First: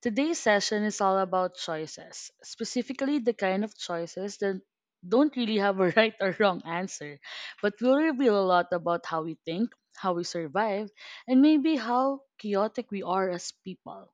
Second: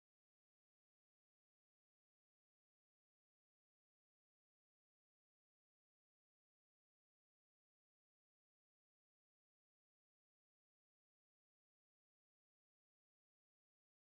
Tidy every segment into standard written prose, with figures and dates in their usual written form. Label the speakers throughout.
Speaker 1: Today's session is all about choices, specifically the kind of choices that don't really have a right or wrong answer, but will reveal a lot about how we think, how we survive, and maybe how chaotic we are as people.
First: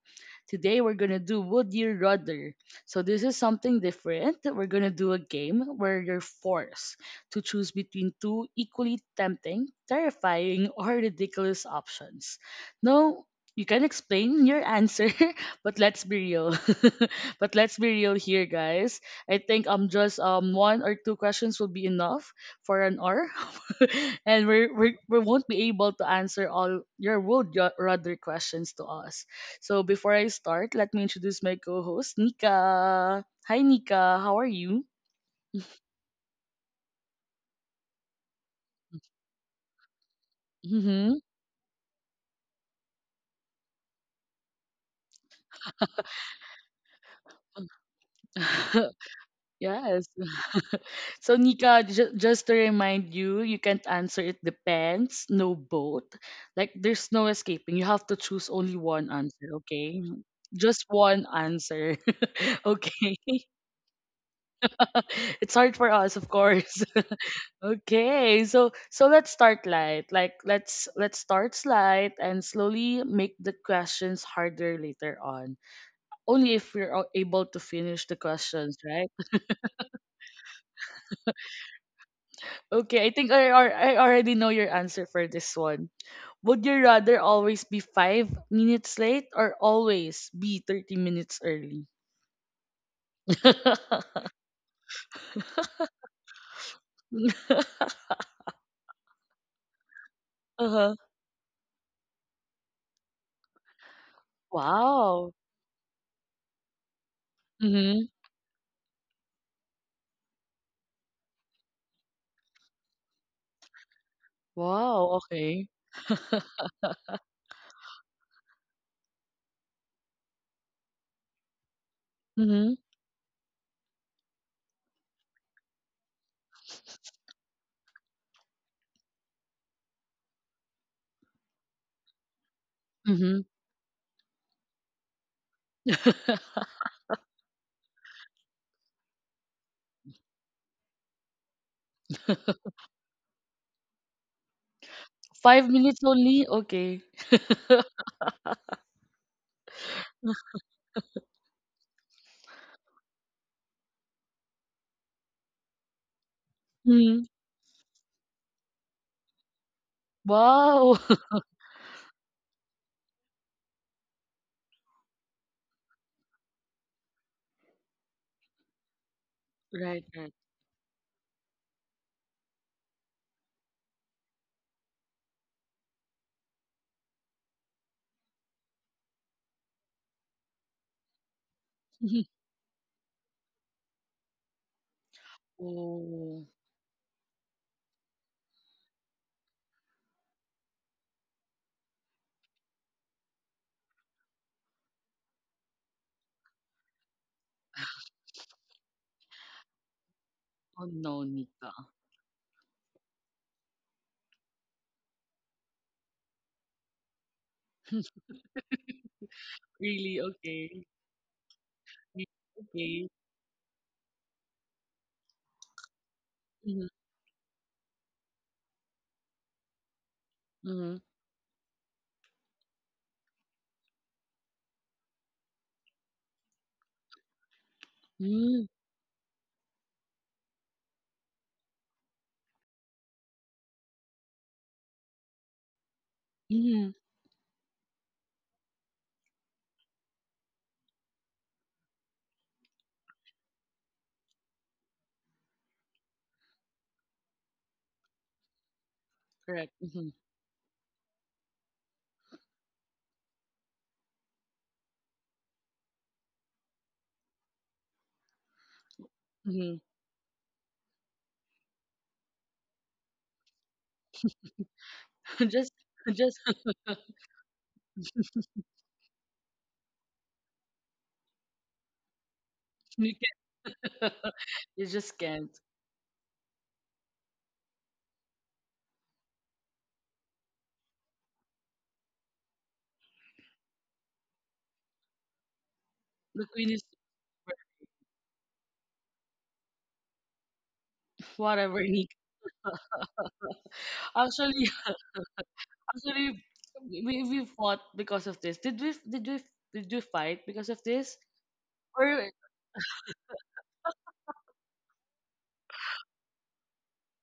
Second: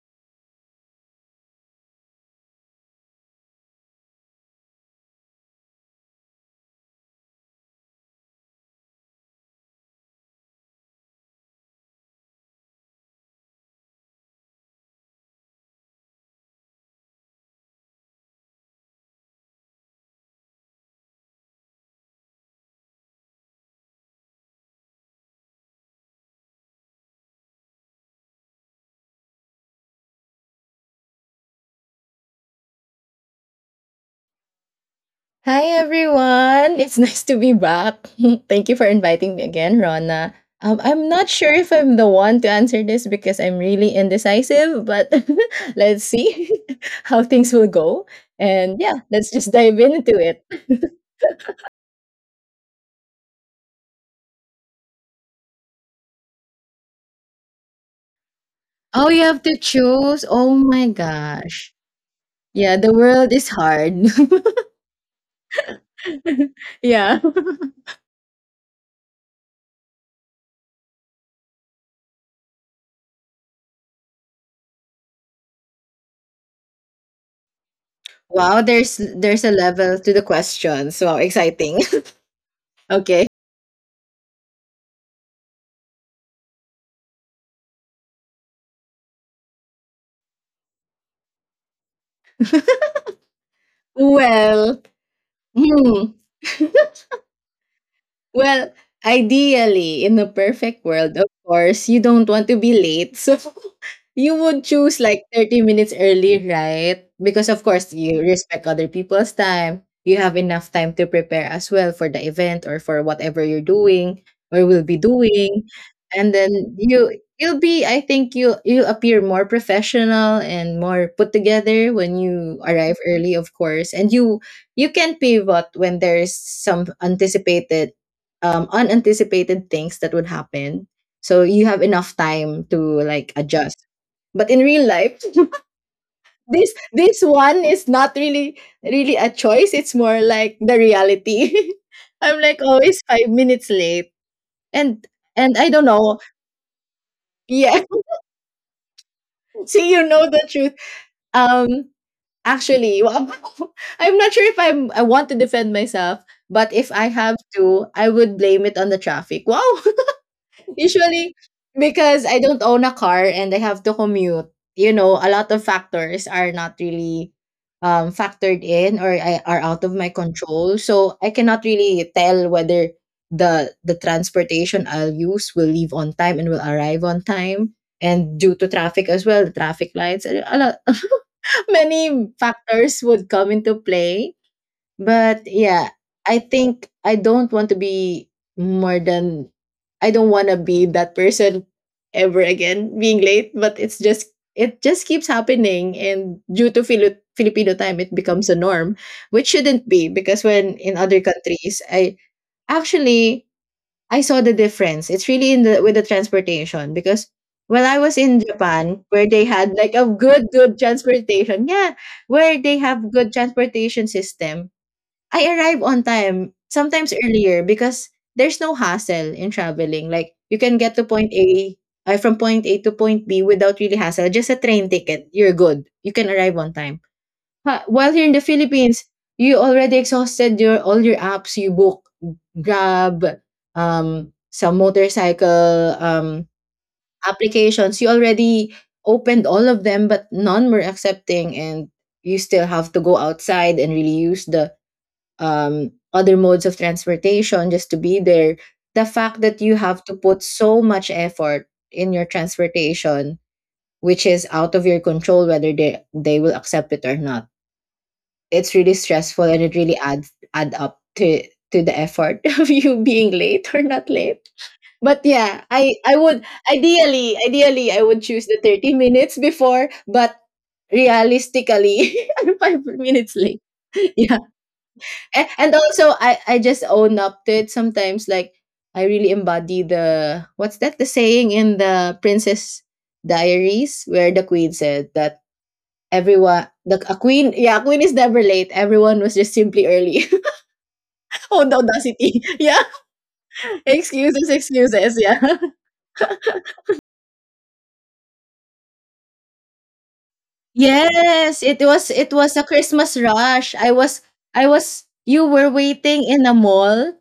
Speaker 1: Today we're gonna do Would You Rather. So this is something different. We're gonna do a game where you're forced to choose between two equally tempting, terrifying, or ridiculous options. No, you can explain your answer, but let's be real. But let's be real here, guys. I think just one or two questions will be enough for an hour, and we won't be able to answer all your would ya- rather questions to us. So before I start, let me introduce my co-host Nika. Hi Nika, how are you?
Speaker 2: Hi everyone! It's nice to be back. Thank you for inviting me again, Rona. I'm
Speaker 1: Mm-hmm.
Speaker 2: not sure if I'm the one to answer this because I'm really indecisive, but let's see how things will go. And yeah, let's just dive
Speaker 1: Yes.
Speaker 2: into it.
Speaker 1: So Nika, just to remind you, you can't answer it depends, no both. Like there's no escaping. You have to choose only
Speaker 2: Oh,
Speaker 1: one
Speaker 2: you have to
Speaker 1: answer, okay?
Speaker 2: choose? Oh
Speaker 1: Just
Speaker 2: my
Speaker 1: one
Speaker 2: gosh.
Speaker 1: answer.
Speaker 2: Yeah, the
Speaker 1: Okay.
Speaker 2: world is hard.
Speaker 1: It's hard for us, of course.
Speaker 2: yeah.
Speaker 1: Okay, so let's start light. Like let's start slight and slowly make the questions harder later on. Only if we're able to finish the
Speaker 2: Wow,
Speaker 1: questions,
Speaker 2: there's
Speaker 1: right?
Speaker 2: there's a level to the questions. Wow, exciting.
Speaker 1: Okay, I
Speaker 2: okay.
Speaker 1: think I already know your answer for this one. Would you rather always be 5 minutes late or always be 30 minutes early?
Speaker 2: Well, hmm. Well, ideally, in a perfect
Speaker 1: Uh-huh.
Speaker 2: world, of course, you don't want to be late. So you would choose like
Speaker 1: Wow.
Speaker 2: 30 minutes early, right? Because of course
Speaker 1: Mm-hmm.
Speaker 2: you respect other people's time. You have enough time to prepare as well for the event or for whatever you're doing or will be
Speaker 1: Wow.
Speaker 2: doing.
Speaker 1: Okay.
Speaker 2: And then you'll be, I think you appear more professional and more put together when you
Speaker 1: Mm-hmm.
Speaker 2: arrive early, of course. And you can pivot when there's some anticipated unanticipated things that would happen, so you have enough time to like
Speaker 1: Mm-hmm.
Speaker 2: adjust, but in real life, this one is not really a choice. It's more like the reality. I'm like always 5 minutes late. And and
Speaker 1: five
Speaker 2: I don't
Speaker 1: minutes
Speaker 2: know.
Speaker 1: only? Okay.
Speaker 2: Yeah. See, you know the truth. Um actually, I'm not sure if I want to defend myself, but if I
Speaker 1: Hmm.
Speaker 2: have to, I would blame it on the traffic. Wow.
Speaker 1: Wow.
Speaker 2: Usually, because I don't own a car and I have to commute, you know, a lot of factors are not really factored in, are out of
Speaker 1: Right,
Speaker 2: my
Speaker 1: right.
Speaker 2: control. So I cannot really tell whether the transportation I'll use will leave on time and will arrive on time. And due to traffic as well, the traffic lights, a lot, many factors would come into play, but yeah, I
Speaker 1: Oh.
Speaker 2: think I don't want to be more than I don't want to be that person ever again being late, but it's just it just keeps happening, and due to filipino time it becomes a norm, which shouldn't be because when
Speaker 1: Oh
Speaker 2: in other
Speaker 1: no, Nika.
Speaker 2: countries, I actually I saw the difference. It's really in the with the transportation because when I was in Japan, where they had like a
Speaker 1: Really?
Speaker 2: good
Speaker 1: Okay.
Speaker 2: transportation, yeah,
Speaker 1: Re-
Speaker 2: where they
Speaker 1: Okay.
Speaker 2: have good transportation system, I arrive on time,
Speaker 1: Mm-hmm.
Speaker 2: sometimes earlier because there's no hassle in traveling. Like you can get
Speaker 1: Mm-hmm.
Speaker 2: to point A to point B without really hassle. Just a train ticket, you're good. You can arrive on time. While here in the
Speaker 1: Mm-hmm.
Speaker 2: Philippines, you already exhausted your all your apps. You book Grab, some motorcycle
Speaker 1: Mm-hmm.
Speaker 2: applications. You already opened all of them, but none were accepting, and you still have to go outside and really use the other modes of transportation just to be there. The fact that
Speaker 1: Correct.
Speaker 2: you have
Speaker 1: Mm-hmm.
Speaker 2: to put so much effort in your transportation, which is out of your control whether they will accept it or not, it's really stressful, and
Speaker 1: Mm-hmm.
Speaker 2: it really adds add up to the effort of you being late or not late. But yeah,
Speaker 1: Just,
Speaker 2: I
Speaker 1: just.
Speaker 2: would ideally I would choose the 30 minutes before, but realistically, I'm five minutes late.
Speaker 1: You just
Speaker 2: A-
Speaker 1: can't.
Speaker 2: and also I just own up to it sometimes, like I really embody the what's that the saying in the Princess Diaries where the queen said that
Speaker 1: The
Speaker 2: everyone
Speaker 1: queen is
Speaker 2: the a queen yeah a queen is never late, everyone was just simply early. Oh, the
Speaker 1: whatever, Nick.
Speaker 2: audacity. Yeah, excuses,
Speaker 1: Actually,
Speaker 2: excuses, yeah.
Speaker 1: actually, we fought because of this. Did we fight because of this?
Speaker 2: Yes, it was
Speaker 1: Or
Speaker 2: it was a Christmas rush. I was you were waiting in a mall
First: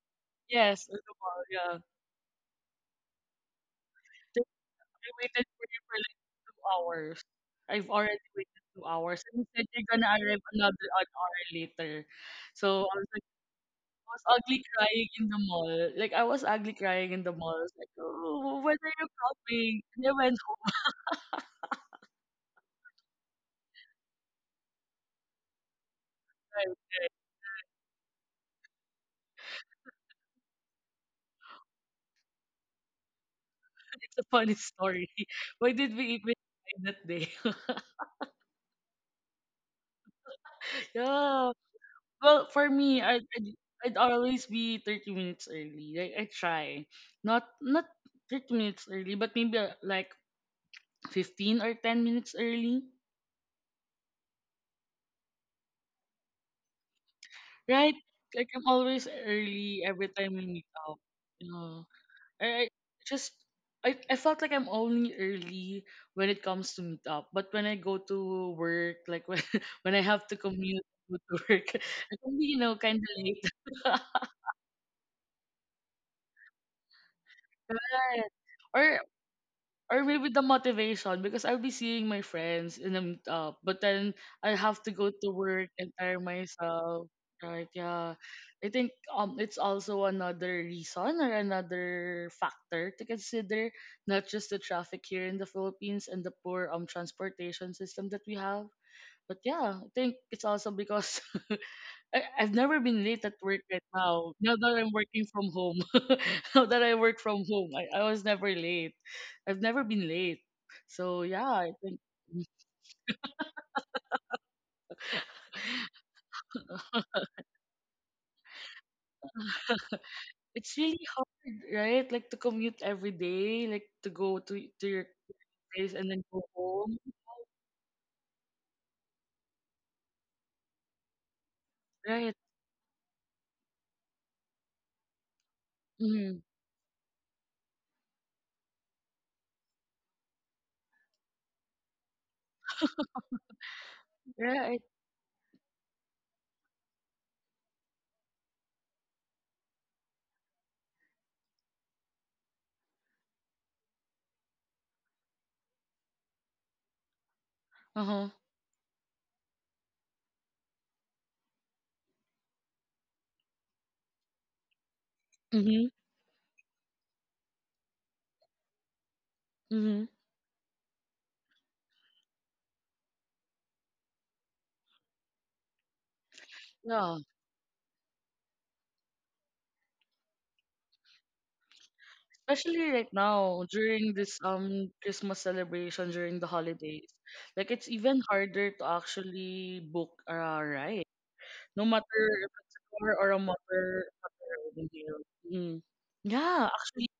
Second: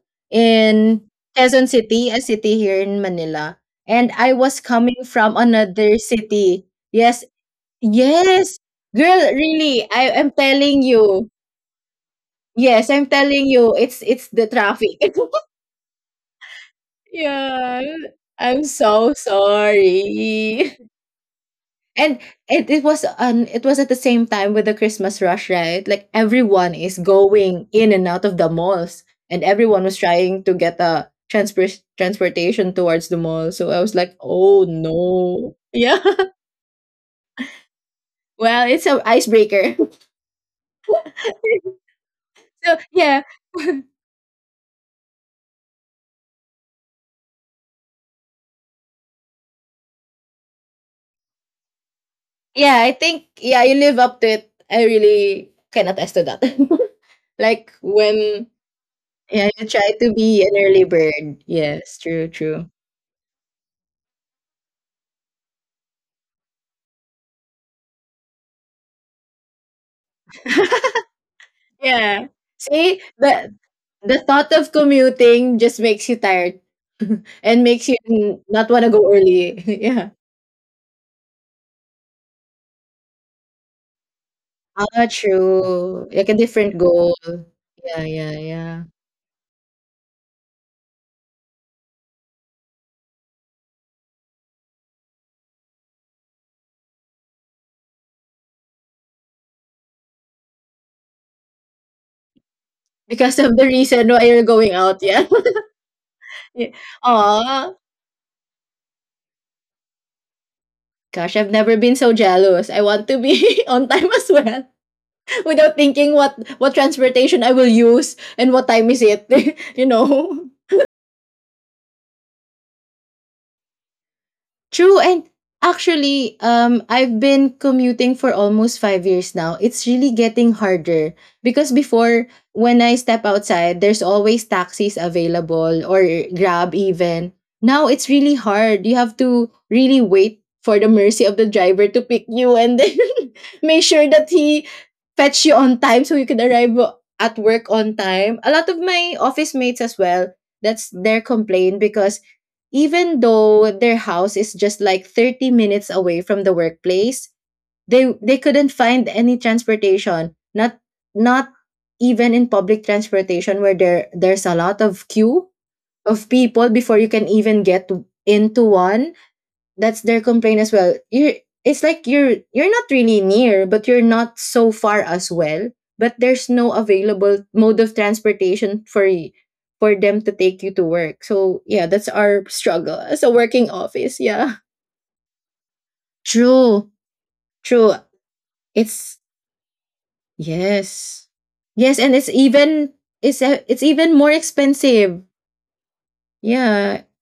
Speaker 1: yes, at
Speaker 2: in
Speaker 1: the mall,
Speaker 2: Quezon
Speaker 1: yeah.
Speaker 2: City, a city here in Manila, and I
Speaker 1: They-
Speaker 2: was
Speaker 1: I
Speaker 2: coming from
Speaker 1: waited for you
Speaker 2: another
Speaker 1: for like two
Speaker 2: city.
Speaker 1: hours.
Speaker 2: Yes,
Speaker 1: I've already
Speaker 2: yes.
Speaker 1: waited two
Speaker 2: Girl,
Speaker 1: hours, and you said
Speaker 2: really,
Speaker 1: you're gonna
Speaker 2: I am
Speaker 1: arrive
Speaker 2: telling
Speaker 1: another an
Speaker 2: you.
Speaker 1: hour later. So
Speaker 2: Yes,
Speaker 1: I
Speaker 2: I'm
Speaker 1: was like,
Speaker 2: telling you, it's
Speaker 1: I was
Speaker 2: it's the
Speaker 1: ugly
Speaker 2: traffic.
Speaker 1: crying in the mall. Like I was ugly crying in the mall. I was
Speaker 2: yeah.
Speaker 1: like, oh,
Speaker 2: I'm
Speaker 1: when are you
Speaker 2: so
Speaker 1: coming? And I went
Speaker 2: sorry. And it was at the same time with the Christmas rush, right? Like everyone
Speaker 1: home.
Speaker 2: is going in and out of the malls, and everyone was trying to get a transportation towards the mall. So I was like,
Speaker 1: A funny
Speaker 2: "Oh
Speaker 1: story.
Speaker 2: no."
Speaker 1: Why did
Speaker 2: Yeah.
Speaker 1: we even try that day?
Speaker 2: Well, it's an icebreaker.
Speaker 1: Yeah. Well, for
Speaker 2: So,
Speaker 1: me,
Speaker 2: yeah.
Speaker 1: I'd always be 30 minutes early. Like I try, not not 30 minutes early, but maybe like 15 or 10 minutes
Speaker 2: Yeah,
Speaker 1: early,
Speaker 2: I think yeah, you live up to it. I really can attest to that. Like
Speaker 1: right?
Speaker 2: when,
Speaker 1: Like I'm always
Speaker 2: yeah, you
Speaker 1: early
Speaker 2: try
Speaker 1: every
Speaker 2: to
Speaker 1: time
Speaker 2: be
Speaker 1: we
Speaker 2: an
Speaker 1: meet
Speaker 2: early
Speaker 1: up.
Speaker 2: bird.
Speaker 1: Yeah.
Speaker 2: Yes, true,
Speaker 1: And
Speaker 2: true.
Speaker 1: I just I felt like I'm only early when it comes to meet up. But when I go to work, like when when I have to commute to go to work, I
Speaker 2: yeah.
Speaker 1: can be, you know,
Speaker 2: See,
Speaker 1: kinda late.
Speaker 2: the thought of commuting just makes you tired and makes you
Speaker 1: Right.
Speaker 2: not
Speaker 1: Or
Speaker 2: want to go early.
Speaker 1: or
Speaker 2: yeah.
Speaker 1: maybe the motivation because I'll be seeing my friends in the meetup, but then I have to
Speaker 2: Ah,
Speaker 1: go to work and
Speaker 2: true.
Speaker 1: tire
Speaker 2: Like a different
Speaker 1: myself.
Speaker 2: goal.
Speaker 1: Right,
Speaker 2: Yeah,
Speaker 1: yeah.
Speaker 2: yeah,
Speaker 1: I
Speaker 2: yeah.
Speaker 1: think it's also another reason or another factor to consider, not just the traffic here in the Philippines and the poor transportation system that we have. But yeah, I think it's also because I've never been late at
Speaker 2: Because of
Speaker 1: work
Speaker 2: the
Speaker 1: right
Speaker 2: reason why
Speaker 1: now.
Speaker 2: you're
Speaker 1: Now
Speaker 2: going
Speaker 1: that I'm
Speaker 2: out. Yeah.
Speaker 1: working from home, now
Speaker 2: yeah.
Speaker 1: that I work from
Speaker 2: Aw.
Speaker 1: home, I was never late. I've never been late. So
Speaker 2: Gosh,
Speaker 1: yeah,
Speaker 2: I've
Speaker 1: I
Speaker 2: never been
Speaker 1: think
Speaker 2: so jealous. I want to be on time as well, without thinking what transportation I will use and what time is it. you know?
Speaker 1: it's really hard, right? Like to commute every day, like to go to
Speaker 2: True,
Speaker 1: your
Speaker 2: and
Speaker 1: place and then
Speaker 2: actually,
Speaker 1: go home,
Speaker 2: I've been commuting for almost 5 years now. It's really getting harder because before,
Speaker 1: right?
Speaker 2: when I step outside, there's always taxis available, or
Speaker 1: Mm-hmm.
Speaker 2: Grab even. Now it's really hard. You have to really wait for the mercy of the driver to pick you, and then make sure that he
Speaker 1: Right.
Speaker 2: fetch you on time so you can arrive at work on time. A lot of my office mates as well, that's their complaint because even though their house is just like 30 minutes away from the workplace,
Speaker 1: Uh
Speaker 2: they
Speaker 1: huh.
Speaker 2: they couldn't find any transportation, not even in public transportation where there's a lot of queue
Speaker 1: Mhm.
Speaker 2: of people before you can even get into one. That's
Speaker 1: Mhm.
Speaker 2: their complaint as well. You are it's like you're not really near, but you're not so far as well. But there's no
Speaker 1: Yeah.
Speaker 2: available mode of transportation for for them to take you to work. So yeah, that's our
Speaker 1: Especially
Speaker 2: struggle
Speaker 1: right
Speaker 2: as a
Speaker 1: now
Speaker 2: working
Speaker 1: during
Speaker 2: office.
Speaker 1: this
Speaker 2: Yeah.
Speaker 1: Christmas celebration during the
Speaker 2: True.
Speaker 1: holidays, like it's
Speaker 2: True.
Speaker 1: even harder to
Speaker 2: It's
Speaker 1: actually book a ride.
Speaker 2: yes.
Speaker 1: No
Speaker 2: Yes, and
Speaker 1: matter if it's a car or a
Speaker 2: it's even more
Speaker 1: motor
Speaker 2: expensive.
Speaker 1: vehicle. Mm. Yeah,
Speaker 2: Yeah.
Speaker 1: actually,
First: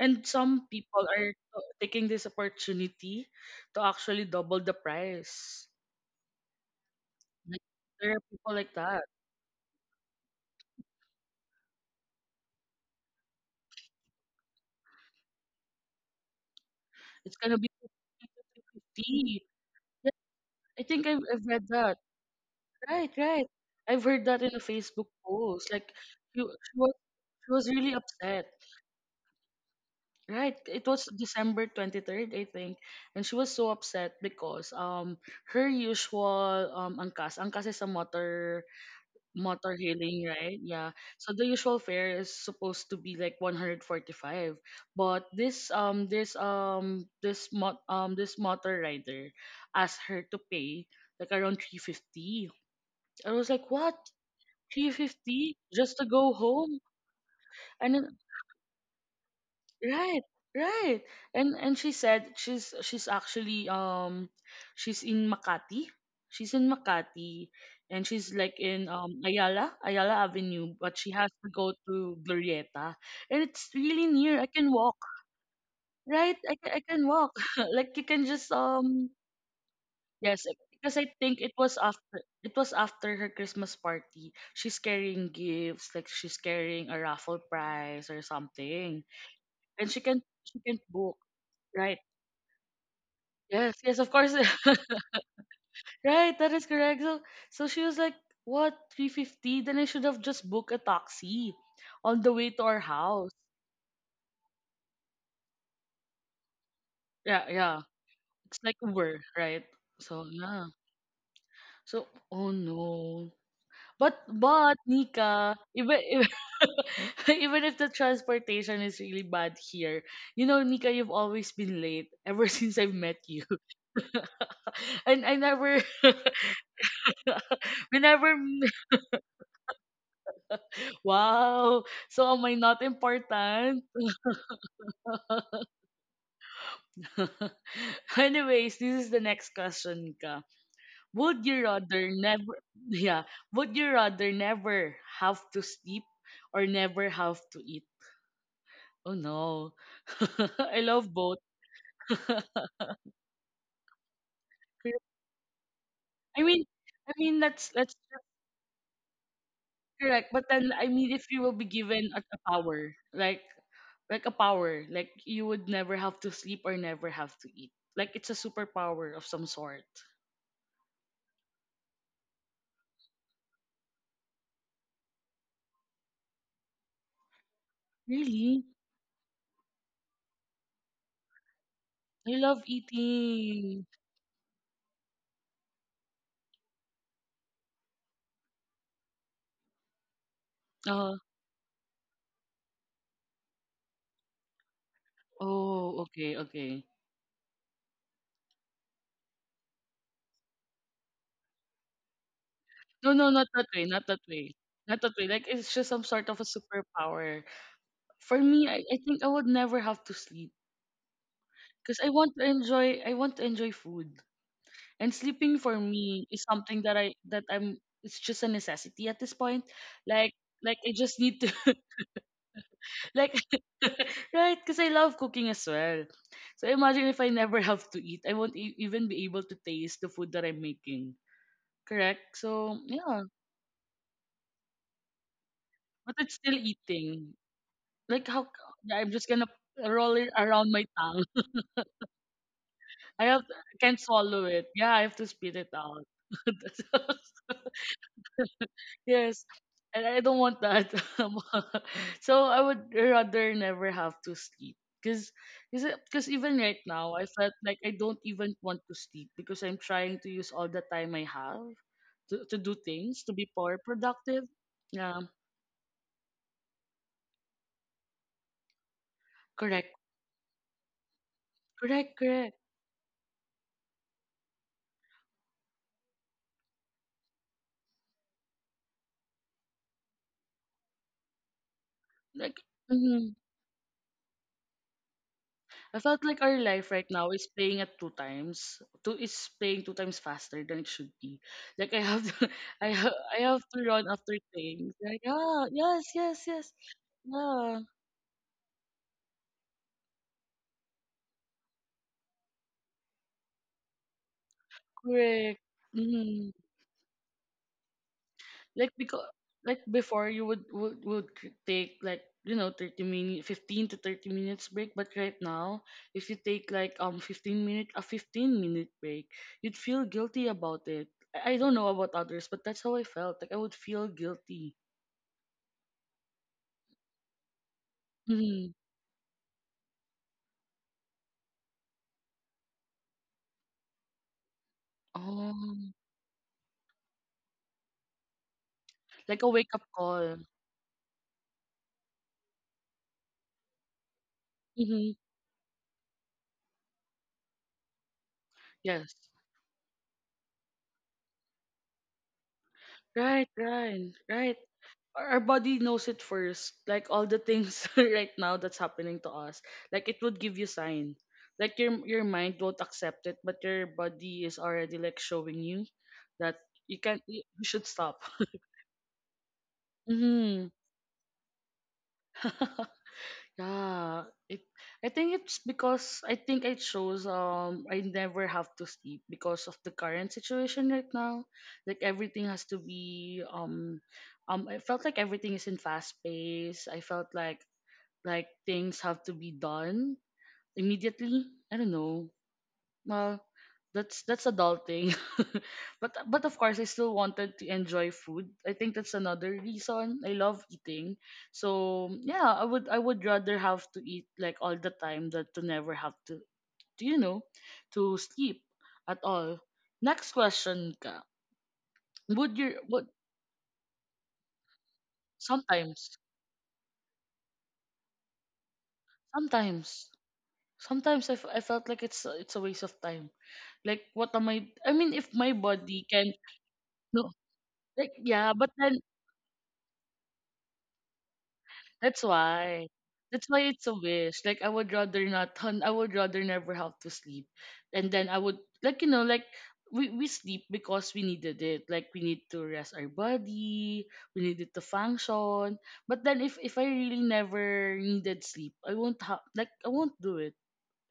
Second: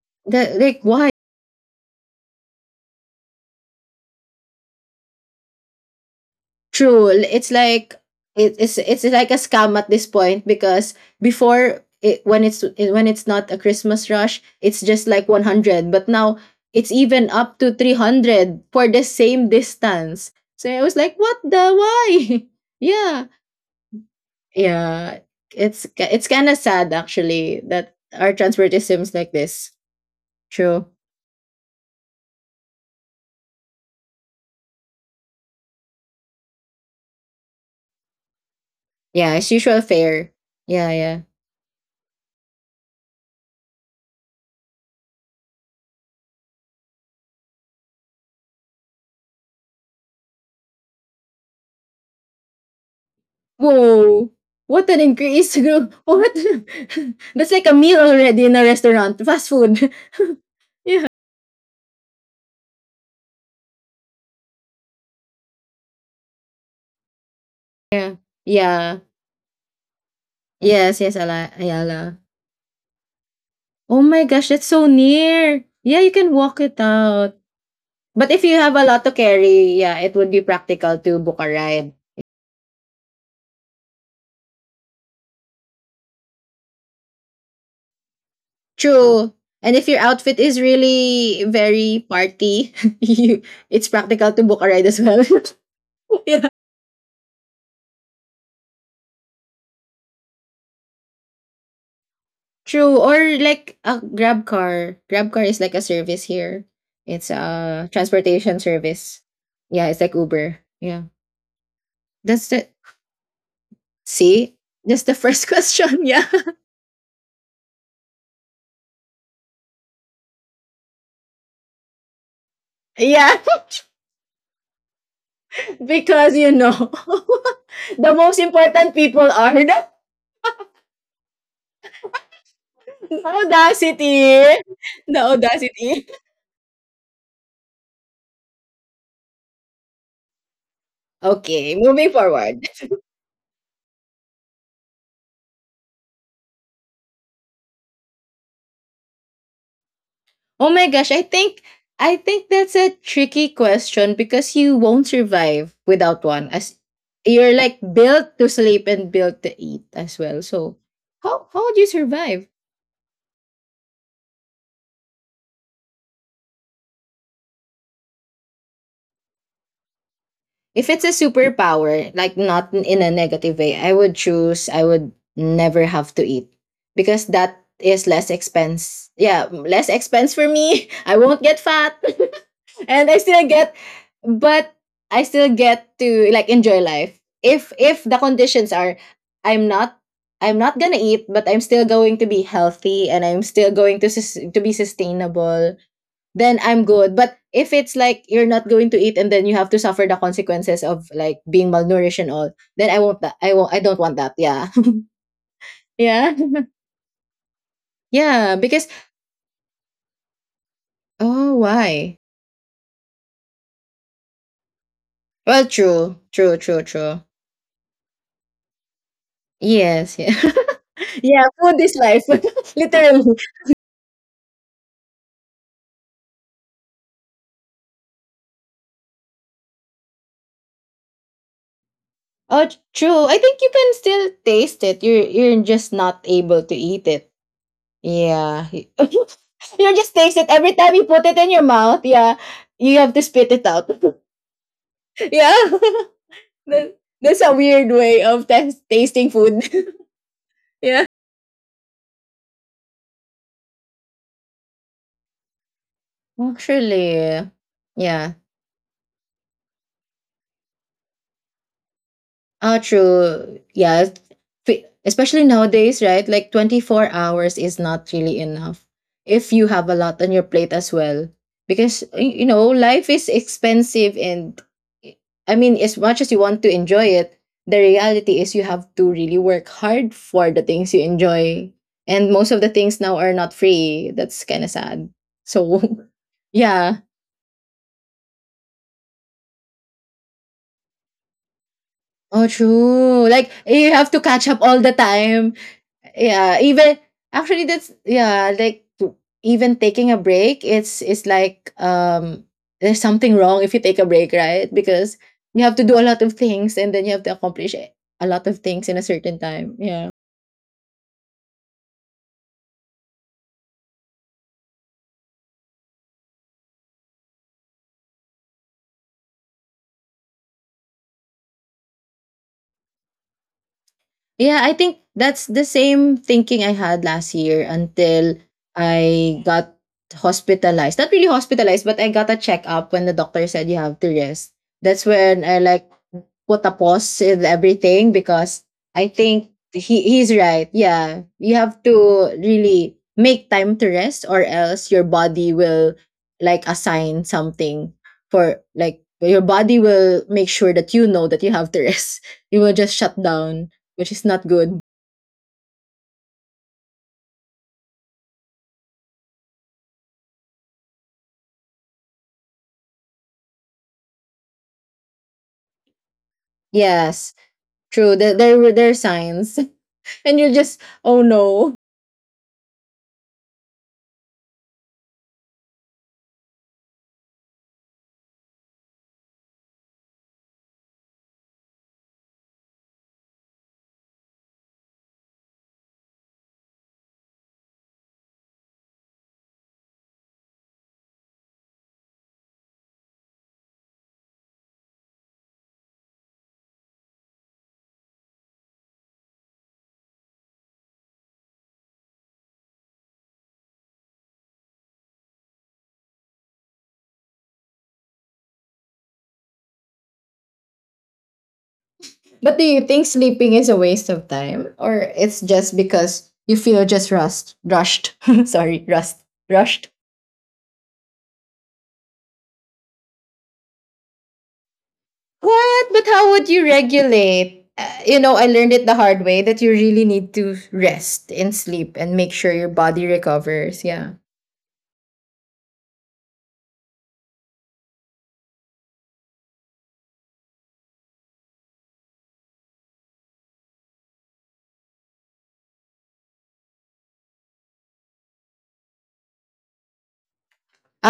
Speaker 1: and
Speaker 2: That
Speaker 1: some
Speaker 2: like
Speaker 1: people
Speaker 2: why?
Speaker 1: are taking this opportunity to actually double the price.
Speaker 2: True. It's
Speaker 1: Like
Speaker 2: like
Speaker 1: there are people like that.
Speaker 2: it's like a scam at this point because before it- when it's not a Christmas rush, it's just like 100, but now it's even
Speaker 1: It's gonna
Speaker 2: up
Speaker 1: be
Speaker 2: to 300 for the
Speaker 1: 50.
Speaker 2: same
Speaker 1: Yeah,
Speaker 2: distance. So
Speaker 1: I
Speaker 2: I was
Speaker 1: think
Speaker 2: like, what
Speaker 1: I've read
Speaker 2: the
Speaker 1: that.
Speaker 2: why?
Speaker 1: Right,
Speaker 2: yeah.
Speaker 1: right. I've heard that in a Facebook
Speaker 2: Yeah.
Speaker 1: post. Like,
Speaker 2: It's
Speaker 1: she, she
Speaker 2: kind of
Speaker 1: was,
Speaker 2: sad
Speaker 1: she
Speaker 2: actually
Speaker 1: was really
Speaker 2: that our
Speaker 1: upset.
Speaker 2: transport is like this.
Speaker 1: Right, it
Speaker 2: True.
Speaker 1: was December 23rd, I think. And she was so upset because her usual angkas, angkas is a
Speaker 2: Yeah, it's
Speaker 1: motor
Speaker 2: usual
Speaker 1: hailing,
Speaker 2: fare.
Speaker 1: right?
Speaker 2: Yeah,
Speaker 1: Yeah.
Speaker 2: yeah.
Speaker 1: So the usual fare is supposed to be like 145. But this motor rider asked her to pay like around 350. I was like, "What?
Speaker 2: Whoa! What an increase!
Speaker 1: 350
Speaker 2: Girl!
Speaker 1: just to go
Speaker 2: What?
Speaker 1: home?"
Speaker 2: That's like a
Speaker 1: And
Speaker 2: meal
Speaker 1: then
Speaker 2: already in a restaurant. Fast food.
Speaker 1: right, right.
Speaker 2: yeah.
Speaker 1: And she said she's actually she's in Makati. She's in Makati and
Speaker 2: Yeah.
Speaker 1: she's like in
Speaker 2: Yeah.
Speaker 1: Ayala, Ayala Avenue, but
Speaker 2: Yes,
Speaker 1: she
Speaker 2: yes,
Speaker 1: has to go to
Speaker 2: Ayala.
Speaker 1: Glorieta. And it's
Speaker 2: Oh
Speaker 1: really
Speaker 2: my
Speaker 1: near. I
Speaker 2: gosh, that's
Speaker 1: can
Speaker 2: so
Speaker 1: walk.
Speaker 2: near. Yeah, you can
Speaker 1: Right?
Speaker 2: walk it
Speaker 1: I can
Speaker 2: out.
Speaker 1: walk. Like you can
Speaker 2: But if
Speaker 1: just
Speaker 2: you have a lot to carry, yeah, it would be
Speaker 1: yes, because
Speaker 2: practical
Speaker 1: I
Speaker 2: to book
Speaker 1: think
Speaker 2: a
Speaker 1: it was
Speaker 2: ride.
Speaker 1: after her Christmas party. She's carrying gifts, like she's carrying a raffle prize or something.
Speaker 2: True. And if
Speaker 1: And
Speaker 2: your outfit is
Speaker 1: she can book.
Speaker 2: really
Speaker 1: Right.
Speaker 2: very party, you,
Speaker 1: Yes,
Speaker 2: it's
Speaker 1: yes, of
Speaker 2: practical
Speaker 1: course.
Speaker 2: to book a ride as well.
Speaker 1: Right,
Speaker 2: yeah.
Speaker 1: that is correct. So, so she was like, "What, 350? Then I should have just booked a taxi on the way to our
Speaker 2: True,
Speaker 1: house."
Speaker 2: or like a Grab car. Grab car is like a service here. It's
Speaker 1: Yeah, yeah.
Speaker 2: a
Speaker 1: It's
Speaker 2: transportation
Speaker 1: like Uber,
Speaker 2: service.
Speaker 1: right?
Speaker 2: Yeah, it's like
Speaker 1: So,
Speaker 2: Uber.
Speaker 1: yeah.
Speaker 2: Yeah,
Speaker 1: So,
Speaker 2: that's
Speaker 1: oh
Speaker 2: the
Speaker 1: no. But
Speaker 2: see.
Speaker 1: but
Speaker 2: That's the first
Speaker 1: Nika, even
Speaker 2: question. Yeah,
Speaker 1: even, even if the transportation is really bad here, you know, Nika, you've always been late ever since I've met
Speaker 2: yeah,
Speaker 1: you. And I never,
Speaker 2: because you know,
Speaker 1: we
Speaker 2: the
Speaker 1: never.
Speaker 2: most important people are
Speaker 1: Wow. So am I not
Speaker 2: the
Speaker 1: important?
Speaker 2: audacity, the audacity.
Speaker 1: Anyways, this is the next question, Nika. Would you
Speaker 2: Okay,
Speaker 1: rather
Speaker 2: moving
Speaker 1: never
Speaker 2: forward.
Speaker 1: yeah, would you rather never have to sleep or never have to eat? Oh no.
Speaker 2: Oh
Speaker 1: I
Speaker 2: my gosh,
Speaker 1: love both.
Speaker 2: I think that's a tricky question because you won't survive without
Speaker 1: I
Speaker 2: one.
Speaker 1: mean
Speaker 2: As
Speaker 1: I mean
Speaker 2: you're like
Speaker 1: that's
Speaker 2: built to sleep and built to eat as
Speaker 1: correct.
Speaker 2: well.
Speaker 1: But then
Speaker 2: So
Speaker 1: I mean if you
Speaker 2: how
Speaker 1: will
Speaker 2: how
Speaker 1: be
Speaker 2: would you
Speaker 1: given a
Speaker 2: survive?
Speaker 1: power, like like you would never have to sleep or never have to eat. Like it's a superpower of some sort.
Speaker 2: If it's a superpower, like not in in a negative way, I would choose I would never have to eat because that is less
Speaker 1: Really?
Speaker 2: expense. Yeah, less expense for me. I won't get fat.
Speaker 1: I love
Speaker 2: And I still get,
Speaker 1: eating.
Speaker 2: but I still get to like enjoy life. If the conditions are, I'm not, I'm not gonna
Speaker 1: Uh,
Speaker 2: eat, but I'm still going to be healthy and I'm still going to to be sustainable.
Speaker 1: Oh, okay,
Speaker 2: Then
Speaker 1: okay.
Speaker 2: I'm good. But if it's like you're not going to eat, and then you have to suffer the consequences of like being malnourished and all, then I
Speaker 1: No,
Speaker 2: won't.
Speaker 1: no,
Speaker 2: That
Speaker 1: not
Speaker 2: I
Speaker 1: that
Speaker 2: won't. I
Speaker 1: way,
Speaker 2: don't
Speaker 1: not
Speaker 2: want
Speaker 1: that
Speaker 2: that.
Speaker 1: way.
Speaker 2: Yeah.
Speaker 1: Not that way. Like it's just some sort of a
Speaker 2: yeah.
Speaker 1: superpower. For
Speaker 2: Yeah.
Speaker 1: me,
Speaker 2: Because
Speaker 1: I think I would never have to sleep
Speaker 2: oh,
Speaker 1: because
Speaker 2: why?
Speaker 1: I want to enjoy food. And sleeping
Speaker 2: Well,
Speaker 1: for
Speaker 2: true,
Speaker 1: me is
Speaker 2: true,
Speaker 1: something
Speaker 2: true,
Speaker 1: that I
Speaker 2: true.
Speaker 1: that I'm it's just a necessity at this point.
Speaker 2: Yes. Yeah.
Speaker 1: Like like I just need
Speaker 2: Yeah,
Speaker 1: to
Speaker 2: food is life.
Speaker 1: like
Speaker 2: Literally.
Speaker 1: right, because I love cooking as well. So imagine if I never have to eat, I won't even be able to taste the food that I'm making. Correct?
Speaker 2: Oh,
Speaker 1: So, yeah,
Speaker 2: true. I think you can still taste it. You're just
Speaker 1: but
Speaker 2: not
Speaker 1: it's still
Speaker 2: able to eat it.
Speaker 1: eating. Like how
Speaker 2: Yeah.
Speaker 1: yeah, I'm just gonna
Speaker 2: You just
Speaker 1: roll it
Speaker 2: taste it
Speaker 1: around
Speaker 2: every
Speaker 1: my
Speaker 2: time you
Speaker 1: tongue.
Speaker 2: put it in your mouth. Yeah. You have to spit it
Speaker 1: I
Speaker 2: out.
Speaker 1: can't swallow it. Yeah, I have to
Speaker 2: Yeah.
Speaker 1: spit it out. That's-
Speaker 2: That's a weird way of tasting
Speaker 1: Yes.
Speaker 2: food.
Speaker 1: And I don't want that.
Speaker 2: yeah.
Speaker 1: So I would rather never have to sleep. Cause, Cause even right now, I
Speaker 2: Actually,
Speaker 1: felt like I don't
Speaker 2: yeah.
Speaker 1: even want to sleep because I'm trying to use all the time I have to do
Speaker 2: Ah,
Speaker 1: things, to be
Speaker 2: true.
Speaker 1: more
Speaker 2: Yeah.
Speaker 1: productive.
Speaker 2: F-
Speaker 1: Yeah,
Speaker 2: Especially nowadays, right? Like 24 hours is not really enough if you have
Speaker 1: correct,
Speaker 2: a lot on your plate as well. Because, you
Speaker 1: correct.
Speaker 2: know, life is expensive. And I mean, as much as you want to enjoy it, the reality is you have to really work hard for the things you enjoy. And most
Speaker 1: Like,
Speaker 2: of the things now
Speaker 1: mm-hmm.
Speaker 2: are not free. That's kind of sad. So,
Speaker 1: I felt like our life
Speaker 2: yeah.
Speaker 1: right now is playing at two times. Two is playing two times faster than it should be. Like
Speaker 2: Oh, true.
Speaker 1: I
Speaker 2: Like,
Speaker 1: have to
Speaker 2: you
Speaker 1: run
Speaker 2: have to
Speaker 1: after
Speaker 2: catch up all the
Speaker 1: things. Like
Speaker 2: time.
Speaker 1: ah,
Speaker 2: Yeah,
Speaker 1: yes,
Speaker 2: even actually
Speaker 1: yeah,
Speaker 2: that's yeah like w- even taking a break, it's like there's something wrong if you take a break, right? Because
Speaker 1: correct.
Speaker 2: you have to do a lot of
Speaker 1: Mm.
Speaker 2: things and then you have to accomplish a lot of things
Speaker 1: Like
Speaker 2: in a
Speaker 1: because,
Speaker 2: certain time,
Speaker 1: like
Speaker 2: yeah.
Speaker 1: before, you take like you know 30 minute, 15 to 30 minutes break. But right now, if you take like 15 minute break, you'd feel guilty about it. I don't know about others, but that's how I felt. Like I would feel
Speaker 2: Yeah,
Speaker 1: guilty.
Speaker 2: I think that's the same thinking I had last year until
Speaker 1: Mhm.
Speaker 2: I got hospitalized, not really hospitalized, but I got a checkup when the doctor said you have to rest. That's when I like
Speaker 1: Oh,
Speaker 2: put a pause in everything, because I
Speaker 1: like a
Speaker 2: think
Speaker 1: wake-up
Speaker 2: he's
Speaker 1: call.
Speaker 2: right. Yeah, you have to really make time to rest, or else your
Speaker 1: Mhm.
Speaker 2: body will like assign something for like
Speaker 1: Yes.
Speaker 2: your body will make sure that you know that you have to rest. You will just shut
Speaker 1: Right,
Speaker 2: down,
Speaker 1: right,
Speaker 2: which is not
Speaker 1: right.
Speaker 2: good.
Speaker 1: Our body knows it first. Like all the things right now that's happening to us, like it would give you sign. Like your mind won't accept it, but your body is already like showing you that
Speaker 2: Yes,
Speaker 1: you you should
Speaker 2: true.
Speaker 1: stop.
Speaker 2: There there were there are signs, and you're
Speaker 1: Mhm.
Speaker 2: just oh no.
Speaker 1: Yeah, it. I think it's because I think it shows I never have to sleep because of the current situation right now. Like everything has to be I felt like everything is in fast pace. I felt like things have to be done immediately. I don't know. Well, that's adulting. But of course I still wanted to enjoy food. I think that's another reason I love eating. So yeah, I would rather have to eat like all the time than to never have to you know to sleep at all. Next question ka. Would
Speaker 2: But do
Speaker 1: your
Speaker 2: you think
Speaker 1: would
Speaker 2: sleeping is a waste of time, or it's just
Speaker 1: sometimes
Speaker 2: because you feel just rust, rushed? Sorry, rust, rushed.
Speaker 1: sometimes sometimes I felt like it's it's a waste of time. Like what am I mean if my
Speaker 2: What? But
Speaker 1: body
Speaker 2: how
Speaker 1: can
Speaker 2: would you
Speaker 1: no
Speaker 2: regulate?
Speaker 1: like
Speaker 2: You know, I
Speaker 1: yeah, but
Speaker 2: learned it the
Speaker 1: then
Speaker 2: hard way that you really need to rest and sleep and
Speaker 1: that's
Speaker 2: make sure your
Speaker 1: why.
Speaker 2: body
Speaker 1: That's why
Speaker 2: recovers.
Speaker 1: it's a
Speaker 2: Yeah.
Speaker 1: wish. Like I would rather never have to sleep. And then I would like you know, like we sleep because we needed it. Like we need to rest our body, we needed to function. But then if I really never needed sleep, I won't have, I won't do it.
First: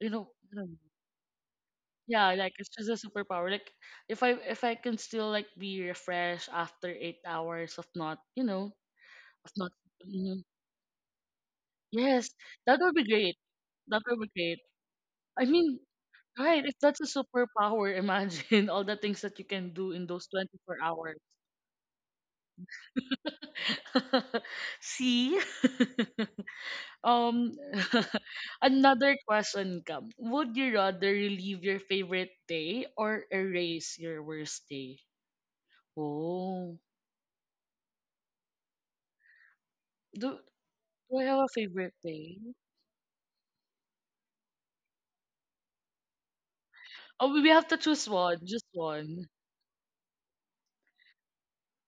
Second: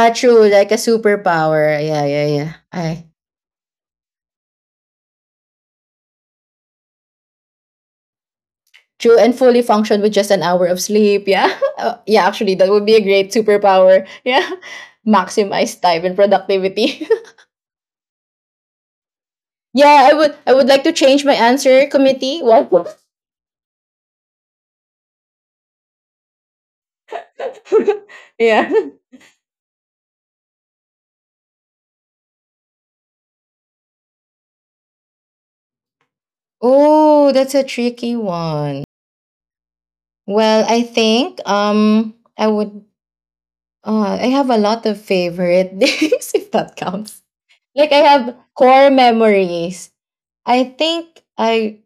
Speaker 2: true.
Speaker 1: I don't
Speaker 2: Like a
Speaker 1: know.
Speaker 2: superpower. Yeah, yeah,
Speaker 1: Yeah, like
Speaker 2: yeah.
Speaker 1: it's just a
Speaker 2: I
Speaker 1: superpower. Like if I can still like be refreshed after 8 hours of not, you know,
Speaker 2: true and
Speaker 1: of
Speaker 2: fully
Speaker 1: not
Speaker 2: function with just an hour of sleep. Yeah. Yeah.
Speaker 1: Yes,
Speaker 2: Actually, that
Speaker 1: that
Speaker 2: would
Speaker 1: would
Speaker 2: be a
Speaker 1: be
Speaker 2: great
Speaker 1: great. That
Speaker 2: superpower.
Speaker 1: would be
Speaker 2: Yeah.
Speaker 1: great. I mean,
Speaker 2: Maximize time and
Speaker 1: right, if that's a
Speaker 2: productivity.
Speaker 1: superpower, imagine all the things that you can do in
Speaker 2: Yeah, I
Speaker 1: those
Speaker 2: would I would
Speaker 1: 24
Speaker 2: like to
Speaker 1: hours.
Speaker 2: change my answer committee. Well,
Speaker 1: See? Um,
Speaker 2: yeah.
Speaker 1: another question come. Would you rather relive your favorite day or erase your worst day? Oh,
Speaker 2: Oh, that's a tricky one.
Speaker 1: do,
Speaker 2: Well, I
Speaker 1: do I have
Speaker 2: think
Speaker 1: a favorite day?
Speaker 2: I would I have a lot of favorite days, if that counts.
Speaker 1: Oh, we have to
Speaker 2: Like I
Speaker 1: choose
Speaker 2: have
Speaker 1: one, just
Speaker 2: core
Speaker 1: one.
Speaker 2: memories. I think I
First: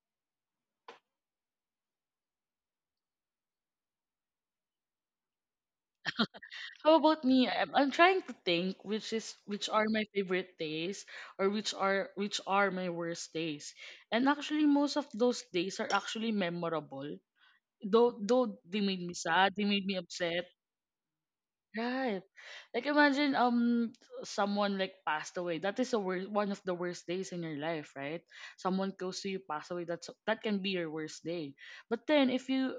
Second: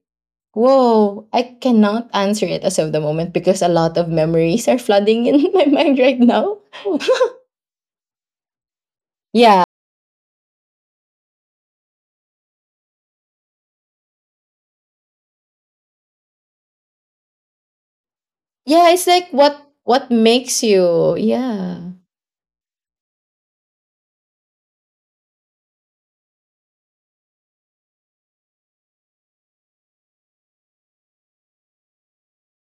Speaker 2: whoa, I cannot answer it as of the moment because a lot of memories are flooding in my mind right now.
Speaker 1: How about me? I'm trying to think which is
Speaker 2: Yeah.
Speaker 1: which are my favorite days or which are my worst days. And actually most of those days are actually memorable. Though they
Speaker 2: Yeah,
Speaker 1: made
Speaker 2: it's
Speaker 1: me
Speaker 2: like
Speaker 1: sad, they made me
Speaker 2: what
Speaker 1: upset.
Speaker 2: makes you. Yeah.
Speaker 1: Right. Like imagine someone like passed away. That is the worst, one of the worst days in your life, right? Someone close to you passed away. That can be your worst day. But then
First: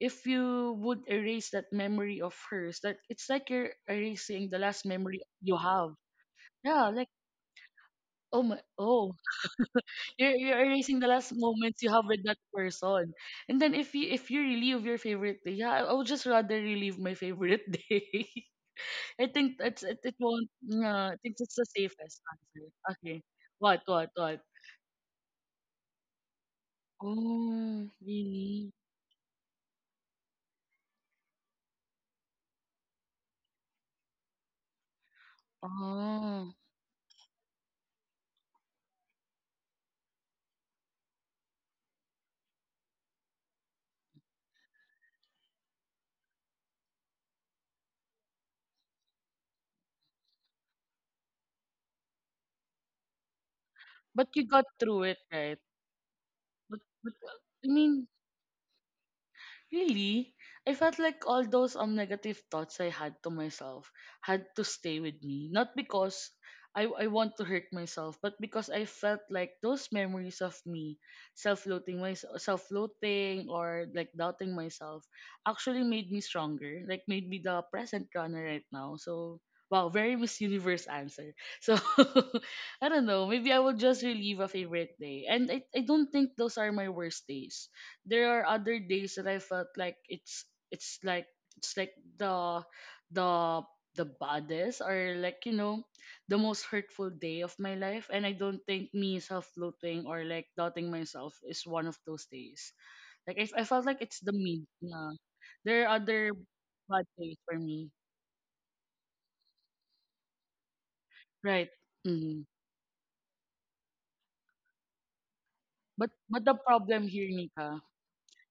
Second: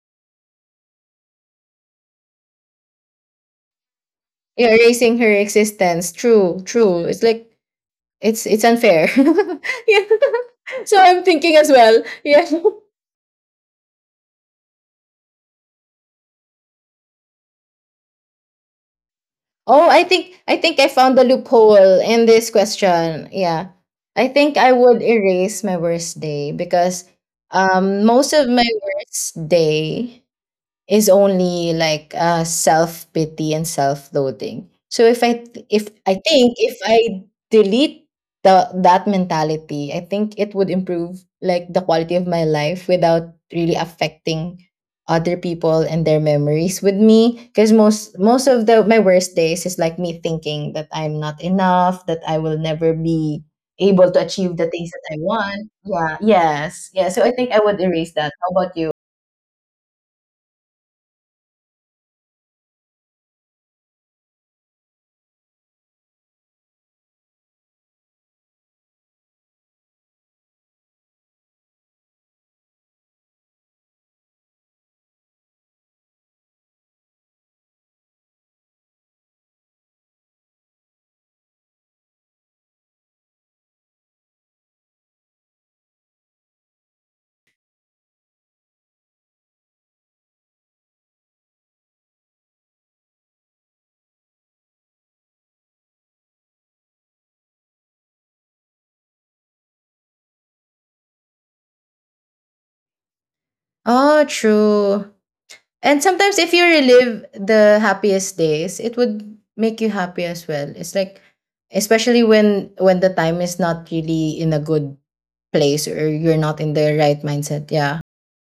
Speaker 1: if you would erase that memory of hers, that it's like you're erasing the
Speaker 2: Yeah,
Speaker 1: last
Speaker 2: erasing
Speaker 1: memory
Speaker 2: her
Speaker 1: you have.
Speaker 2: existence. True,
Speaker 1: Yeah,
Speaker 2: true.
Speaker 1: like
Speaker 2: It's like it's it's unfair.
Speaker 1: oh,
Speaker 2: Yeah.
Speaker 1: you're
Speaker 2: So
Speaker 1: erasing the
Speaker 2: I'm
Speaker 1: last
Speaker 2: thinking as
Speaker 1: moments you
Speaker 2: well.
Speaker 1: have with that
Speaker 2: Yeah.
Speaker 1: person. And then if you relive your favorite day, yeah, I would just rather relive my favorite day. I think that's
Speaker 2: Oh,
Speaker 1: it.
Speaker 2: I
Speaker 1: It
Speaker 2: think
Speaker 1: won't.
Speaker 2: I think I
Speaker 1: Yeah,
Speaker 2: found
Speaker 1: I
Speaker 2: the
Speaker 1: think it's the
Speaker 2: loophole
Speaker 1: safest
Speaker 2: in this
Speaker 1: answer. Okay,
Speaker 2: question. Yeah. I
Speaker 1: what?
Speaker 2: think I would erase my worst day because
Speaker 1: Oh,
Speaker 2: most of my
Speaker 1: really?
Speaker 2: worst day is only like self pity and self loathing. So if I th- if I
Speaker 1: Oh,
Speaker 2: think if I delete the that mentality, I think it would improve like the quality of my life without really affecting other people and their memories with me, because most most of the my worst days is like me thinking that I'm not enough, that I will never be able to
Speaker 1: but you
Speaker 2: achieve
Speaker 1: got
Speaker 2: the things
Speaker 1: through
Speaker 2: that I
Speaker 1: it, right?
Speaker 2: want. Yeah.
Speaker 1: But
Speaker 2: Yes. Yeah.
Speaker 1: but
Speaker 2: So I think I
Speaker 1: I
Speaker 2: would
Speaker 1: mean,
Speaker 2: erase that. How about you?
Speaker 1: Really, I felt like all those negative thoughts I had to myself had to stay with me. Not because I want to hurt myself, but because I felt like those memories of me self-loathing or like doubting myself actually made me stronger. Like made me the present runner right now. So wow, very Miss Universe answer. So I don't know. Maybe I will just relive a favorite day, and I don't think those are my worst days. There are other days that I felt like it's it's like it's like the the the baddest or the most hurtful day of my life, and I don't think me self-loathing or like doubting myself is one of those days. Like I felt like it's
Speaker 2: Oh,
Speaker 1: the mean.
Speaker 2: true.
Speaker 1: Yeah. There are
Speaker 2: And
Speaker 1: other
Speaker 2: sometimes if you
Speaker 1: bad
Speaker 2: relive
Speaker 1: days for
Speaker 2: the
Speaker 1: me.
Speaker 2: happiest days, it would make you happy as well. It's like
Speaker 1: Right.
Speaker 2: especially
Speaker 1: Mm-hmm.
Speaker 2: when the time is not really in a good place or
Speaker 1: But
Speaker 2: you're
Speaker 1: the
Speaker 2: not in the
Speaker 1: problem
Speaker 2: right
Speaker 1: here,
Speaker 2: mindset.
Speaker 1: Nika,
Speaker 2: Yeah.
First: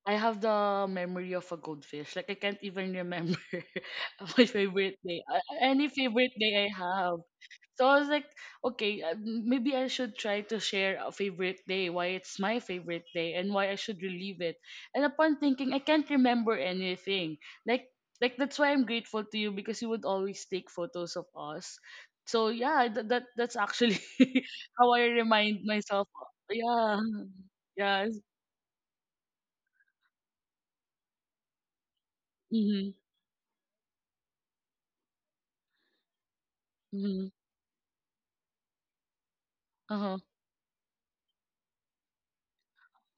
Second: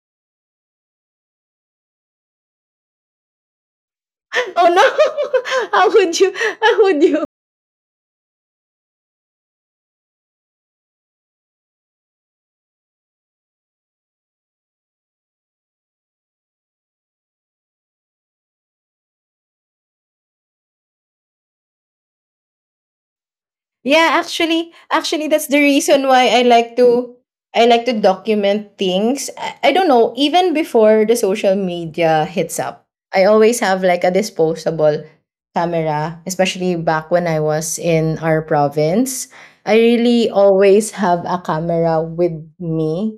Speaker 1: I have the memory of a goldfish. Like I can't even remember my
Speaker 2: Oh
Speaker 1: favorite day. A-
Speaker 2: no.
Speaker 1: Any
Speaker 2: How would
Speaker 1: favorite
Speaker 2: you
Speaker 1: day I
Speaker 2: how would
Speaker 1: have.
Speaker 2: you
Speaker 1: So I was like, okay, maybe I should try to share a favorite day, why it's my favorite day, and why I should relive it. And upon thinking, I can't remember anything. Like, like, that's why I'm grateful to you because you would always take photos of us. So yeah, that's actually
Speaker 2: yeah, actually,
Speaker 1: how I
Speaker 2: actually, that's the
Speaker 1: remind
Speaker 2: reason
Speaker 1: myself.
Speaker 2: why I like
Speaker 1: Yeah,
Speaker 2: to I like to
Speaker 1: yeah, yes.
Speaker 2: document things. I don't know, even before the social media hits up,
Speaker 1: Mm-hmm,
Speaker 2: I always have like a disposable camera, especially back when
Speaker 1: mm-hmm.
Speaker 2: I was in our province. I
Speaker 1: Uh-huh.
Speaker 2: really always have a camera with me,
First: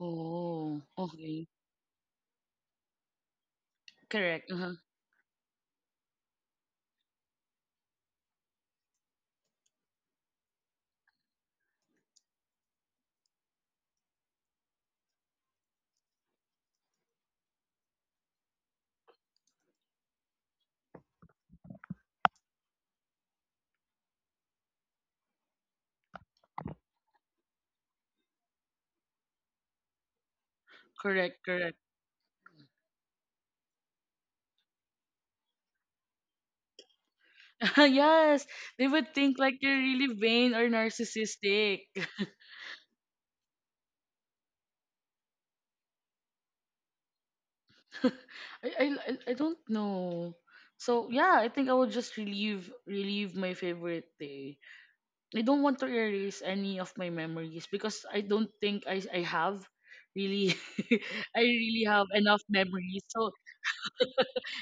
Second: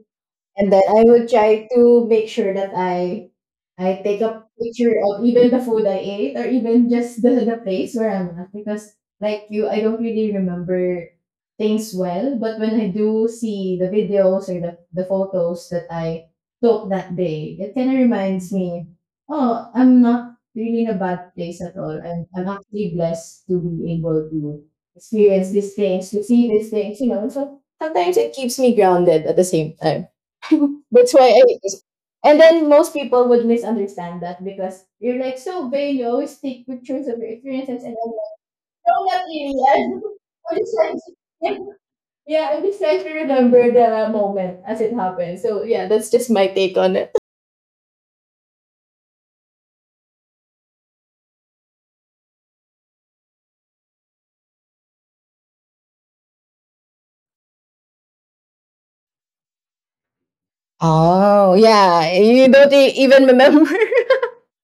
Speaker 2: and then
Speaker 1: Oh,
Speaker 2: I would
Speaker 1: okay.
Speaker 2: try to make sure that I take a
Speaker 1: Correct. Uh-huh.
Speaker 2: picture of even the food I ate or even just the place where I'm at, because like you, I don't really remember things well, but when I do see the videos or the photos that I took that day, it kind of reminds me oh, I'm not really in a bad place at all. I'm actually blessed to be able to experience these things, to see these things, you know, so sometimes it keeps me grounded at the same time. That's why I,
Speaker 1: Correct, correct.
Speaker 2: and then most people would misunderstand that because you're like so vain, you always take pictures of your experiences, and I'm like,
Speaker 1: Yes, they
Speaker 2: no,
Speaker 1: would
Speaker 2: not
Speaker 1: think
Speaker 2: really.
Speaker 1: like you're
Speaker 2: I'm
Speaker 1: really vain
Speaker 2: I'm
Speaker 1: or
Speaker 2: just trying to
Speaker 1: narcissistic.
Speaker 2: yeah, I'm just trying to remember the moment as it happened. So yeah, that's just my take on it.
Speaker 1: I don't know. So yeah, I think I will just relieve my favorite day. I don't want to erase any of my memories because I don't think I have really I
Speaker 2: Oh,
Speaker 1: really have
Speaker 2: yeah.
Speaker 1: enough
Speaker 2: You don't e-
Speaker 1: memories.
Speaker 2: even
Speaker 1: So
Speaker 2: remember.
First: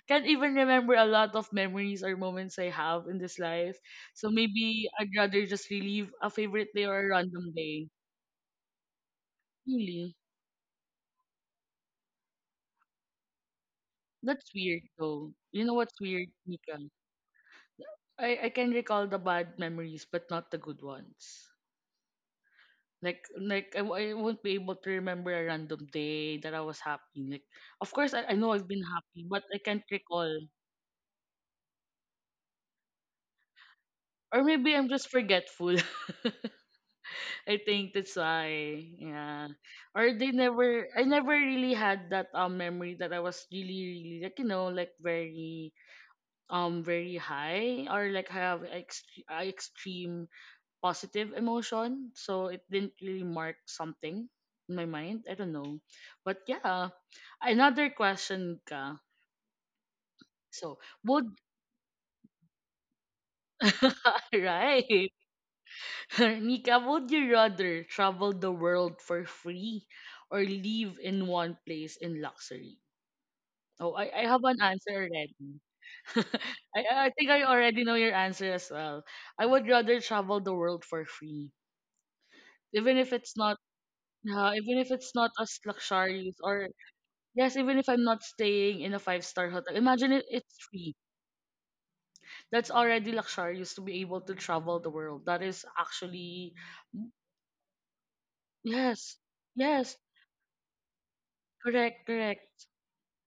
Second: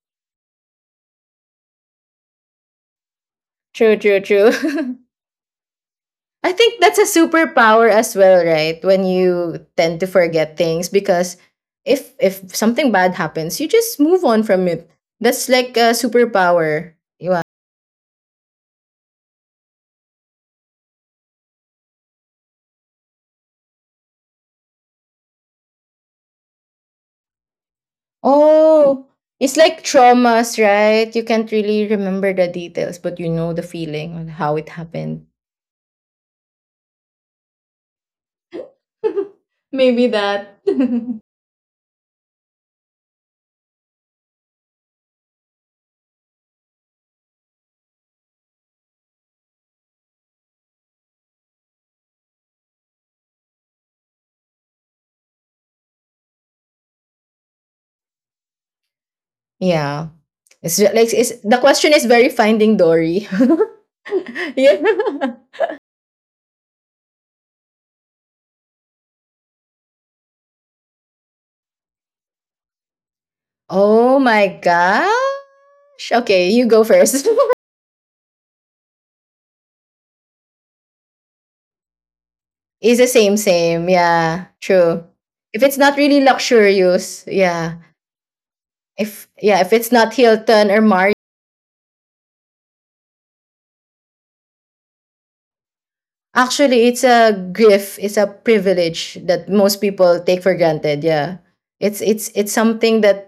Speaker 1: can't even remember a lot of memories or moments I have in this life.
Speaker 2: True, true,
Speaker 1: So maybe
Speaker 2: true.
Speaker 1: I'd rather just relive a
Speaker 2: I
Speaker 1: favorite
Speaker 2: think
Speaker 1: day
Speaker 2: that's
Speaker 1: or
Speaker 2: a
Speaker 1: a random
Speaker 2: superpower
Speaker 1: day.
Speaker 2: as well, right? When you tend to
Speaker 1: Really?
Speaker 2: forget things, because if something bad happens, you just move on
Speaker 1: That's
Speaker 2: from
Speaker 1: weird
Speaker 2: it.
Speaker 1: though.
Speaker 2: That's
Speaker 1: You
Speaker 2: like
Speaker 1: know
Speaker 2: a
Speaker 1: what's weird, Mika?
Speaker 2: superpower. You are,
Speaker 1: I can recall the bad memories but not the good ones. Like I won't be able to remember a random day that I was happy. Like of course I know I've been
Speaker 2: oh,
Speaker 1: happy but
Speaker 2: it's
Speaker 1: I
Speaker 2: like
Speaker 1: can't recall.
Speaker 2: traumas, right? You can't really remember the details, but you know the feeling and
Speaker 1: Or
Speaker 2: how it
Speaker 1: maybe I'm just
Speaker 2: happened.
Speaker 1: forgetful. I think that's why, yeah.
Speaker 2: Maybe
Speaker 1: Or they
Speaker 2: that.
Speaker 1: never, I never really had that memory that I was really like very very high or like have ex- extreme positive emotion. So it didn't really mark something in my mind. I don't know, but yeah. Another question, ka.
Speaker 2: Yeah. It's
Speaker 1: So
Speaker 2: ju- like
Speaker 1: would
Speaker 2: the question is very finding Dory. Yeah.
Speaker 1: right? Nika, would you rather travel the world for free or live in one place in luxury? Oh,
Speaker 2: Oh
Speaker 1: I have
Speaker 2: my
Speaker 1: an answer
Speaker 2: god.
Speaker 1: already.
Speaker 2: Sh- Okay, you go
Speaker 1: I
Speaker 2: first.
Speaker 1: think I already know your answer as well. I would rather travel the world for free, even
Speaker 2: It's the
Speaker 1: if it's
Speaker 2: same,
Speaker 1: not
Speaker 2: same. Yeah, true.
Speaker 1: as
Speaker 2: If it's not really
Speaker 1: luxurious, or
Speaker 2: luxurious,
Speaker 1: yes,
Speaker 2: yeah.
Speaker 1: even if I'm not staying in a five
Speaker 2: If
Speaker 1: star
Speaker 2: yeah, if
Speaker 1: hotel.
Speaker 2: it's
Speaker 1: Imagine
Speaker 2: not
Speaker 1: it, it's
Speaker 2: Hilton or
Speaker 1: free.
Speaker 2: Marriott,
Speaker 1: That's already luxurious to be able to travel the world. That is actually
Speaker 2: actually, it's a gift. It's a
Speaker 1: yes,
Speaker 2: privilege that most
Speaker 1: yes,
Speaker 2: people take for granted. Yeah, it's
Speaker 1: correct,
Speaker 2: it's it's
Speaker 1: correct.
Speaker 2: something that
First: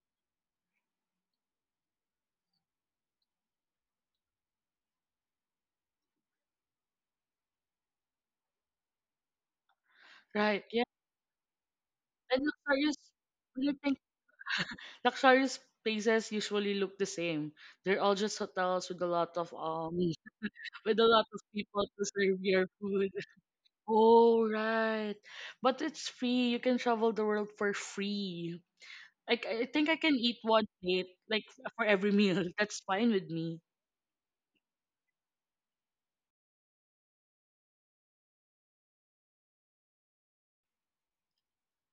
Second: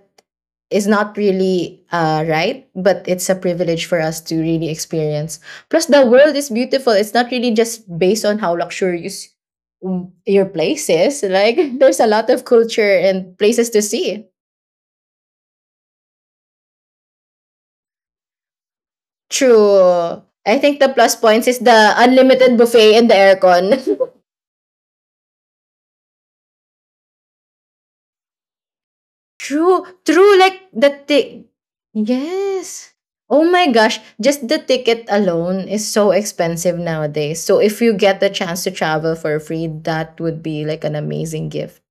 Speaker 2: is not really right, but it's a privilege for us to really experience. Plus, the world is beautiful. It's not really just based on how luxurious w- your
Speaker 1: Right. Yeah.
Speaker 2: place is. Like, there's a lot of
Speaker 1: And
Speaker 2: culture
Speaker 1: luxurious,
Speaker 2: and
Speaker 1: when
Speaker 2: places
Speaker 1: you
Speaker 2: to
Speaker 1: think
Speaker 2: see.
Speaker 1: luxurious places usually look the same. They're all just hotels with a lot of
Speaker 2: True. I think the
Speaker 1: with a
Speaker 2: plus
Speaker 1: lot of
Speaker 2: points is
Speaker 1: people
Speaker 2: the
Speaker 1: to serve
Speaker 2: unlimited
Speaker 1: your
Speaker 2: buffet and
Speaker 1: food.
Speaker 2: the aircon.
Speaker 1: Oh, right. But it's free. You can travel the world for free. Like I
Speaker 2: True,
Speaker 1: think I can
Speaker 2: true,
Speaker 1: eat one
Speaker 2: like the
Speaker 1: plate like
Speaker 2: ti
Speaker 1: for every meal. That's
Speaker 2: yes.
Speaker 1: fine with
Speaker 2: Oh
Speaker 1: me.
Speaker 2: my gosh, just the ticket alone is so expensive nowadays. So if you get the chance to travel for free, that would be like an amazing gift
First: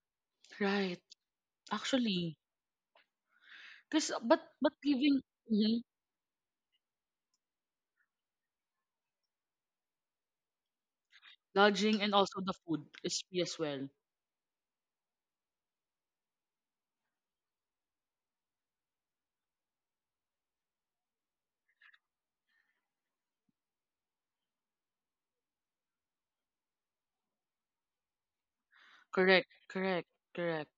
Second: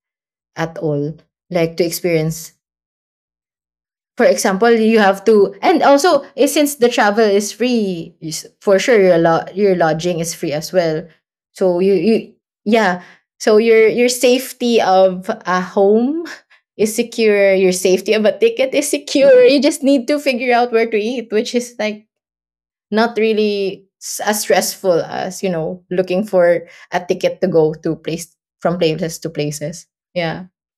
Speaker 2: at
Speaker 1: Right.
Speaker 2: all. Like to
Speaker 1: Actually,
Speaker 2: experience,
Speaker 1: cause
Speaker 2: for example,
Speaker 1: but
Speaker 2: you
Speaker 1: living
Speaker 2: have to,
Speaker 1: mhm,
Speaker 2: and also eh, since the travel is free, is for sure your lo- your lodging is free as well. So you
Speaker 1: lodging and
Speaker 2: you
Speaker 1: also the food
Speaker 2: yeah,
Speaker 1: is free
Speaker 2: so
Speaker 1: as well.
Speaker 2: your safety of a home is secure. Your safety of a ticket is secure. You just need to figure out where to eat, which is like not really s- as stressful as you know looking for a ticket to go to place from places to
Speaker 1: Correct.
Speaker 2: places.
Speaker 1: Correct.
Speaker 2: Yeah.
Speaker 1: Correct.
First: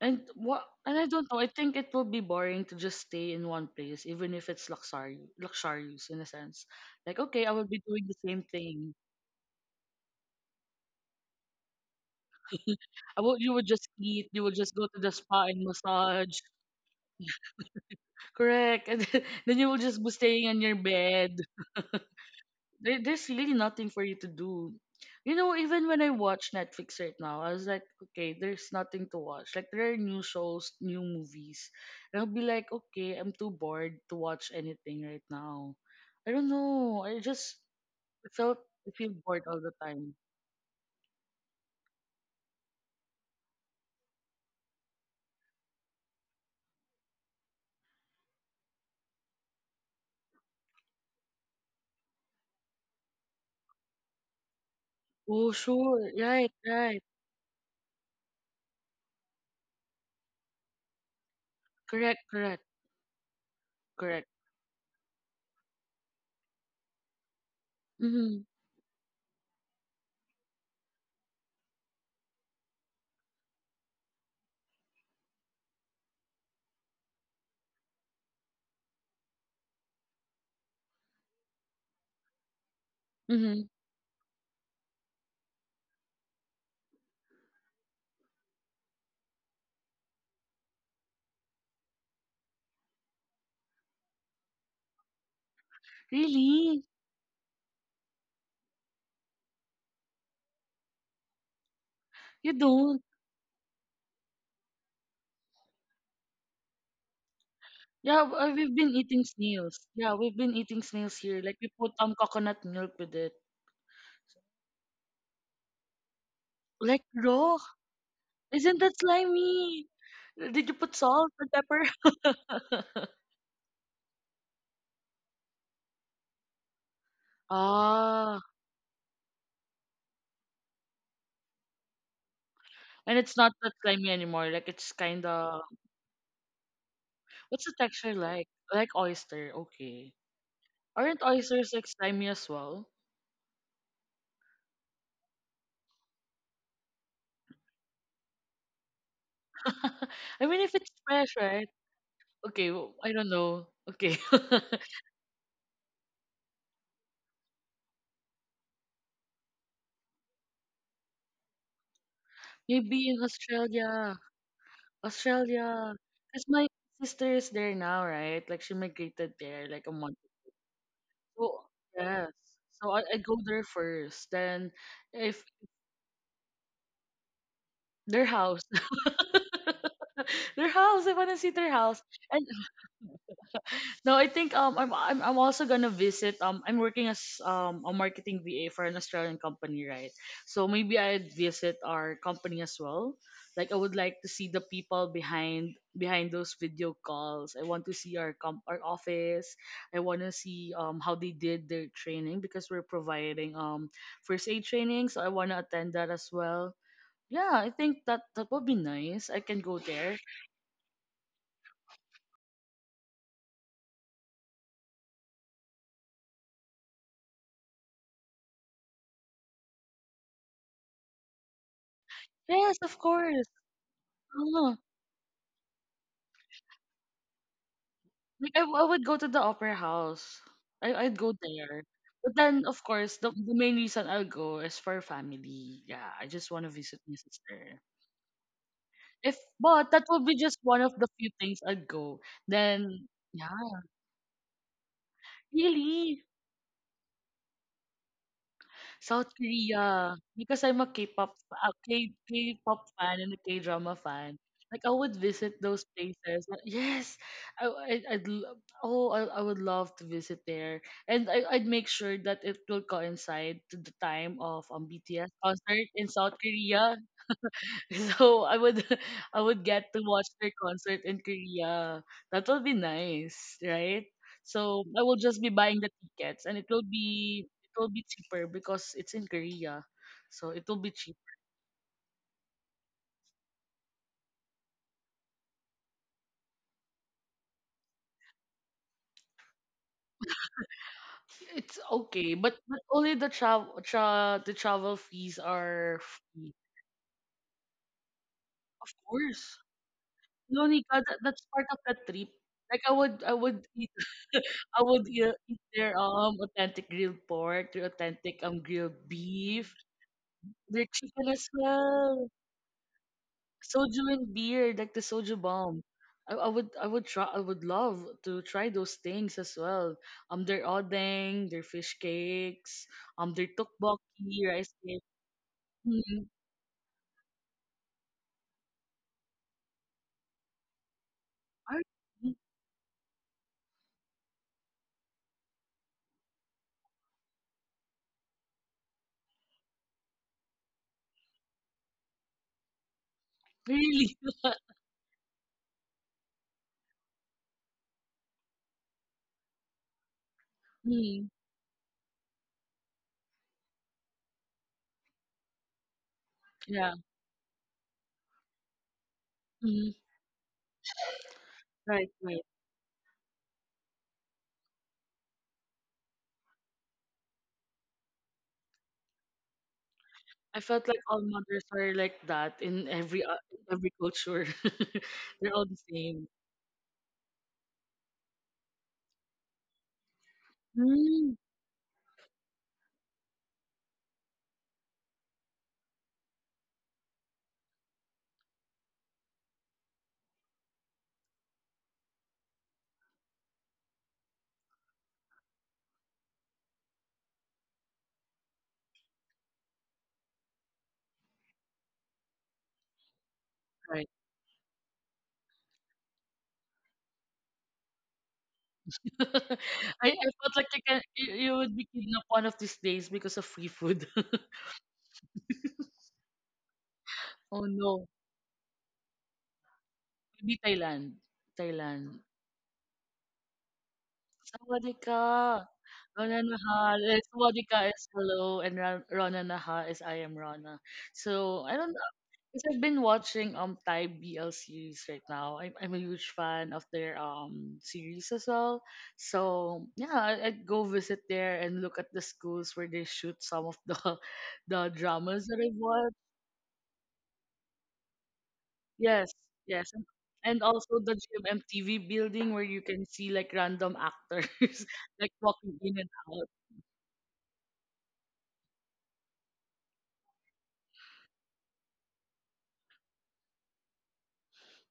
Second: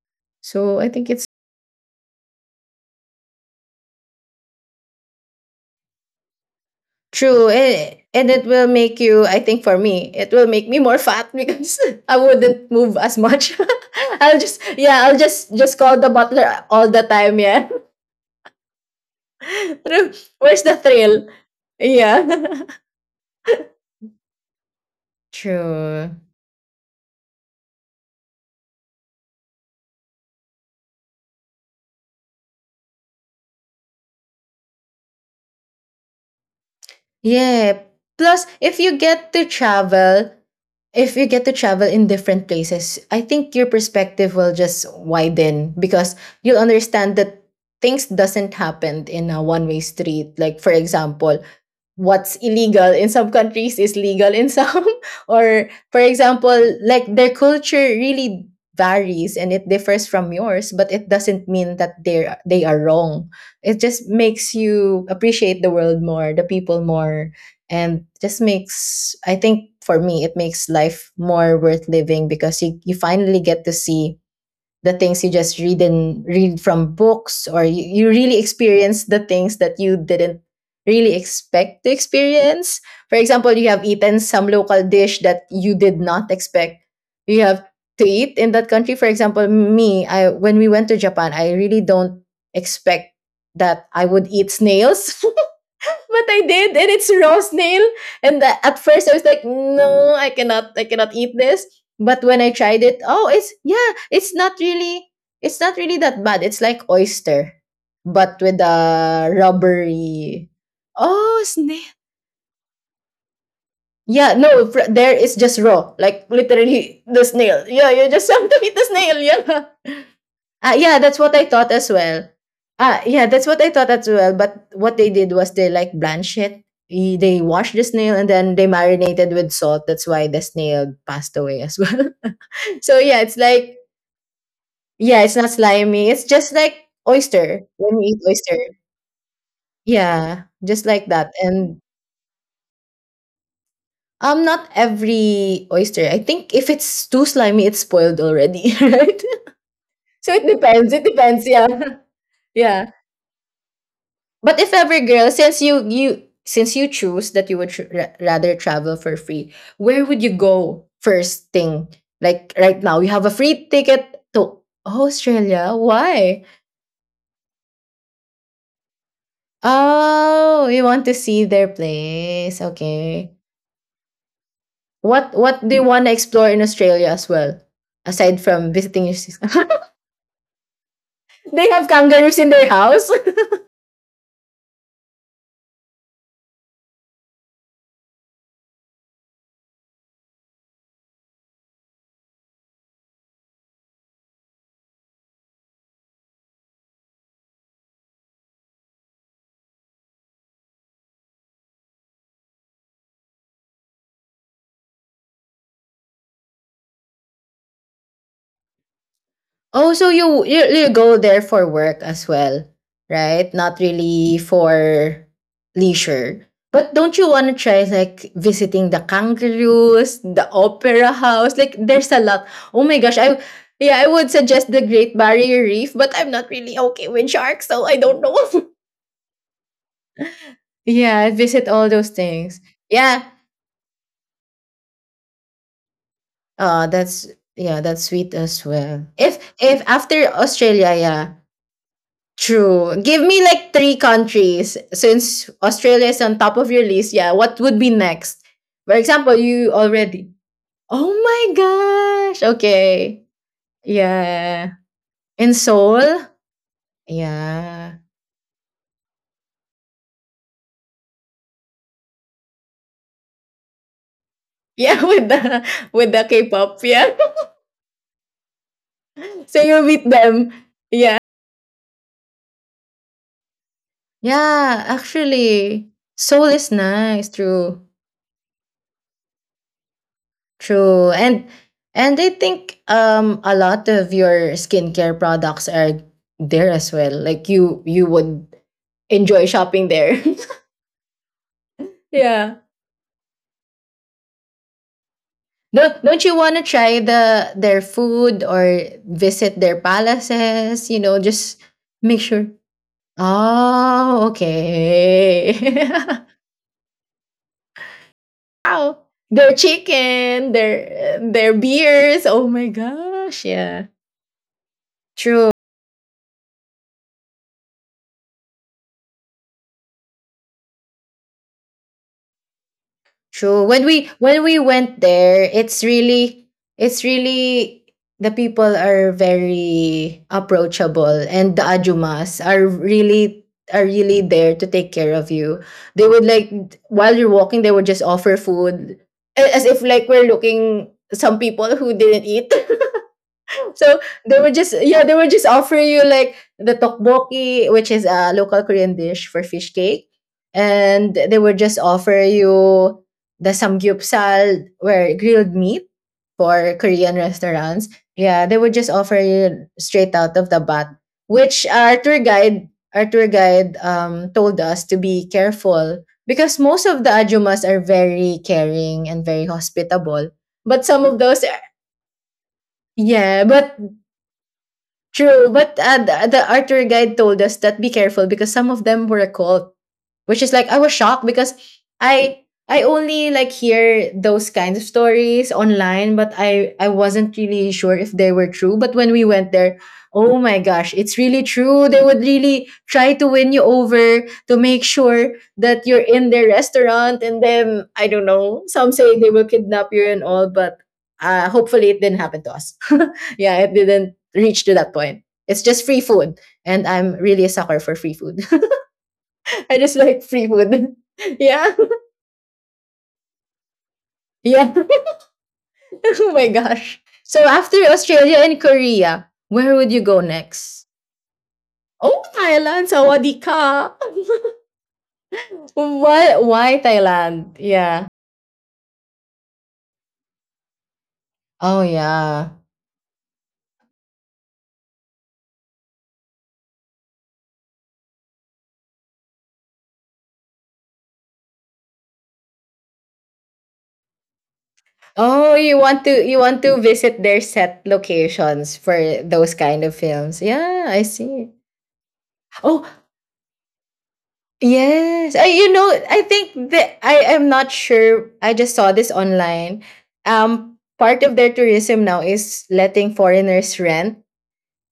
Speaker 1: And what?
Speaker 2: So I
Speaker 1: And I
Speaker 2: think
Speaker 1: don't
Speaker 2: it's
Speaker 1: know. I think it will be boring to just stay in one place, even if it's luxurious in a sense. Like, okay, I
Speaker 2: true.
Speaker 1: will be doing
Speaker 2: Eh,
Speaker 1: the
Speaker 2: and
Speaker 1: same
Speaker 2: it will
Speaker 1: thing.
Speaker 2: make you, I think for me, it will make me more fat because I wouldn't move as
Speaker 1: I will. You
Speaker 2: much.
Speaker 1: will just eat.
Speaker 2: I'll
Speaker 1: You will
Speaker 2: just
Speaker 1: just go to
Speaker 2: yeah,
Speaker 1: the
Speaker 2: I'll
Speaker 1: spa and
Speaker 2: just call the
Speaker 1: massage.
Speaker 2: butler all the time, yeah.
Speaker 1: Correct. And then you will just be
Speaker 2: True.
Speaker 1: staying on
Speaker 2: Where's
Speaker 1: your
Speaker 2: the thrill?
Speaker 1: bed.
Speaker 2: Yeah.
Speaker 1: There's really nothing for you to do. You know, even when I
Speaker 2: True.
Speaker 1: watch Netflix right now, I was like, okay, there's nothing to watch. Like there are new shows, new movies. And I'll be like, okay, I'm too bored to watch anything right now. I don't know. I just
Speaker 2: Yeah. Plus,
Speaker 1: felt
Speaker 2: if
Speaker 1: I
Speaker 2: you
Speaker 1: feel
Speaker 2: get
Speaker 1: bored
Speaker 2: to
Speaker 1: all the time.
Speaker 2: travel, if you get to travel in different places, I think your perspective will just widen because you'll understand that things doesn't happen in a one-way street. Like for example, what's illegal in some countries is legal in some,
Speaker 1: Oh
Speaker 2: or for
Speaker 1: sure,
Speaker 2: example
Speaker 1: right,
Speaker 2: like their culture really varies and it differs from yours, but it doesn't mean that they are
Speaker 1: correct,
Speaker 2: they are wrong. It just
Speaker 1: correct.
Speaker 2: makes you appreciate the world more, the people more, and just
Speaker 1: Mhm,
Speaker 2: makes I think for me it makes life more worth living because you finally get to see the things you just read and read from books, or you really experience the things that you didn't really expect to experience. For example, you
Speaker 1: mhm.
Speaker 2: have eaten some local dish that you did not expect you have to eat in that country. For example, me, I when we went to Japan, I really don't expect that I would eat snails, but I did,
Speaker 1: Really?
Speaker 2: and it's raw snail. And the- at first, I was like, no, I cannot eat this. But when I
Speaker 1: You
Speaker 2: tried
Speaker 1: don't?
Speaker 2: it, oh, it's yeah, it's not really that bad. It's like oyster,
Speaker 1: Yeah,
Speaker 2: but with
Speaker 1: we've been eating
Speaker 2: a
Speaker 1: snails. Yeah, we've
Speaker 2: rubbery.
Speaker 1: been eating snails here.
Speaker 2: Oh,
Speaker 1: Like we
Speaker 2: snail.
Speaker 1: put coconut milk with it.
Speaker 2: Yeah, no, fr- there is just raw, like literally
Speaker 1: Like
Speaker 2: the
Speaker 1: raw?
Speaker 2: snail. Yeah, you just have to eat
Speaker 1: Isn't
Speaker 2: the
Speaker 1: that
Speaker 2: snail.
Speaker 1: slimy?
Speaker 2: Yeah,
Speaker 1: Did
Speaker 2: ah,
Speaker 1: you put
Speaker 2: yeah, that's
Speaker 1: salt
Speaker 2: what I
Speaker 1: and
Speaker 2: thought
Speaker 1: pepper?
Speaker 2: as well. Ah, yeah, that's what I thought as well. But what they did was they like blanched it. Y- They washed the snail and
Speaker 1: Ah,
Speaker 2: then they marinated with salt. That's why the snail passed away as well. So
Speaker 1: and
Speaker 2: yeah,
Speaker 1: it's
Speaker 2: it's
Speaker 1: not that
Speaker 2: like
Speaker 1: slimy anymore. Like it's
Speaker 2: yeah,
Speaker 1: kind
Speaker 2: it's not
Speaker 1: of
Speaker 2: slimy. It's just like oyster
Speaker 1: what's the
Speaker 2: when you
Speaker 1: texture
Speaker 2: eat
Speaker 1: like?
Speaker 2: oyster.
Speaker 1: Like oyster. Okay.
Speaker 2: Yeah, just like
Speaker 1: Aren't
Speaker 2: that.
Speaker 1: oysters
Speaker 2: And
Speaker 1: like slimy as well?
Speaker 2: not every oyster. I think if it's too slimy, it's spoiled already, right? So it
Speaker 1: I mean, if it's
Speaker 2: depends. It
Speaker 1: fresh,
Speaker 2: depends. Yeah,
Speaker 1: right? Okay,
Speaker 2: yeah.
Speaker 1: I don't know. Okay,
Speaker 2: But if ever, girl, since you since you choose that you would tr- ra- rather travel for free, where would you go first thing? Like right now, you
Speaker 1: maybe in
Speaker 2: have a free ticket to Australia.
Speaker 1: Australia,
Speaker 2: Why?
Speaker 1: because my sister is there now, right? Like she migrated there like a month.
Speaker 2: Oh, you want to see
Speaker 1: So
Speaker 2: their
Speaker 1: yes.
Speaker 2: place?
Speaker 1: So I
Speaker 2: Okay.
Speaker 1: go there first. Then if
Speaker 2: What do you want to explore in Australia as well?
Speaker 1: their
Speaker 2: Aside
Speaker 1: house,
Speaker 2: from visiting your sis-
Speaker 1: their house, I wanna see
Speaker 2: they
Speaker 1: their
Speaker 2: have
Speaker 1: house.
Speaker 2: kangaroos
Speaker 1: And
Speaker 2: in their house.
Speaker 1: no, I think I'm also gonna visit. I'm working as a marketing VA for an Australian company, right? So maybe I'd visit our company as well. Like I would like to see the people behind those video calls. I want to see our office. I want to see how they did their training because we're providing first aid training. So I want to attend that as well. Yeah, I think that that would be nice. I can go
Speaker 2: Oh, so
Speaker 1: there.
Speaker 2: you go there for work as well, right? Not really for leisure. But don't you want to try like visiting the kangaroos, the opera house? Like there's a lot.
Speaker 1: Yes,
Speaker 2: Oh
Speaker 1: of
Speaker 2: my gosh, I
Speaker 1: course.
Speaker 2: yeah, I would suggest
Speaker 1: Uh-huh.
Speaker 2: the Great Barrier Reef, but I'm not really okay with sharks, so I don't know.
Speaker 1: Like I I would go to the opera house. I'd
Speaker 2: Yeah,
Speaker 1: go
Speaker 2: visit
Speaker 1: there.
Speaker 2: all those
Speaker 1: But
Speaker 2: things.
Speaker 1: then of course
Speaker 2: Yeah.
Speaker 1: the main reason I'll go is for family. Yeah, I just want to
Speaker 2: Uh
Speaker 1: visit my
Speaker 2: that's
Speaker 1: sister.
Speaker 2: yeah, that's sweet as well.
Speaker 1: If
Speaker 2: If
Speaker 1: but that would
Speaker 2: after
Speaker 1: be just one of
Speaker 2: Australia,
Speaker 1: the few
Speaker 2: yeah.
Speaker 1: things I'd go.
Speaker 2: True.
Speaker 1: Then
Speaker 2: Give me
Speaker 1: yeah,
Speaker 2: like three countries since Australia is
Speaker 1: really.
Speaker 2: on top of your list. Yeah, what would be next? For
Speaker 1: South
Speaker 2: example, you
Speaker 1: Korea,
Speaker 2: already.
Speaker 1: because I'm a
Speaker 2: Oh my gosh.
Speaker 1: K-pop fan
Speaker 2: Okay.
Speaker 1: and a K-drama fan.
Speaker 2: Yeah.
Speaker 1: Like I would visit
Speaker 2: In
Speaker 1: those
Speaker 2: Seoul?
Speaker 1: places. Like, yes, I
Speaker 2: Yeah.
Speaker 1: I'd lo- oh I would love to visit there, and I'd make sure that it will coincide to the time of
Speaker 2: Yeah, with
Speaker 1: BTS
Speaker 2: the
Speaker 1: concert in
Speaker 2: with the
Speaker 1: South
Speaker 2: K-pop,
Speaker 1: Korea.
Speaker 2: yeah.
Speaker 1: So I would I
Speaker 2: So
Speaker 1: would
Speaker 2: you
Speaker 1: get to
Speaker 2: meet
Speaker 1: watch their
Speaker 2: them.
Speaker 1: concert in
Speaker 2: Yeah.
Speaker 1: Korea. That would be nice, right? So
Speaker 2: Yeah,
Speaker 1: I will just be buying the
Speaker 2: actually. Seoul
Speaker 1: tickets and
Speaker 2: is nice,
Speaker 1: it
Speaker 2: true.
Speaker 1: will be cheaper because it's in Korea. So it will be
Speaker 2: True.
Speaker 1: cheap.
Speaker 2: And I think a lot of your skincare products are there as well. Like you would enjoy shopping there.
Speaker 1: It's okay,
Speaker 2: Yeah.
Speaker 1: but only the travel fees are
Speaker 2: Don't you
Speaker 1: free.
Speaker 2: want to try their food or
Speaker 1: Of course.
Speaker 2: visit their palaces,
Speaker 1: Lonica, that's
Speaker 2: just
Speaker 1: part of the
Speaker 2: make
Speaker 1: trip.
Speaker 2: sure.
Speaker 1: Like I would eat
Speaker 2: Oh, okay.
Speaker 1: eat their authentic grilled pork, their authentic
Speaker 2: Wow.
Speaker 1: grilled
Speaker 2: Their
Speaker 1: beef,
Speaker 2: chicken,
Speaker 1: their
Speaker 2: their
Speaker 1: chicken as
Speaker 2: their beers.
Speaker 1: well.
Speaker 2: Oh my gosh, yeah.
Speaker 1: Soju and beer, like the soju
Speaker 2: True.
Speaker 1: bomb. I would try, I would love to try those things as well. Their odeng, their fish cakes, their
Speaker 2: True. When we when
Speaker 1: tteokbokki,
Speaker 2: we
Speaker 1: rice
Speaker 2: went
Speaker 1: cake.
Speaker 2: there,
Speaker 1: Mm,
Speaker 2: it's really the people are very approachable, and the
Speaker 1: are- mm,
Speaker 2: ajumas are really there to take care of you. They would, like, while you're walking, they would just offer food as if like we're looking some people who didn't eat. So
Speaker 1: really?
Speaker 2: they were just offering you like the tteokbokki, which is a local Korean dish for fish cake, and
Speaker 1: Mm,
Speaker 2: they would just offer you the samgyeopsal, where grilled meat for
Speaker 1: yeah.
Speaker 2: Korean restaurants. Yeah, they would just offer you
Speaker 1: Mm,
Speaker 2: straight out of the bat, which our
Speaker 1: right,
Speaker 2: tour
Speaker 1: right.
Speaker 2: guide our tour guide told us to be careful because most of the ajumas are very caring and very hospitable,
Speaker 1: I
Speaker 2: but
Speaker 1: felt like
Speaker 2: some of
Speaker 1: all
Speaker 2: those
Speaker 1: mothers are like that in
Speaker 2: yeah, but
Speaker 1: every culture.
Speaker 2: true,
Speaker 1: They're all the
Speaker 2: but
Speaker 1: same.
Speaker 2: the art tour guide told us that be careful because some of them were a cult, which is like I was shocked
Speaker 1: Mm,
Speaker 2: because I I only, like, hear those kinds of stories online, but I wasn't really sure if they were true. But when we went there, oh my gosh, it's really true. They would really try to win you over to make sure that you're in their restaurant, and then I don't know. Some say they will kidnap you and all, but hopefully it didn't happen to us. Yeah, it
Speaker 1: right.
Speaker 2: didn't reach to that point. It's just free food, and I'm really a sucker for free food. I just
Speaker 1: I,
Speaker 2: like
Speaker 1: I
Speaker 2: free
Speaker 1: felt like you
Speaker 2: food.
Speaker 1: can you, you
Speaker 2: Yeah.
Speaker 1: would be kidnapped one of these days because of free food.
Speaker 2: Yeah. Oh my gosh. So
Speaker 1: Oh
Speaker 2: after
Speaker 1: no,
Speaker 2: Australia and Korea, where would you go
Speaker 1: maybe
Speaker 2: next?
Speaker 1: Thailand. Thailand.
Speaker 2: Oh, Thailand. Sawadika.
Speaker 1: Sawadika. Rona
Speaker 2: What? Why
Speaker 1: Naha is
Speaker 2: Thailand?
Speaker 1: Sawadika
Speaker 2: Yeah.
Speaker 1: is hello and Rona Naha is I am Rana. So I
Speaker 2: Oh
Speaker 1: don't know
Speaker 2: yeah.
Speaker 1: because I've been watching Thai BL series right now. I'm a huge fan of their series as well. So yeah, I'd go visit there and look at the schools where they shoot some of the the dramas
Speaker 2: Oh,
Speaker 1: that I
Speaker 2: you want to
Speaker 1: watched.
Speaker 2: you want to visit their set locations for
Speaker 1: Yes,
Speaker 2: those kind
Speaker 1: yes.
Speaker 2: of
Speaker 1: And
Speaker 2: films.
Speaker 1: and
Speaker 2: Yeah, I
Speaker 1: also the
Speaker 2: see.
Speaker 1: GMMTV building where you
Speaker 2: Oh,
Speaker 1: can see like random actors like
Speaker 2: yes, I, you
Speaker 1: walking
Speaker 2: know,
Speaker 1: in and
Speaker 2: I
Speaker 1: out.
Speaker 2: think that I am not sure. I just saw this online. Part of their tourism now is letting foreigners rent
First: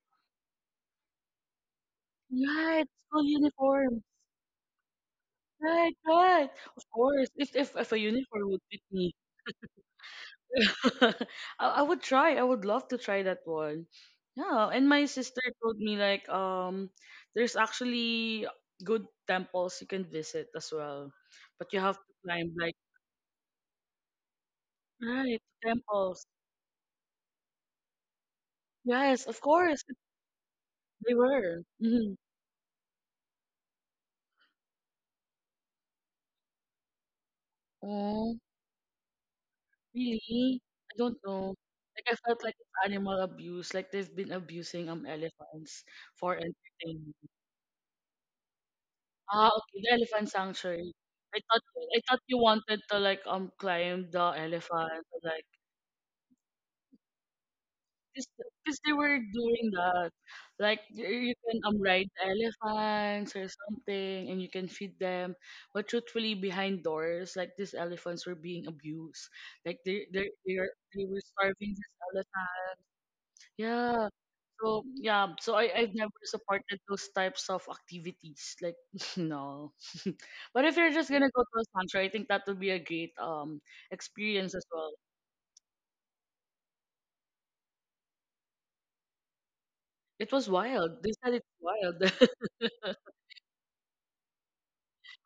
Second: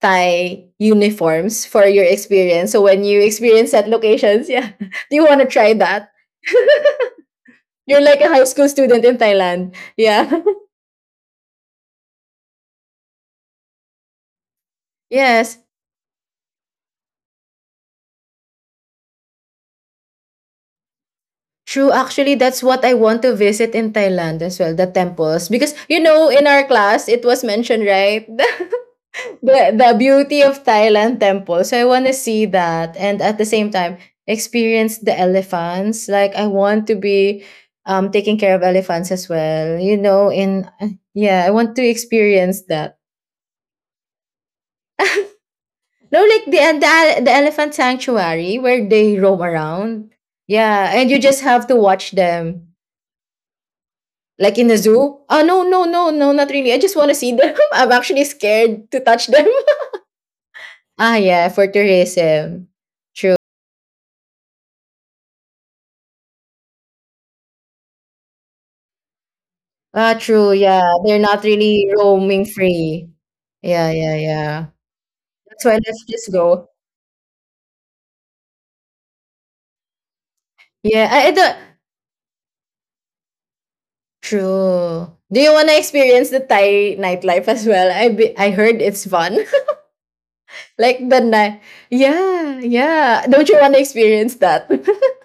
Speaker 2: Thai uniforms for your experience. So
Speaker 1: Right,
Speaker 2: when you
Speaker 1: school
Speaker 2: experience at
Speaker 1: uniform.
Speaker 2: locations, yeah, do you want to try
Speaker 1: Right,
Speaker 2: that?
Speaker 1: right. Of course. If a
Speaker 2: You're like a high
Speaker 1: uniform would
Speaker 2: school
Speaker 1: fit
Speaker 2: student
Speaker 1: me.
Speaker 2: in Thailand. Yeah.
Speaker 1: I would try. I would love to try that one. Yeah. And my sister
Speaker 2: Yes,
Speaker 1: told me like there's actually good temples you can visit as well. But you
Speaker 2: true.
Speaker 1: have to
Speaker 2: Actually,
Speaker 1: climb
Speaker 2: that's
Speaker 1: like
Speaker 2: what I want to visit in Thailand as well, the
Speaker 1: right
Speaker 2: temples. Because,
Speaker 1: temples.
Speaker 2: in our class, it was mentioned, right?
Speaker 1: Yes, of
Speaker 2: the
Speaker 1: course.
Speaker 2: the beauty of
Speaker 1: They
Speaker 2: Thailand
Speaker 1: were.
Speaker 2: temple. So I want to
Speaker 1: Mhm.
Speaker 2: see that and at the same time experience the elephants. Like I want to be
Speaker 1: Oh,
Speaker 2: taking care of elephants as well.
Speaker 1: really? I don't
Speaker 2: I
Speaker 1: know.
Speaker 2: want to
Speaker 1: Like I felt like
Speaker 2: experience
Speaker 1: it's
Speaker 2: that.
Speaker 1: animal abuse. Like they've been abusing elephants
Speaker 2: No,
Speaker 1: for
Speaker 2: like the the,
Speaker 1: entertainment.
Speaker 2: ele- the elephant sanctuary where they roam
Speaker 1: Ah, okay, the
Speaker 2: around.
Speaker 1: elephant
Speaker 2: Yeah,
Speaker 1: sanctuary.
Speaker 2: and you
Speaker 1: I
Speaker 2: just
Speaker 1: thought
Speaker 2: have to
Speaker 1: I
Speaker 2: watch
Speaker 1: thought you
Speaker 2: them.
Speaker 1: wanted to like climb the
Speaker 2: Like in the
Speaker 1: elephant
Speaker 2: zoo? Oh
Speaker 1: like
Speaker 2: no, no, no, no, not really. I just want to see them. I'm actually
Speaker 1: this because
Speaker 2: scared
Speaker 1: they
Speaker 2: to
Speaker 1: were
Speaker 2: touch them.
Speaker 1: doing that. Like you
Speaker 2: Ah,
Speaker 1: you
Speaker 2: yeah,
Speaker 1: can
Speaker 2: for
Speaker 1: ride the
Speaker 2: tourism.
Speaker 1: elephants
Speaker 2: True.
Speaker 1: or something and you can feed them. But truthfully behind doors, like these elephants were being abused. Like they
Speaker 2: Ah,
Speaker 1: they
Speaker 2: true.
Speaker 1: they, are-
Speaker 2: Yeah,
Speaker 1: they
Speaker 2: they're
Speaker 1: were
Speaker 2: not
Speaker 1: starving
Speaker 2: really
Speaker 1: these
Speaker 2: roaming
Speaker 1: elephants.
Speaker 2: free. Yeah,
Speaker 1: Yeah.
Speaker 2: yeah, yeah.
Speaker 1: So yeah, so
Speaker 2: That's
Speaker 1: I,
Speaker 2: why
Speaker 1: I've
Speaker 2: let's
Speaker 1: never
Speaker 2: just go.
Speaker 1: supported those types of activities. Like no. But if you're
Speaker 2: Yeah,
Speaker 1: just
Speaker 2: I,
Speaker 1: gonna
Speaker 2: I
Speaker 1: go
Speaker 2: don't.
Speaker 1: to a sanctuary, I think that would be a great experience as well.
Speaker 2: True. Do you want to experience the Thai nightlife as well? I heard it's fun.
Speaker 1: It was
Speaker 2: Like
Speaker 1: wild. They
Speaker 2: the
Speaker 1: said it's
Speaker 2: night.
Speaker 1: wild.
Speaker 2: Yeah, yeah. Don't you want to experience that?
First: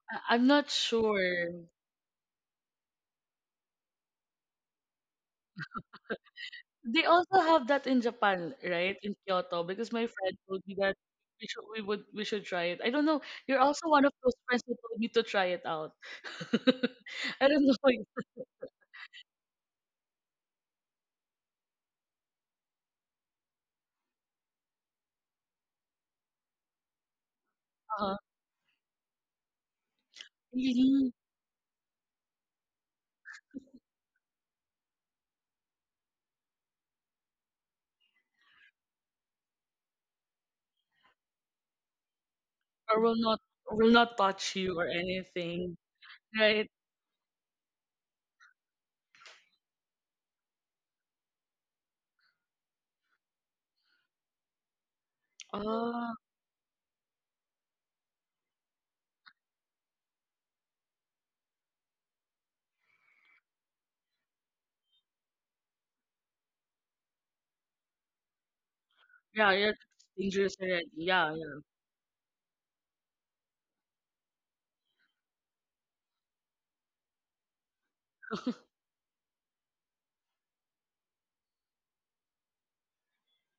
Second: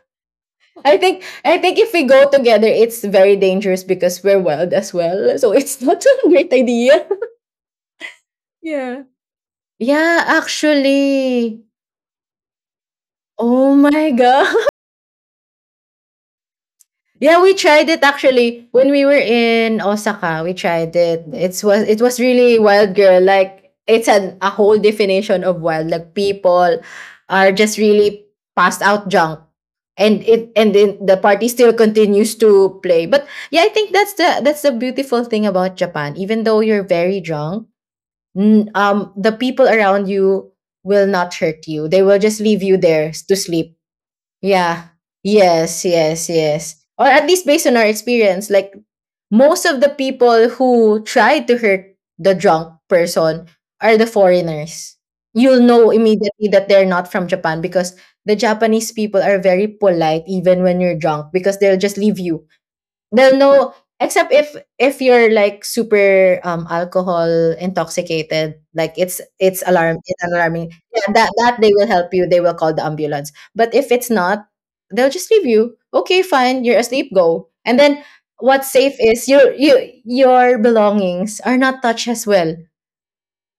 Speaker 1: I'm not
Speaker 2: I think
Speaker 1: sure.
Speaker 2: I think if we go together, it's very dangerous because we're wild as well. So it's not a great
Speaker 1: They
Speaker 2: idea.
Speaker 1: also have that in Japan, right?
Speaker 2: Yeah.
Speaker 1: In Kyoto, because my
Speaker 2: Yeah,
Speaker 1: friend told me that
Speaker 2: actually.
Speaker 1: we should try it. I don't know. You're
Speaker 2: Oh
Speaker 1: also one
Speaker 2: my
Speaker 1: of those friends
Speaker 2: god.
Speaker 1: who told me to try it out.
Speaker 2: Yeah,
Speaker 1: I
Speaker 2: we
Speaker 1: don't know.
Speaker 2: tried
Speaker 1: Why.
Speaker 2: it actually when we were in Osaka. We tried it. It was really wild, girl. Like it's an a whole definition of wild. Like people are just really passed out drunk, and it and then
Speaker 1: Uh,
Speaker 2: the party still continues to play. But yeah, I think that's the beautiful thing about Japan. Even though you're very drunk, the people around you will not hurt you. They will just leave you
Speaker 1: Or
Speaker 2: there
Speaker 1: will
Speaker 2: to
Speaker 1: not
Speaker 2: sleep.
Speaker 1: touch you or
Speaker 2: Yeah.
Speaker 1: anything,
Speaker 2: Yes, yes,
Speaker 1: right?
Speaker 2: yes. Or at least based on our experience, like most of the people who try to hurt the drunk person are the foreigners. You'll know
Speaker 1: Oh,
Speaker 2: immediately that they're not from Japan because the Japanese people are very polite even when you're drunk because they'll just leave you. They'll know, except if you're like super alcohol intoxicated, like it's
Speaker 1: yeah,
Speaker 2: it's
Speaker 1: you're
Speaker 2: alarm it's
Speaker 1: dangerous
Speaker 2: alarming.
Speaker 1: already.
Speaker 2: Yeah, that
Speaker 1: Yeah,
Speaker 2: that
Speaker 1: yeah.
Speaker 2: they will help you. They will call the ambulance. But if it's not, they'll just leave you. Okay, fine, you're asleep, go. And then what's safe is your belongings are not touched as well.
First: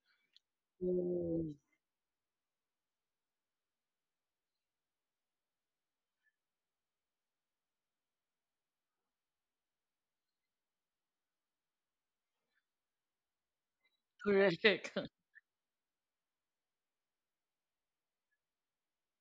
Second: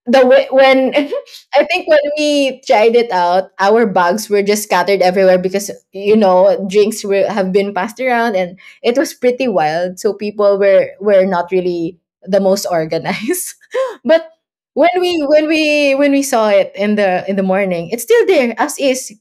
Speaker 2: The wi- when
Speaker 1: Mm,
Speaker 2: I think when we tried it out, our bags were just scattered everywhere because drinks were have been passed around, and it was pretty wild. So people were not really the most organized. But when
Speaker 1: correct.
Speaker 2: we when we when we saw it in the morning, it's still there as is,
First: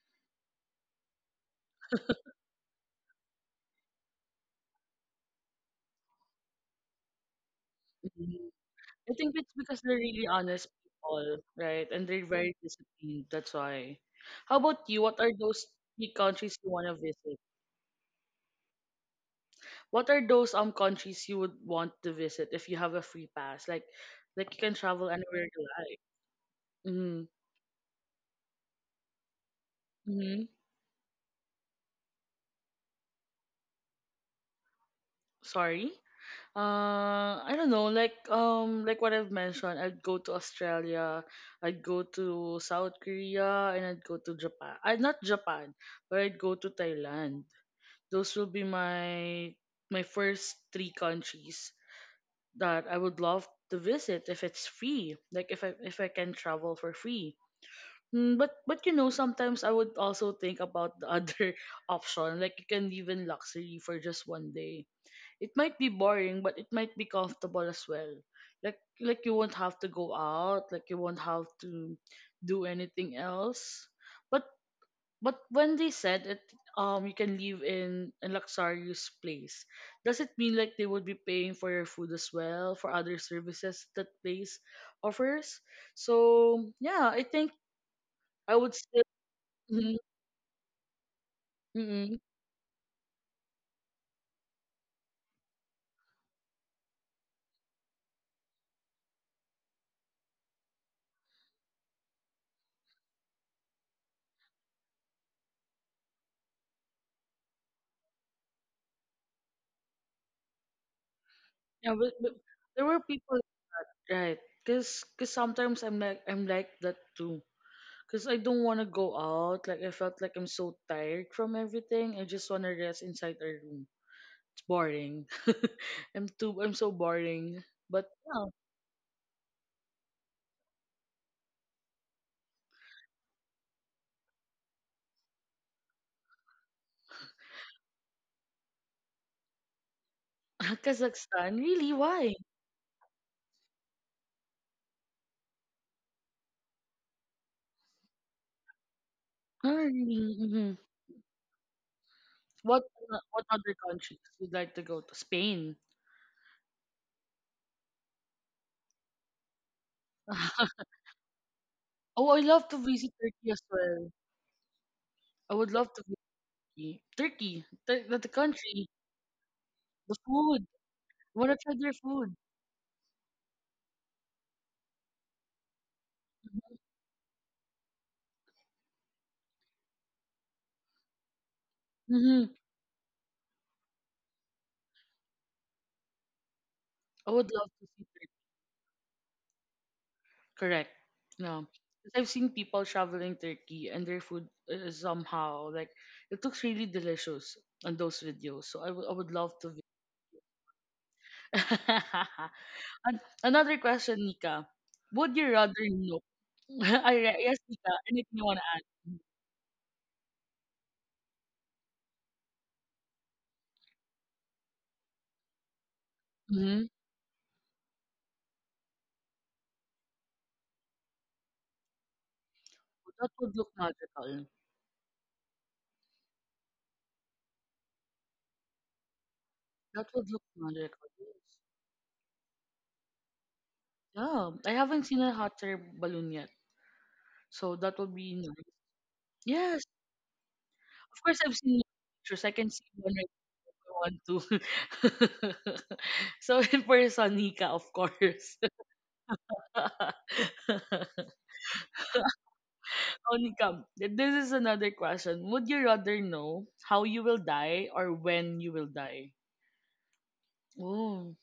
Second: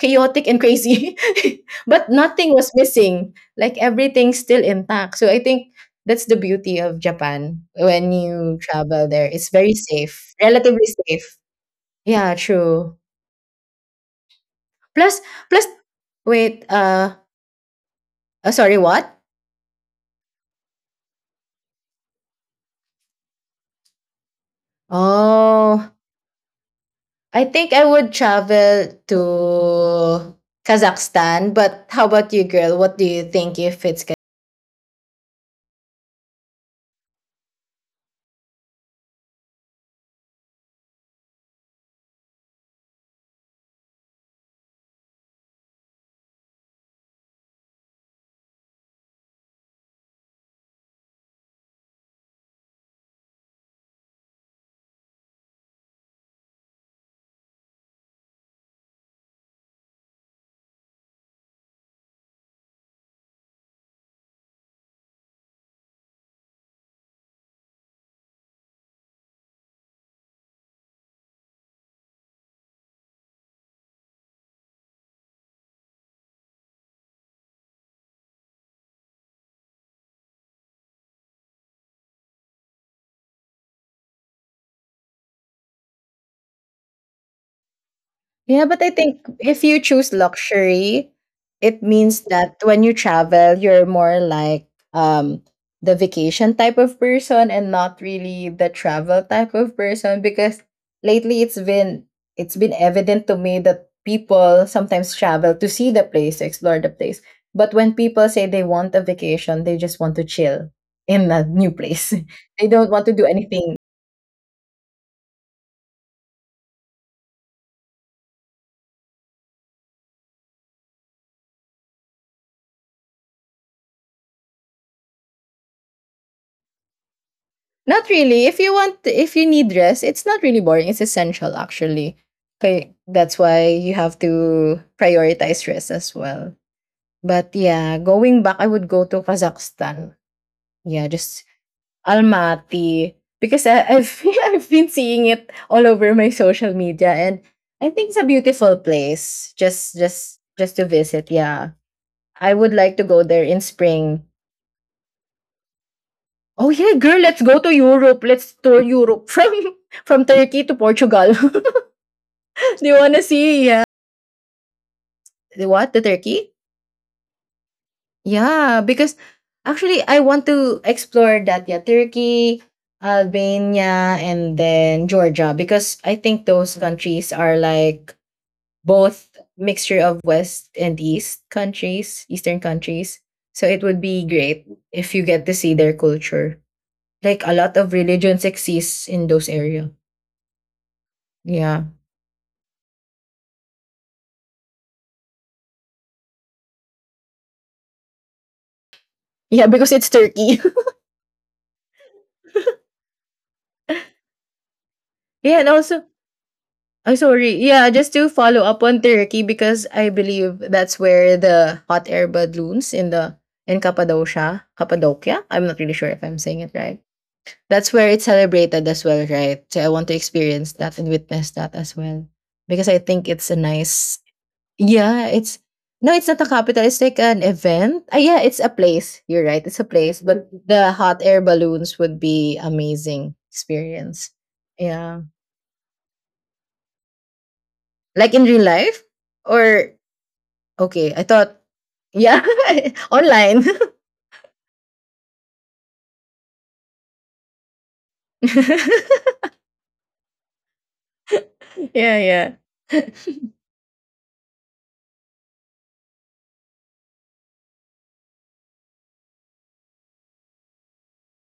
Speaker 2: chaotic and crazy. But nothing was missing, like everything's still intact, so I think that's the beauty of Japan when
Speaker 1: Mhm.
Speaker 2: you travel
Speaker 1: I
Speaker 2: there.
Speaker 1: think it's
Speaker 2: It's very
Speaker 1: because they're really
Speaker 2: safe,
Speaker 1: honest
Speaker 2: relatively safe.
Speaker 1: people, right? And they're
Speaker 2: Yeah,
Speaker 1: very
Speaker 2: true.
Speaker 1: disciplined. That's why. How about you?
Speaker 2: Plus
Speaker 1: What are
Speaker 2: plus
Speaker 1: those three countries
Speaker 2: wait,
Speaker 1: you want to visit?
Speaker 2: sorry, what?
Speaker 1: What are those countries you would want to visit if you have a free pass? Like you can travel anywhere you
Speaker 2: Oh,
Speaker 1: like. Mm-hmm.
Speaker 2: I think I would travel to
Speaker 1: Mm-hmm.
Speaker 2: Kazakhstan, but how about you, girl? What do you think if it's
Speaker 1: Sorry. I don't know, like what I've mentioned, I'd go to Australia, I'd go to South Korea, and I'd go to Japan. I not Japan, but I'd go to Thailand. Those will be my my first three countries that I would love to visit if it's free. Like if I can travel for free. Mm, but you know, sometimes I would also think about the other option. Like you can live in luxury for just one day, it might be boring but it might be comfortable as well, like you won't have to go out, like you won't have to do anything else, but but when they said it, you can live in a luxurious place, does it mean like they would be paying for your food as well for other services that place offers? So yeah, I think I
Speaker 2: Yeah,
Speaker 1: would
Speaker 2: but I
Speaker 1: say
Speaker 2: think if you
Speaker 1: mm,
Speaker 2: choose luxury, it
Speaker 1: mm,
Speaker 2: means that when you travel, you're more like um the vacation type of person and not really the travel type of person because lately it's been evident to me that people sometimes travel to see the place, to explore the place. But when people say they want a vacation, they just want to chill in a new
Speaker 1: yeah,
Speaker 2: place.
Speaker 1: but
Speaker 2: They
Speaker 1: there
Speaker 2: don't
Speaker 1: were
Speaker 2: want to do
Speaker 1: people
Speaker 2: anything.
Speaker 1: right because sometimes I'm like that too. Because I don't want to go out. Like, I felt like I'm so tired from everything. I just want to rest inside our room. It's boring. I'm so boring. But
Speaker 2: Not
Speaker 1: yeah,
Speaker 2: really. If you want, if you need rest, it's not really boring. It's essential, actually. Okay, that's why you have to prioritize rest as well. But yeah, going back, I would go to Kazakhstan. Yeah, just
Speaker 1: Kazakhstan, really? Why?
Speaker 2: Almaty because I, I've I've been seeing it all over my social media, and I think it's a beautiful place.
Speaker 1: Ah,
Speaker 2: Just
Speaker 1: really?
Speaker 2: just just
Speaker 1: Mhm.
Speaker 2: to visit. Yeah, I would
Speaker 1: What,
Speaker 2: like to go there
Speaker 1: what
Speaker 2: in
Speaker 1: other countries
Speaker 2: spring.
Speaker 1: would like to go to? Spain.
Speaker 2: Oh yeah, girl, let's go to Europe. Let's tour Europe from Turkey to Portugal. Do
Speaker 1: Oh, I love to
Speaker 2: you
Speaker 1: visit
Speaker 2: wanna
Speaker 1: Turkey as
Speaker 2: see? Yeah.
Speaker 1: well. I
Speaker 2: The
Speaker 1: would love
Speaker 2: what? The
Speaker 1: to visit
Speaker 2: Turkey?
Speaker 1: Turkey. Turkey, the
Speaker 2: Yeah,
Speaker 1: country,
Speaker 2: because actually
Speaker 1: the
Speaker 2: I want
Speaker 1: food.
Speaker 2: to
Speaker 1: I
Speaker 2: explore
Speaker 1: want to
Speaker 2: that.
Speaker 1: try
Speaker 2: Yeah,
Speaker 1: their food.
Speaker 2: Turkey, Albania, and then Georgia. Because I think those countries are like both mixture of West and East countries,
Speaker 1: Hmm.
Speaker 2: Eastern countries. So it would be great if you get to see their culture.
Speaker 1: I
Speaker 2: Like
Speaker 1: would
Speaker 2: a
Speaker 1: love
Speaker 2: lot
Speaker 1: to
Speaker 2: of
Speaker 1: see.
Speaker 2: religions exist in those area.
Speaker 1: Correct. No.
Speaker 2: Yeah.
Speaker 1: 'Cause I've seen people traveling Turkey and their food is somehow like it looks really delicious on those videos. So I would love
Speaker 2: Yeah,
Speaker 1: to.
Speaker 2: because it's Turkey.
Speaker 1: Another question, Nika. Would you
Speaker 2: Yeah, and
Speaker 1: rather
Speaker 2: also,
Speaker 1: know?
Speaker 2: I'm
Speaker 1: Yes,
Speaker 2: sorry. Yeah,
Speaker 1: Nika.
Speaker 2: just to
Speaker 1: Anything you want
Speaker 2: follow
Speaker 1: to add?
Speaker 2: up on Turkey because I believe that's where the hot air balloons in the in Cappadocia, Cappadocia. I'm not really sure if I'm saying it
Speaker 1: Mm-hmm.
Speaker 2: right. That's where it's celebrated as well, right? So I want to experience that and witness that as well because I think
Speaker 1: That
Speaker 2: it's
Speaker 1: would
Speaker 2: a
Speaker 1: look
Speaker 2: nice.
Speaker 1: magical.
Speaker 2: Yeah, it's no, it's not a capital. It's like an event. Ah, yeah, it's a place. You're right. It's a
Speaker 1: That
Speaker 2: place,
Speaker 1: would look
Speaker 2: but the
Speaker 1: magical.
Speaker 2: hot
Speaker 1: Yes.
Speaker 2: air balloons would be amazing experience.
Speaker 1: Yeah, I haven't seen
Speaker 2: Yeah.
Speaker 1: a hot air balloon yet, so that would
Speaker 2: Like
Speaker 1: be
Speaker 2: in real
Speaker 1: nice.
Speaker 2: life?
Speaker 1: Yes,
Speaker 2: Or okay, I
Speaker 1: of course I've
Speaker 2: thought.
Speaker 1: seen
Speaker 2: Yeah,
Speaker 1: pictures. I can see one right
Speaker 2: online.
Speaker 1: want to. So in person, Nika, of course. Oh,
Speaker 2: Yeah, yeah.
Speaker 1: Nika, this is another question. Would you rather know how you will die or when you will die? Oh,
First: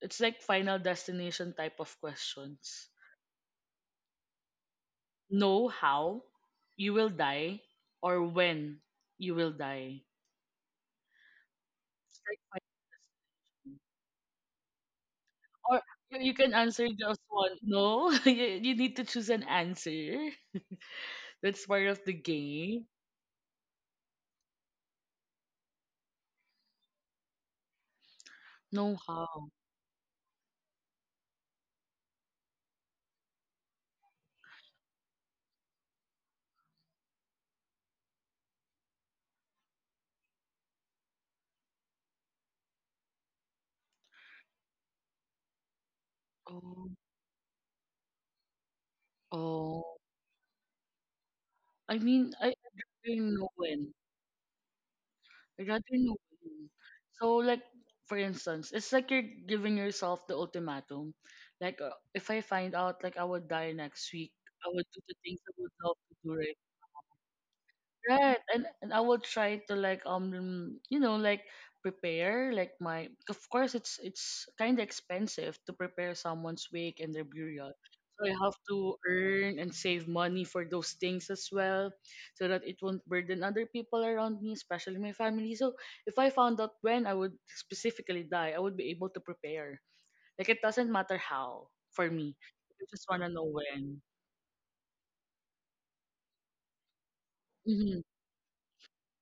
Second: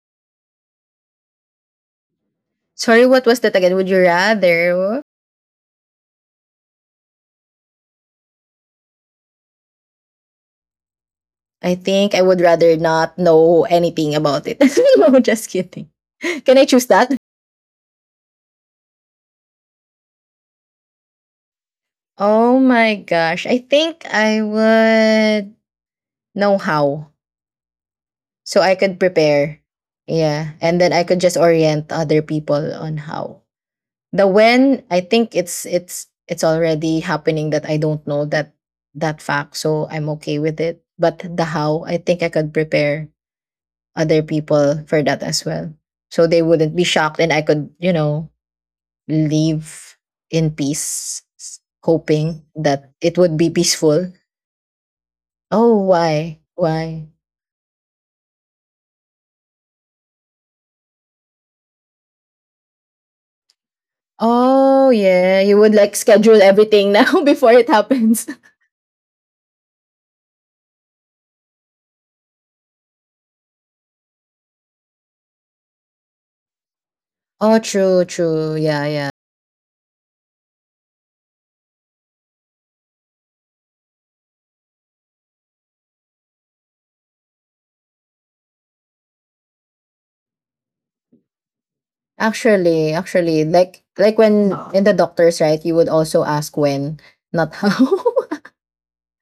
Speaker 1: it's like final destination type of questions.
Speaker 2: Sorry, what was that again? Would you rather?
Speaker 1: Know how you will die or when you will die.
Speaker 2: I think
Speaker 1: It's
Speaker 2: I
Speaker 1: like
Speaker 2: would
Speaker 1: final
Speaker 2: rather not know
Speaker 1: destination.
Speaker 2: anything about it. No, just
Speaker 1: Or
Speaker 2: kidding.
Speaker 1: you can
Speaker 2: Can I
Speaker 1: answer
Speaker 2: choose that?
Speaker 1: just one. No, you need to choose an answer. That's part of the
Speaker 2: Oh
Speaker 1: game?
Speaker 2: my gosh. I think I would know how. So I
Speaker 1: No
Speaker 2: could
Speaker 1: how.
Speaker 2: prepare. Yeah. And then I could just orient other people on how. The when, I think it's already happening that I don't know that fact, so I'm okay with it. But the how, I think I could prepare other people for that as well so they wouldn't be
Speaker 1: Oh,
Speaker 2: shocked, and I could,
Speaker 1: oh.
Speaker 2: leave in peace,
Speaker 1: I mean,
Speaker 2: hoping
Speaker 1: I I'd
Speaker 2: that it
Speaker 1: rather
Speaker 2: would
Speaker 1: know
Speaker 2: be
Speaker 1: when.
Speaker 2: peaceful.
Speaker 1: I
Speaker 2: Oh,
Speaker 1: rather know
Speaker 2: why
Speaker 1: when.
Speaker 2: why
Speaker 1: So, like, for instance, it's like you're giving yourself the ultimatum. Like, if I find out, like, I would die next week, I would
Speaker 2: Oh
Speaker 1: do the things
Speaker 2: yeah,
Speaker 1: I
Speaker 2: you
Speaker 1: would
Speaker 2: would, like,
Speaker 1: love to do
Speaker 2: schedule
Speaker 1: right?
Speaker 2: everything now before it happens.
Speaker 1: Right, and I will try to like you know like prepare like my of course it's kind of expensive to prepare someone's wake and their
Speaker 2: Oh,
Speaker 1: burial.
Speaker 2: true,
Speaker 1: So I
Speaker 2: true.
Speaker 1: have to
Speaker 2: Yeah, yeah.
Speaker 1: earn and save money for those things as well so that it won't burden other people around me, especially my family. So if I found out when I would specifically die, I would be able to prepare. Like it doesn't matter how for me. I
Speaker 2: Actually
Speaker 1: just want to
Speaker 2: actually,
Speaker 1: know
Speaker 2: like
Speaker 1: when.
Speaker 2: when in the doctors, right, you would also ask when, not how.
Speaker 1: Hmm.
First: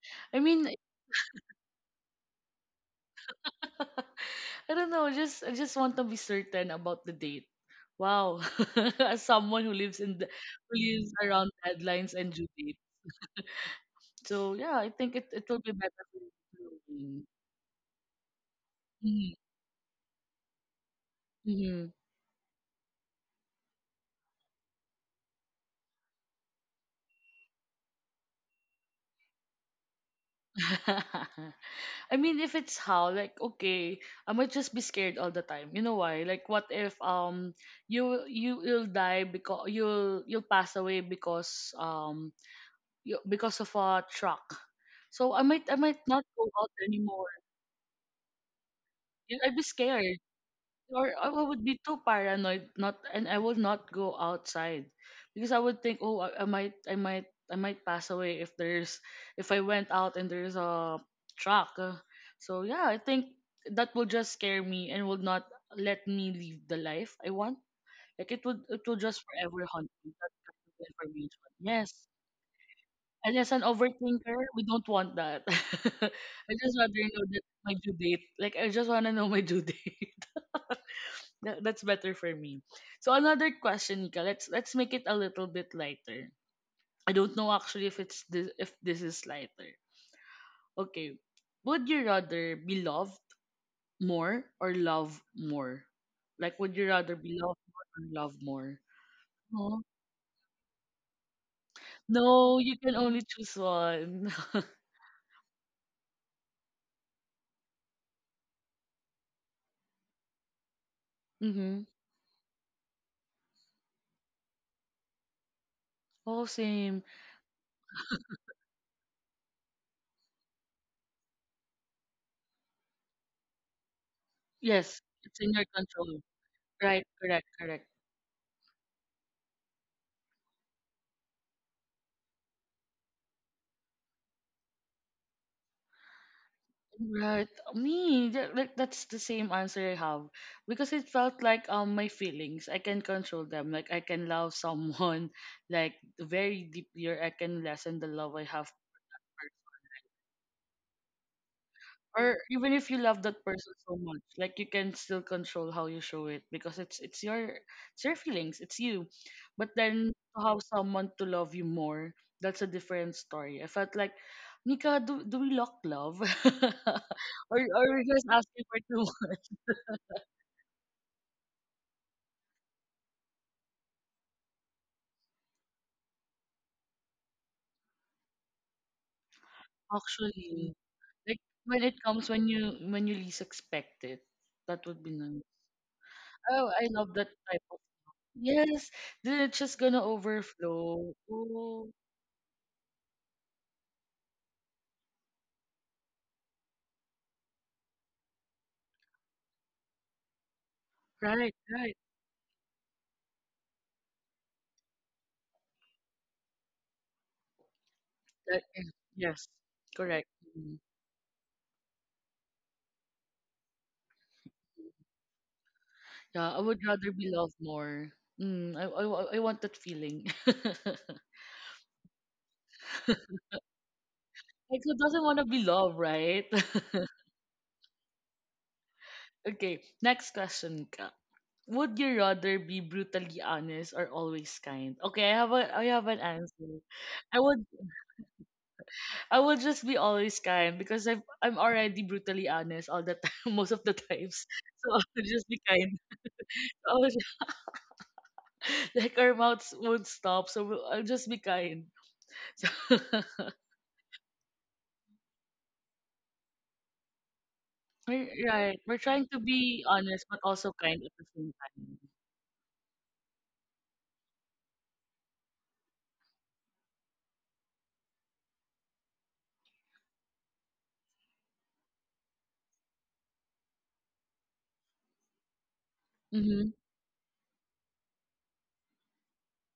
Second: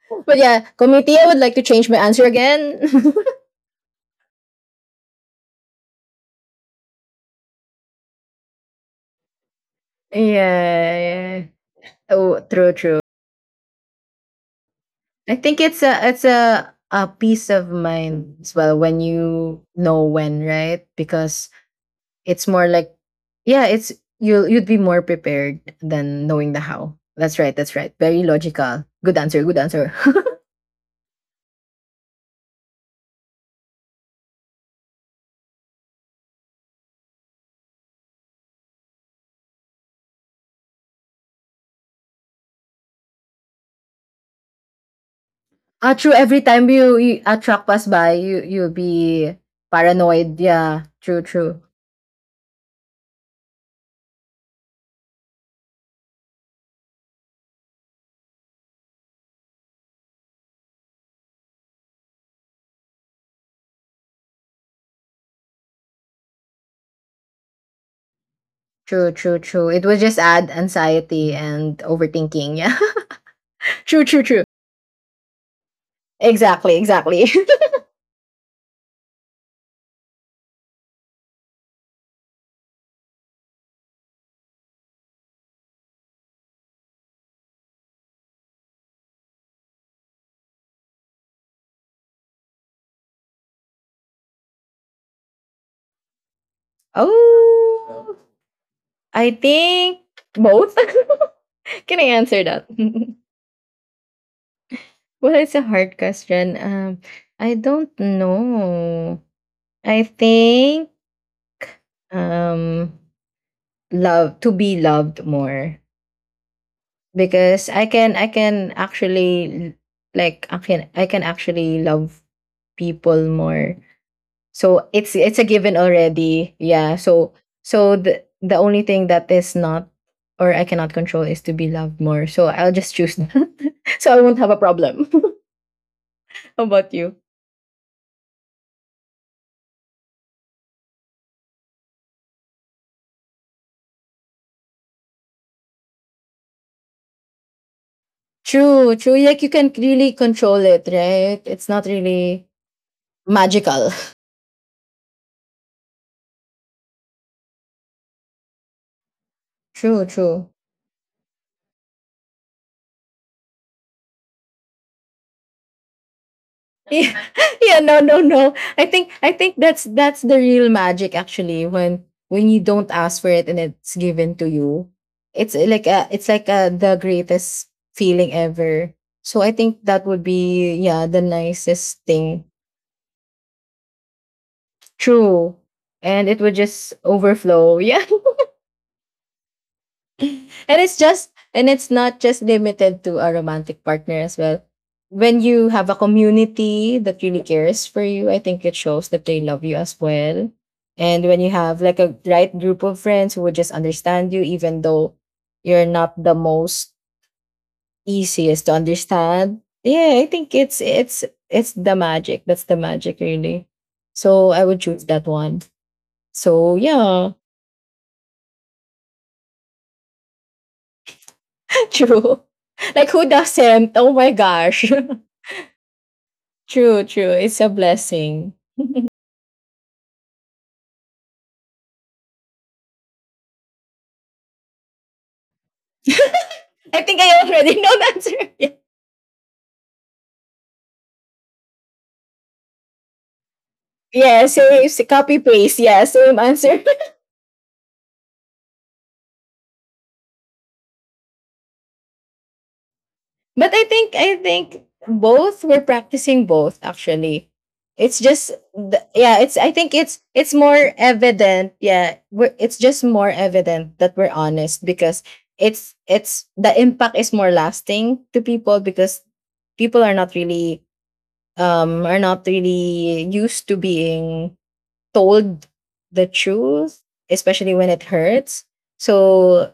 Speaker 2: But
Speaker 1: I
Speaker 2: yeah,
Speaker 1: mean,
Speaker 2: committee, I would like to change my answer again.
Speaker 1: I don't know. Just I just want to be certain about the date. Wow, as someone who lives in who
Speaker 2: Yeah.
Speaker 1: lives
Speaker 2: Yeah.
Speaker 1: around deadlines and
Speaker 2: Oh,
Speaker 1: due
Speaker 2: true,
Speaker 1: date,
Speaker 2: true.
Speaker 1: so yeah, I think
Speaker 2: I
Speaker 1: it will
Speaker 2: think
Speaker 1: be
Speaker 2: it's a
Speaker 1: better
Speaker 2: it's a
Speaker 1: for
Speaker 2: a
Speaker 1: me.
Speaker 2: peace of mind as well when
Speaker 1: Mhm,
Speaker 2: you know when, right? Because
Speaker 1: mhm.
Speaker 2: it's more like yeah, it's you'll you'd be more prepared than knowing the how. That's right, that's right. Very logical. Good answer, good answer.
Speaker 1: I mean, if it's how, like, okay, I might just be scared all the time. You know why? Like, what if you will die because you'll pass away because because of a truck. So I
Speaker 2: Ah,
Speaker 1: might
Speaker 2: true.
Speaker 1: not
Speaker 2: Every
Speaker 1: go out
Speaker 2: time you
Speaker 1: anymore.
Speaker 2: a truck pass by, you'll be
Speaker 1: Yun, I'd be scared
Speaker 2: paranoid. Yeah,
Speaker 1: or
Speaker 2: true,
Speaker 1: I
Speaker 2: true,
Speaker 1: would be too paranoid not and I would not go outside because I would think oh I might pass away if there's if I went out and there's a truck. So yeah, I think that will just scare me and would not let me live the life I want, like it would it will
Speaker 2: true,
Speaker 1: just
Speaker 2: true,
Speaker 1: forever
Speaker 2: true. It
Speaker 1: haunt
Speaker 2: will
Speaker 1: me,
Speaker 2: just
Speaker 1: that
Speaker 2: add
Speaker 1: kind of
Speaker 2: anxiety
Speaker 1: information,
Speaker 2: and
Speaker 1: yes.
Speaker 2: overthinking. Yeah,
Speaker 1: And as an
Speaker 2: true, true,
Speaker 1: overthinker
Speaker 2: true.
Speaker 1: we don't want that. I
Speaker 2: Exactly,
Speaker 1: just rather know
Speaker 2: exactly.
Speaker 1: that my due date, like I just want to know my due date. That's better for me. So another question, Nika. Let's make it a little bit lighter. I don't know actually if it's this, if this is lighter. Okay. Would you rather be loved more or love more? Like would you rather be loved more or
Speaker 2: Oh,
Speaker 1: love more?
Speaker 2: I
Speaker 1: Oh.
Speaker 2: think both. Can I answer
Speaker 1: No,
Speaker 2: that?
Speaker 1: you can only choose one.
Speaker 2: Well, it's a hard question. I don't know. I think
Speaker 1: Mm-hmm.
Speaker 2: um love to be loved more
Speaker 1: Oh, same.
Speaker 2: because I can actually, like I can actually love people more. So
Speaker 1: Yes,
Speaker 2: it's
Speaker 1: it's
Speaker 2: it's a
Speaker 1: in your
Speaker 2: given
Speaker 1: control.
Speaker 2: already. Yeah.
Speaker 1: Right,
Speaker 2: So
Speaker 1: correct, correct.
Speaker 2: so the only thing that is not, or I cannot control, is to be loved more. So I'll just choose that. So I won't have a problem. How about you?
Speaker 1: Right. Me, like that's the same answer I have because it felt like my feelings I can control them. Like I can love someone like very deeply, or I can lessen the love I have.
Speaker 2: True, true. Like you can really control it, right? It's not
Speaker 1: Or
Speaker 2: really
Speaker 1: even if you love that person
Speaker 2: magical.
Speaker 1: so much, like you can still control how you show it because it's your feelings, it's you. But
Speaker 2: True,
Speaker 1: then to
Speaker 2: true.
Speaker 1: have someone to love you more, that's a different story. I felt like, Nika, do we lock love,
Speaker 2: Yeah, yeah,
Speaker 1: or
Speaker 2: no,
Speaker 1: we
Speaker 2: no,
Speaker 1: just
Speaker 2: no,
Speaker 1: asking for
Speaker 2: i
Speaker 1: too
Speaker 2: think i
Speaker 1: much?
Speaker 2: think that's the real magic actually, when you don't ask for it and it's given to you, it's like the greatest feeling ever. So I think that would be,
Speaker 1: Actually,
Speaker 2: yeah, the
Speaker 1: like when
Speaker 2: nicest
Speaker 1: it comes
Speaker 2: thing.
Speaker 1: when you least expect it, that would be nice.
Speaker 2: True, and it would
Speaker 1: Oh, I
Speaker 2: just
Speaker 1: love that type
Speaker 2: overflow.
Speaker 1: of
Speaker 2: Yeah.
Speaker 1: yes. Then it's just gonna
Speaker 2: And it's
Speaker 1: overflow.
Speaker 2: just, and it's
Speaker 1: Oh,
Speaker 2: not just limited to a romantic partner as well. When you have a community that really cares for you, I think it shows that they love you as well. And when you
Speaker 1: right,
Speaker 2: have like
Speaker 1: right.
Speaker 2: a right group of friends who would just understand you even though you're not the most
Speaker 1: That,
Speaker 2: easiest to
Speaker 1: is- yes,
Speaker 2: understand, yeah, I
Speaker 1: correct.
Speaker 2: think
Speaker 1: Mm.
Speaker 2: it's it's the magic, that's the magic really. So I would choose that one.
Speaker 1: Yeah, I
Speaker 2: So
Speaker 1: would rather be
Speaker 2: yeah.
Speaker 1: loved more. Mm, I want that feeling.
Speaker 2: True, like who doesn't, oh my
Speaker 1: Like
Speaker 2: gosh.
Speaker 1: who doesn't want to be loved, right?
Speaker 2: True, true. It's a blessing.
Speaker 1: Okay, next question ka. Would you rather be brutally honest or always kind? Okay, I have a I have an answer.
Speaker 2: I think I
Speaker 1: I would
Speaker 2: already know the answer.
Speaker 1: I would just be always kind because I've, I'm already brutally honest all the time, most of the
Speaker 2: Yeah, yeah,
Speaker 1: times. So I'll
Speaker 2: copy
Speaker 1: just be
Speaker 2: paste.
Speaker 1: kind.
Speaker 2: Yeah, same answer.
Speaker 1: I was, like our mouths won't stop, so I'll just be kind.
Speaker 2: But I think both, we're practicing both actually.
Speaker 1: So
Speaker 2: It's
Speaker 1: we're,
Speaker 2: just
Speaker 1: right, we're
Speaker 2: the,
Speaker 1: trying to
Speaker 2: yeah, it's I
Speaker 1: be
Speaker 2: think it's
Speaker 1: honest but
Speaker 2: it's
Speaker 1: also
Speaker 2: more
Speaker 1: kind at the same
Speaker 2: evident.
Speaker 1: time.
Speaker 2: Yeah, we're, it's just more evident that we're honest because it's the impact is more lasting to people, because people are not really used to being told the
Speaker 1: Mm-hmm.
Speaker 2: truth, especially when it hurts. So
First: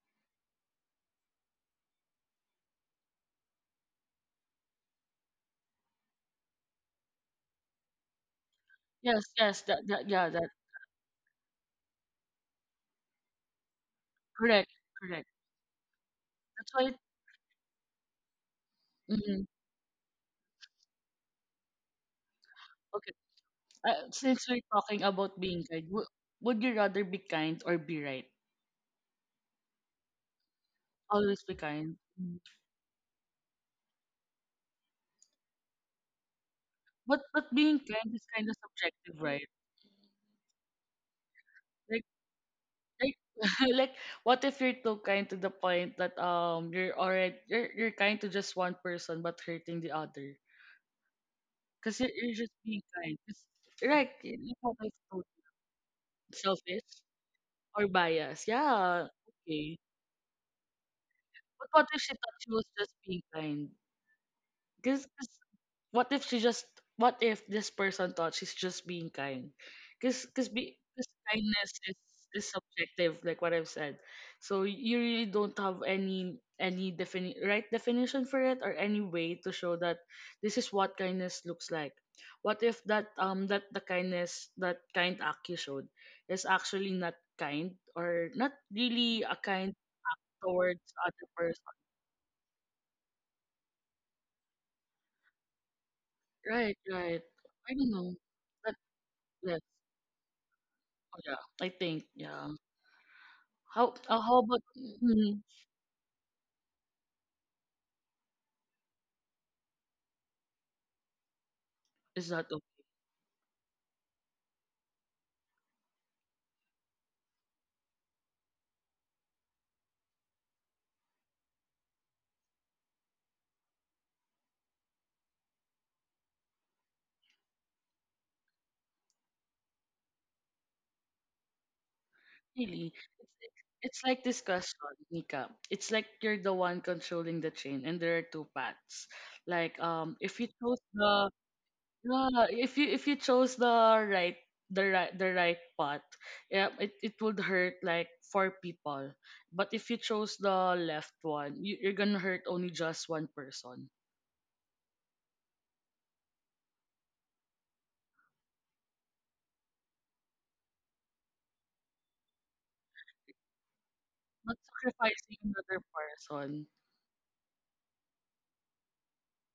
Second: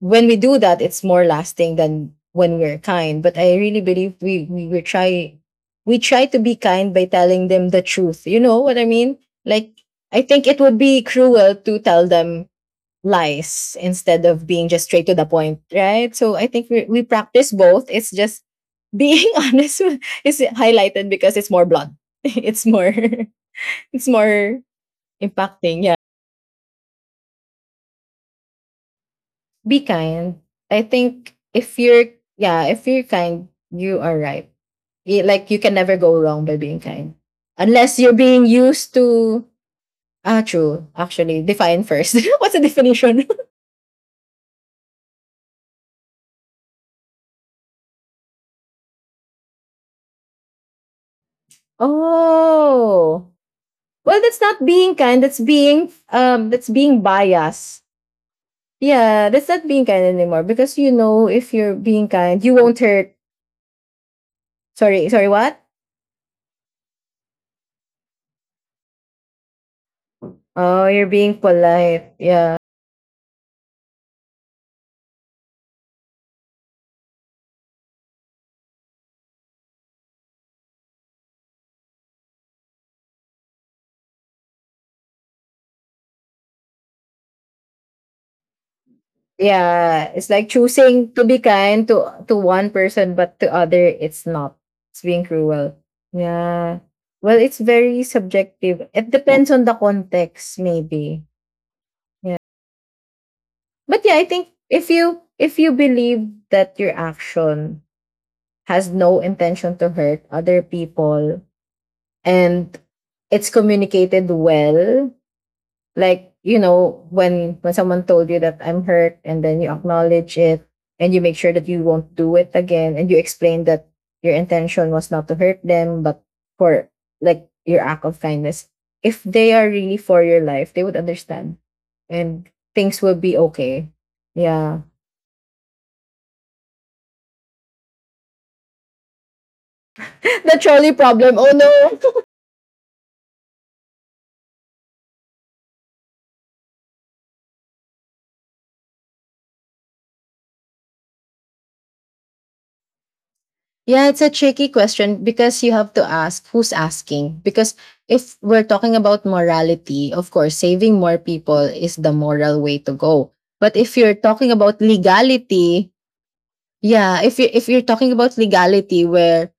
Speaker 2: when we do that, it's more lasting than when we're kind. But I really believe we try to be kind by telling them the truth. You know what I mean?
Speaker 1: Yes, yes,
Speaker 2: Like,
Speaker 1: that, that
Speaker 2: I
Speaker 1: yeah,
Speaker 2: think
Speaker 1: that
Speaker 2: it would be cruel to tell them lies instead of being
Speaker 1: correct,
Speaker 2: just straight to the
Speaker 1: correct.
Speaker 2: point, right? So I think
Speaker 1: That's
Speaker 2: we
Speaker 1: why.
Speaker 2: we practice both. It's just being
Speaker 1: Mm-hmm.
Speaker 2: honest is highlighted because it's more blood. It's more
Speaker 1: Okay,
Speaker 2: it's
Speaker 1: since
Speaker 2: more
Speaker 1: we're talking about being
Speaker 2: impacting,
Speaker 1: kind,
Speaker 2: yeah.
Speaker 1: would you rather be kind or be right?
Speaker 2: Be kind. I think
Speaker 1: Always be
Speaker 2: if
Speaker 1: kind.
Speaker 2: you're, yeah, if you're kind, you are right. Like you can never go wrong by being kind.
Speaker 1: But being
Speaker 2: Unless you're
Speaker 1: kind is
Speaker 2: being
Speaker 1: kind of
Speaker 2: used
Speaker 1: subjective,
Speaker 2: to,
Speaker 1: right?
Speaker 2: ah, true, actually. Define
Speaker 1: Like
Speaker 2: first. What's the
Speaker 1: like
Speaker 2: definition?
Speaker 1: like what if you're too kind to the point that you're already you're kind to just one person but hurting the other? Because you're just being kind.
Speaker 2: Oh.
Speaker 1: 'Cause, right?
Speaker 2: Well, that's not being kind, that's being
Speaker 1: Selfish
Speaker 2: biased.
Speaker 1: or biased? Yeah.
Speaker 2: Yeah, that's not
Speaker 1: Okay.
Speaker 2: being kind anymore, because you know if
Speaker 1: But
Speaker 2: you're
Speaker 1: what if
Speaker 2: being
Speaker 1: she thought
Speaker 2: kind,
Speaker 1: she
Speaker 2: you
Speaker 1: was
Speaker 2: won't
Speaker 1: just
Speaker 2: hurt.
Speaker 1: being kind? Because
Speaker 2: Sorry, sorry, what?
Speaker 1: what if she just what if this person thought she's just being kind? Because because be,
Speaker 2: Oh, you're
Speaker 1: 'cause
Speaker 2: being
Speaker 1: kindness is
Speaker 2: polite. Yeah.
Speaker 1: subjective, like what I've said. So you really don't have any right definition for it or any way to show that this is what kindness looks like. What if that that the kindness, that kind act you showed, is actually not kind or not really a kind
Speaker 2: Yeah, it's like
Speaker 1: towards
Speaker 2: choosing to
Speaker 1: other
Speaker 2: be
Speaker 1: person?
Speaker 2: kind to one person, but to other, it's not. It's being cruel. Yeah.
Speaker 1: Right, right.
Speaker 2: Well, it's
Speaker 1: I don't
Speaker 2: very
Speaker 1: know.
Speaker 2: subjective. It depends
Speaker 1: That,
Speaker 2: on the context, maybe.
Speaker 1: Yeah, I think
Speaker 2: Yeah.
Speaker 1: yeah.
Speaker 2: But yeah, I
Speaker 1: How
Speaker 2: think
Speaker 1: about
Speaker 2: if you believe that your action has no intention to hurt other people,
Speaker 1: is that
Speaker 2: and it's communicated well, like you know when someone told you that I'm hurt and then you acknowledge it, and you make sure that you won't do it again, and you explain that your intention was not to hurt them, but for, like, your act of kindness, if they are really for your life, they would understand, and
Speaker 1: really?
Speaker 2: things will be
Speaker 1: It's,
Speaker 2: okay.
Speaker 1: it's like this
Speaker 2: Yeah.
Speaker 1: question, Nika. It's like you're the one controlling the train, and there are two paths. Like if you
Speaker 2: The
Speaker 1: chose
Speaker 2: trolley
Speaker 1: the,
Speaker 2: problem, oh no.
Speaker 1: yeah, if you chose the the right path, yeah, it would hurt like four people. But if you chose the left one, you're gonna hurt only just one person,
Speaker 2: Yeah, it's a tricky question because you have to ask who's asking. Because if we're talking about morality, of course, saving more people is the moral way to go. But if you're talking
Speaker 1: not
Speaker 2: about
Speaker 1: sacrificing another
Speaker 2: legality,
Speaker 1: person.
Speaker 2: yeah, if you if you're talking about legality where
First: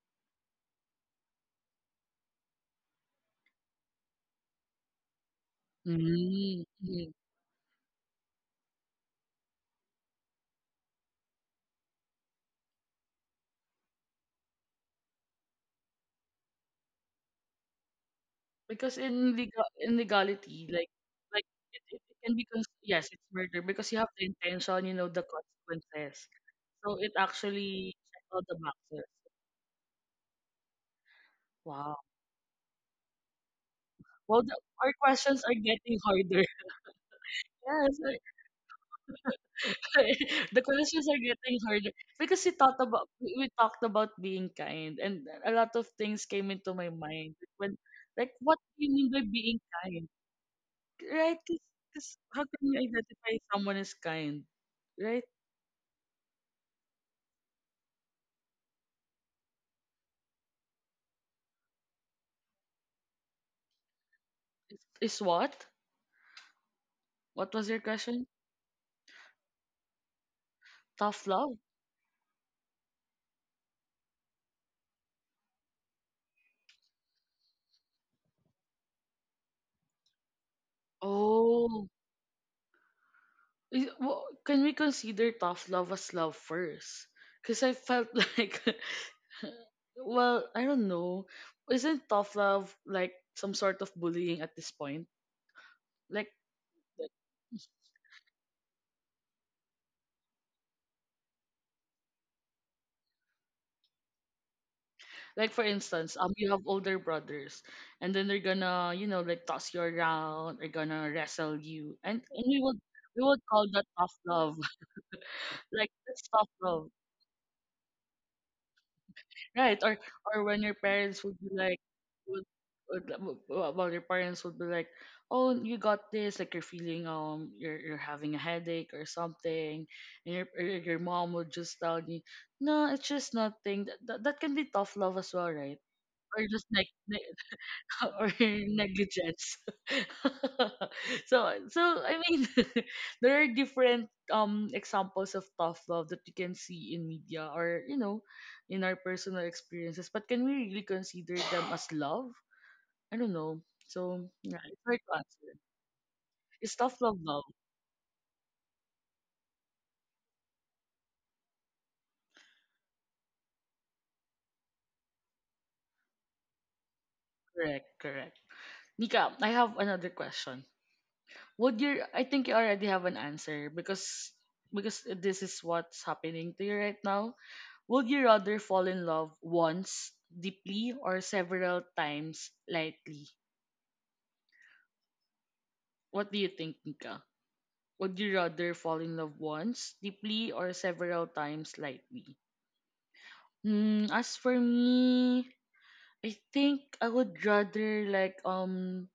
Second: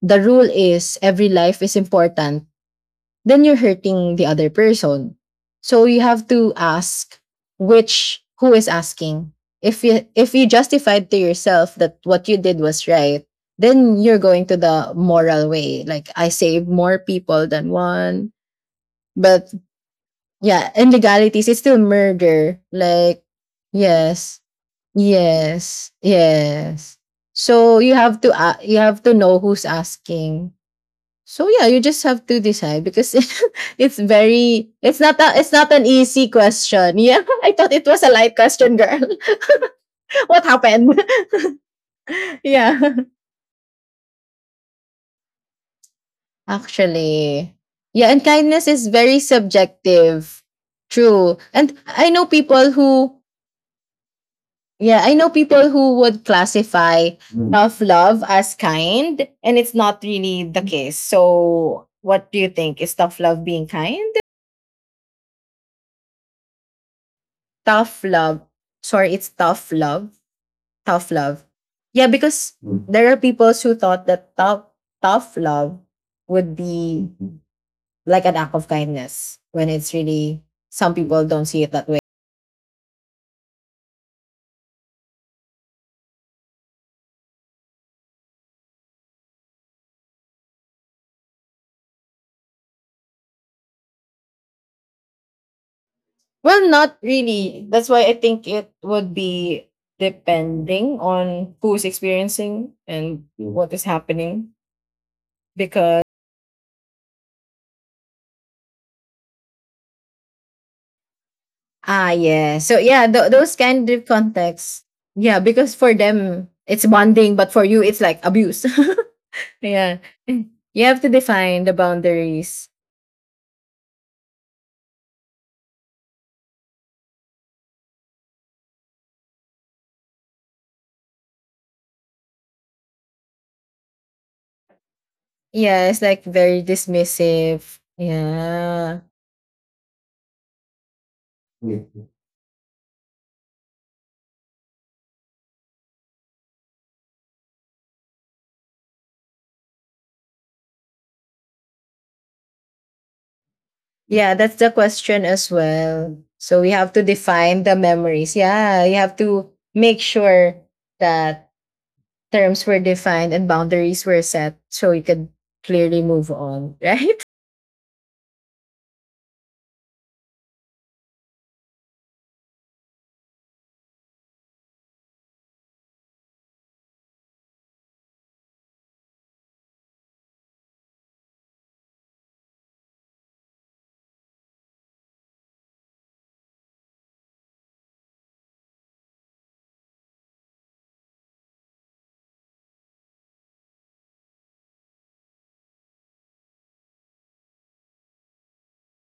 Speaker 2: the rule is every life is important, then you're hurting the other person. So you have to
Speaker 1: Mm-hmm. Mm-hmm.
Speaker 2: ask which who is asking. If you justified to yourself that what you did was right, then you're going to the moral way. Like I saved more people than one.
Speaker 1: Because in
Speaker 2: But
Speaker 1: legality,
Speaker 2: yeah,
Speaker 1: like
Speaker 2: in
Speaker 1: like
Speaker 2: legalities, it's still
Speaker 1: it can be
Speaker 2: murder.
Speaker 1: yes, it's
Speaker 2: Like,
Speaker 1: murder because you have the
Speaker 2: yes,
Speaker 1: intention, you know, the
Speaker 2: yes,
Speaker 1: consequences. So
Speaker 2: yes.
Speaker 1: it
Speaker 2: So
Speaker 1: actually checked all the
Speaker 2: you have
Speaker 1: boxes.
Speaker 2: to know who's asking. So yeah, you
Speaker 1: Wow.
Speaker 2: just have to decide because it's
Speaker 1: Well, the,
Speaker 2: very
Speaker 1: our questions are
Speaker 2: it's not an
Speaker 1: getting
Speaker 2: easy
Speaker 1: harder.
Speaker 2: question. Yeah, I thought it
Speaker 1: Yes,
Speaker 2: was a
Speaker 1: I-
Speaker 2: light question, girl. What
Speaker 1: the
Speaker 2: happened?
Speaker 1: questions are getting harder because
Speaker 2: Yeah.
Speaker 1: we talked about being kind, and a lot of things came into my mind
Speaker 2: Actually.
Speaker 1: when,
Speaker 2: Yeah, and
Speaker 1: like, what
Speaker 2: kindness
Speaker 1: do
Speaker 2: is
Speaker 1: you mean
Speaker 2: very
Speaker 1: by being kind,
Speaker 2: subjective.
Speaker 1: right?
Speaker 2: True. And I
Speaker 1: Because
Speaker 2: know
Speaker 1: how can
Speaker 2: people
Speaker 1: you
Speaker 2: who,
Speaker 1: identify someone is kind?
Speaker 2: yeah, I
Speaker 1: Right?
Speaker 2: know people who would classify tough love as kind, and it's not really the case. So what do you think? Is tough love being kind?
Speaker 1: Is what? What was your
Speaker 2: Tough
Speaker 1: question?
Speaker 2: love. Sorry, it's tough love. Tough
Speaker 1: Tough
Speaker 2: love.
Speaker 1: love?
Speaker 2: Yeah, because there are people who thought that tough love would be like an act of kindness, when it's really, some people don't see it
Speaker 1: Oh,
Speaker 2: that way.
Speaker 1: well, can we consider tough love as love first? Because I felt like, well, I don't know. Isn't tough love like some sort of bullying at this point? Like,
Speaker 2: Well, not really. That's why I think it would be depending on who's experiencing and what is happening,
Speaker 1: like for
Speaker 2: because
Speaker 1: instance, you have older brothers, and then they're gonna, you know, like toss you around, they're gonna wrestle you,
Speaker 2: ah
Speaker 1: and we
Speaker 2: yeah.
Speaker 1: would,
Speaker 2: So yeah,
Speaker 1: we would
Speaker 2: those
Speaker 1: call that
Speaker 2: kind of
Speaker 1: tough love.
Speaker 2: contexts. Yeah, because
Speaker 1: Like,
Speaker 2: for
Speaker 1: that's tough
Speaker 2: them it's
Speaker 1: love.
Speaker 2: bonding, but for you it's like abuse.
Speaker 1: Right,
Speaker 2: Yeah.
Speaker 1: or when your
Speaker 2: You have to
Speaker 1: parents would be
Speaker 2: define the
Speaker 1: like, would,
Speaker 2: boundaries.
Speaker 1: would, would- well, your parents would be like, "Oh, you got this!" Like you're feeling you're having a headache or something, and your or your your mom would just tell you, "No, it's just nothing." That can be tough love as well, right?
Speaker 2: Yeah, it's like
Speaker 1: Or
Speaker 2: very
Speaker 1: just like,
Speaker 2: dismissive.
Speaker 1: or
Speaker 2: Yeah.
Speaker 1: negligence. So so I mean there are different examples of tough love that you can see in media, or you know, in our personal experiences, but can we really consider them as love? I don't know. So
Speaker 2: Yeah, that's
Speaker 1: yeah,
Speaker 2: the
Speaker 1: it's hard to
Speaker 2: question as
Speaker 1: answer.
Speaker 2: well. So we
Speaker 1: It's
Speaker 2: have to
Speaker 1: tough love love.
Speaker 2: define the memories. Yeah, you have to make sure that terms were defined and boundaries were set so you could clearly move on, right?
Speaker 1: Correct, correct. Nika, I have another question. Would your I think you already have an answer because this is what's happening to you right now. Would you rather fall in love once deeply or several times lightly? What do you think, Nika? Would you rather fall in love once deeply or several times lightly? Hmm, as for me, I think I would rather like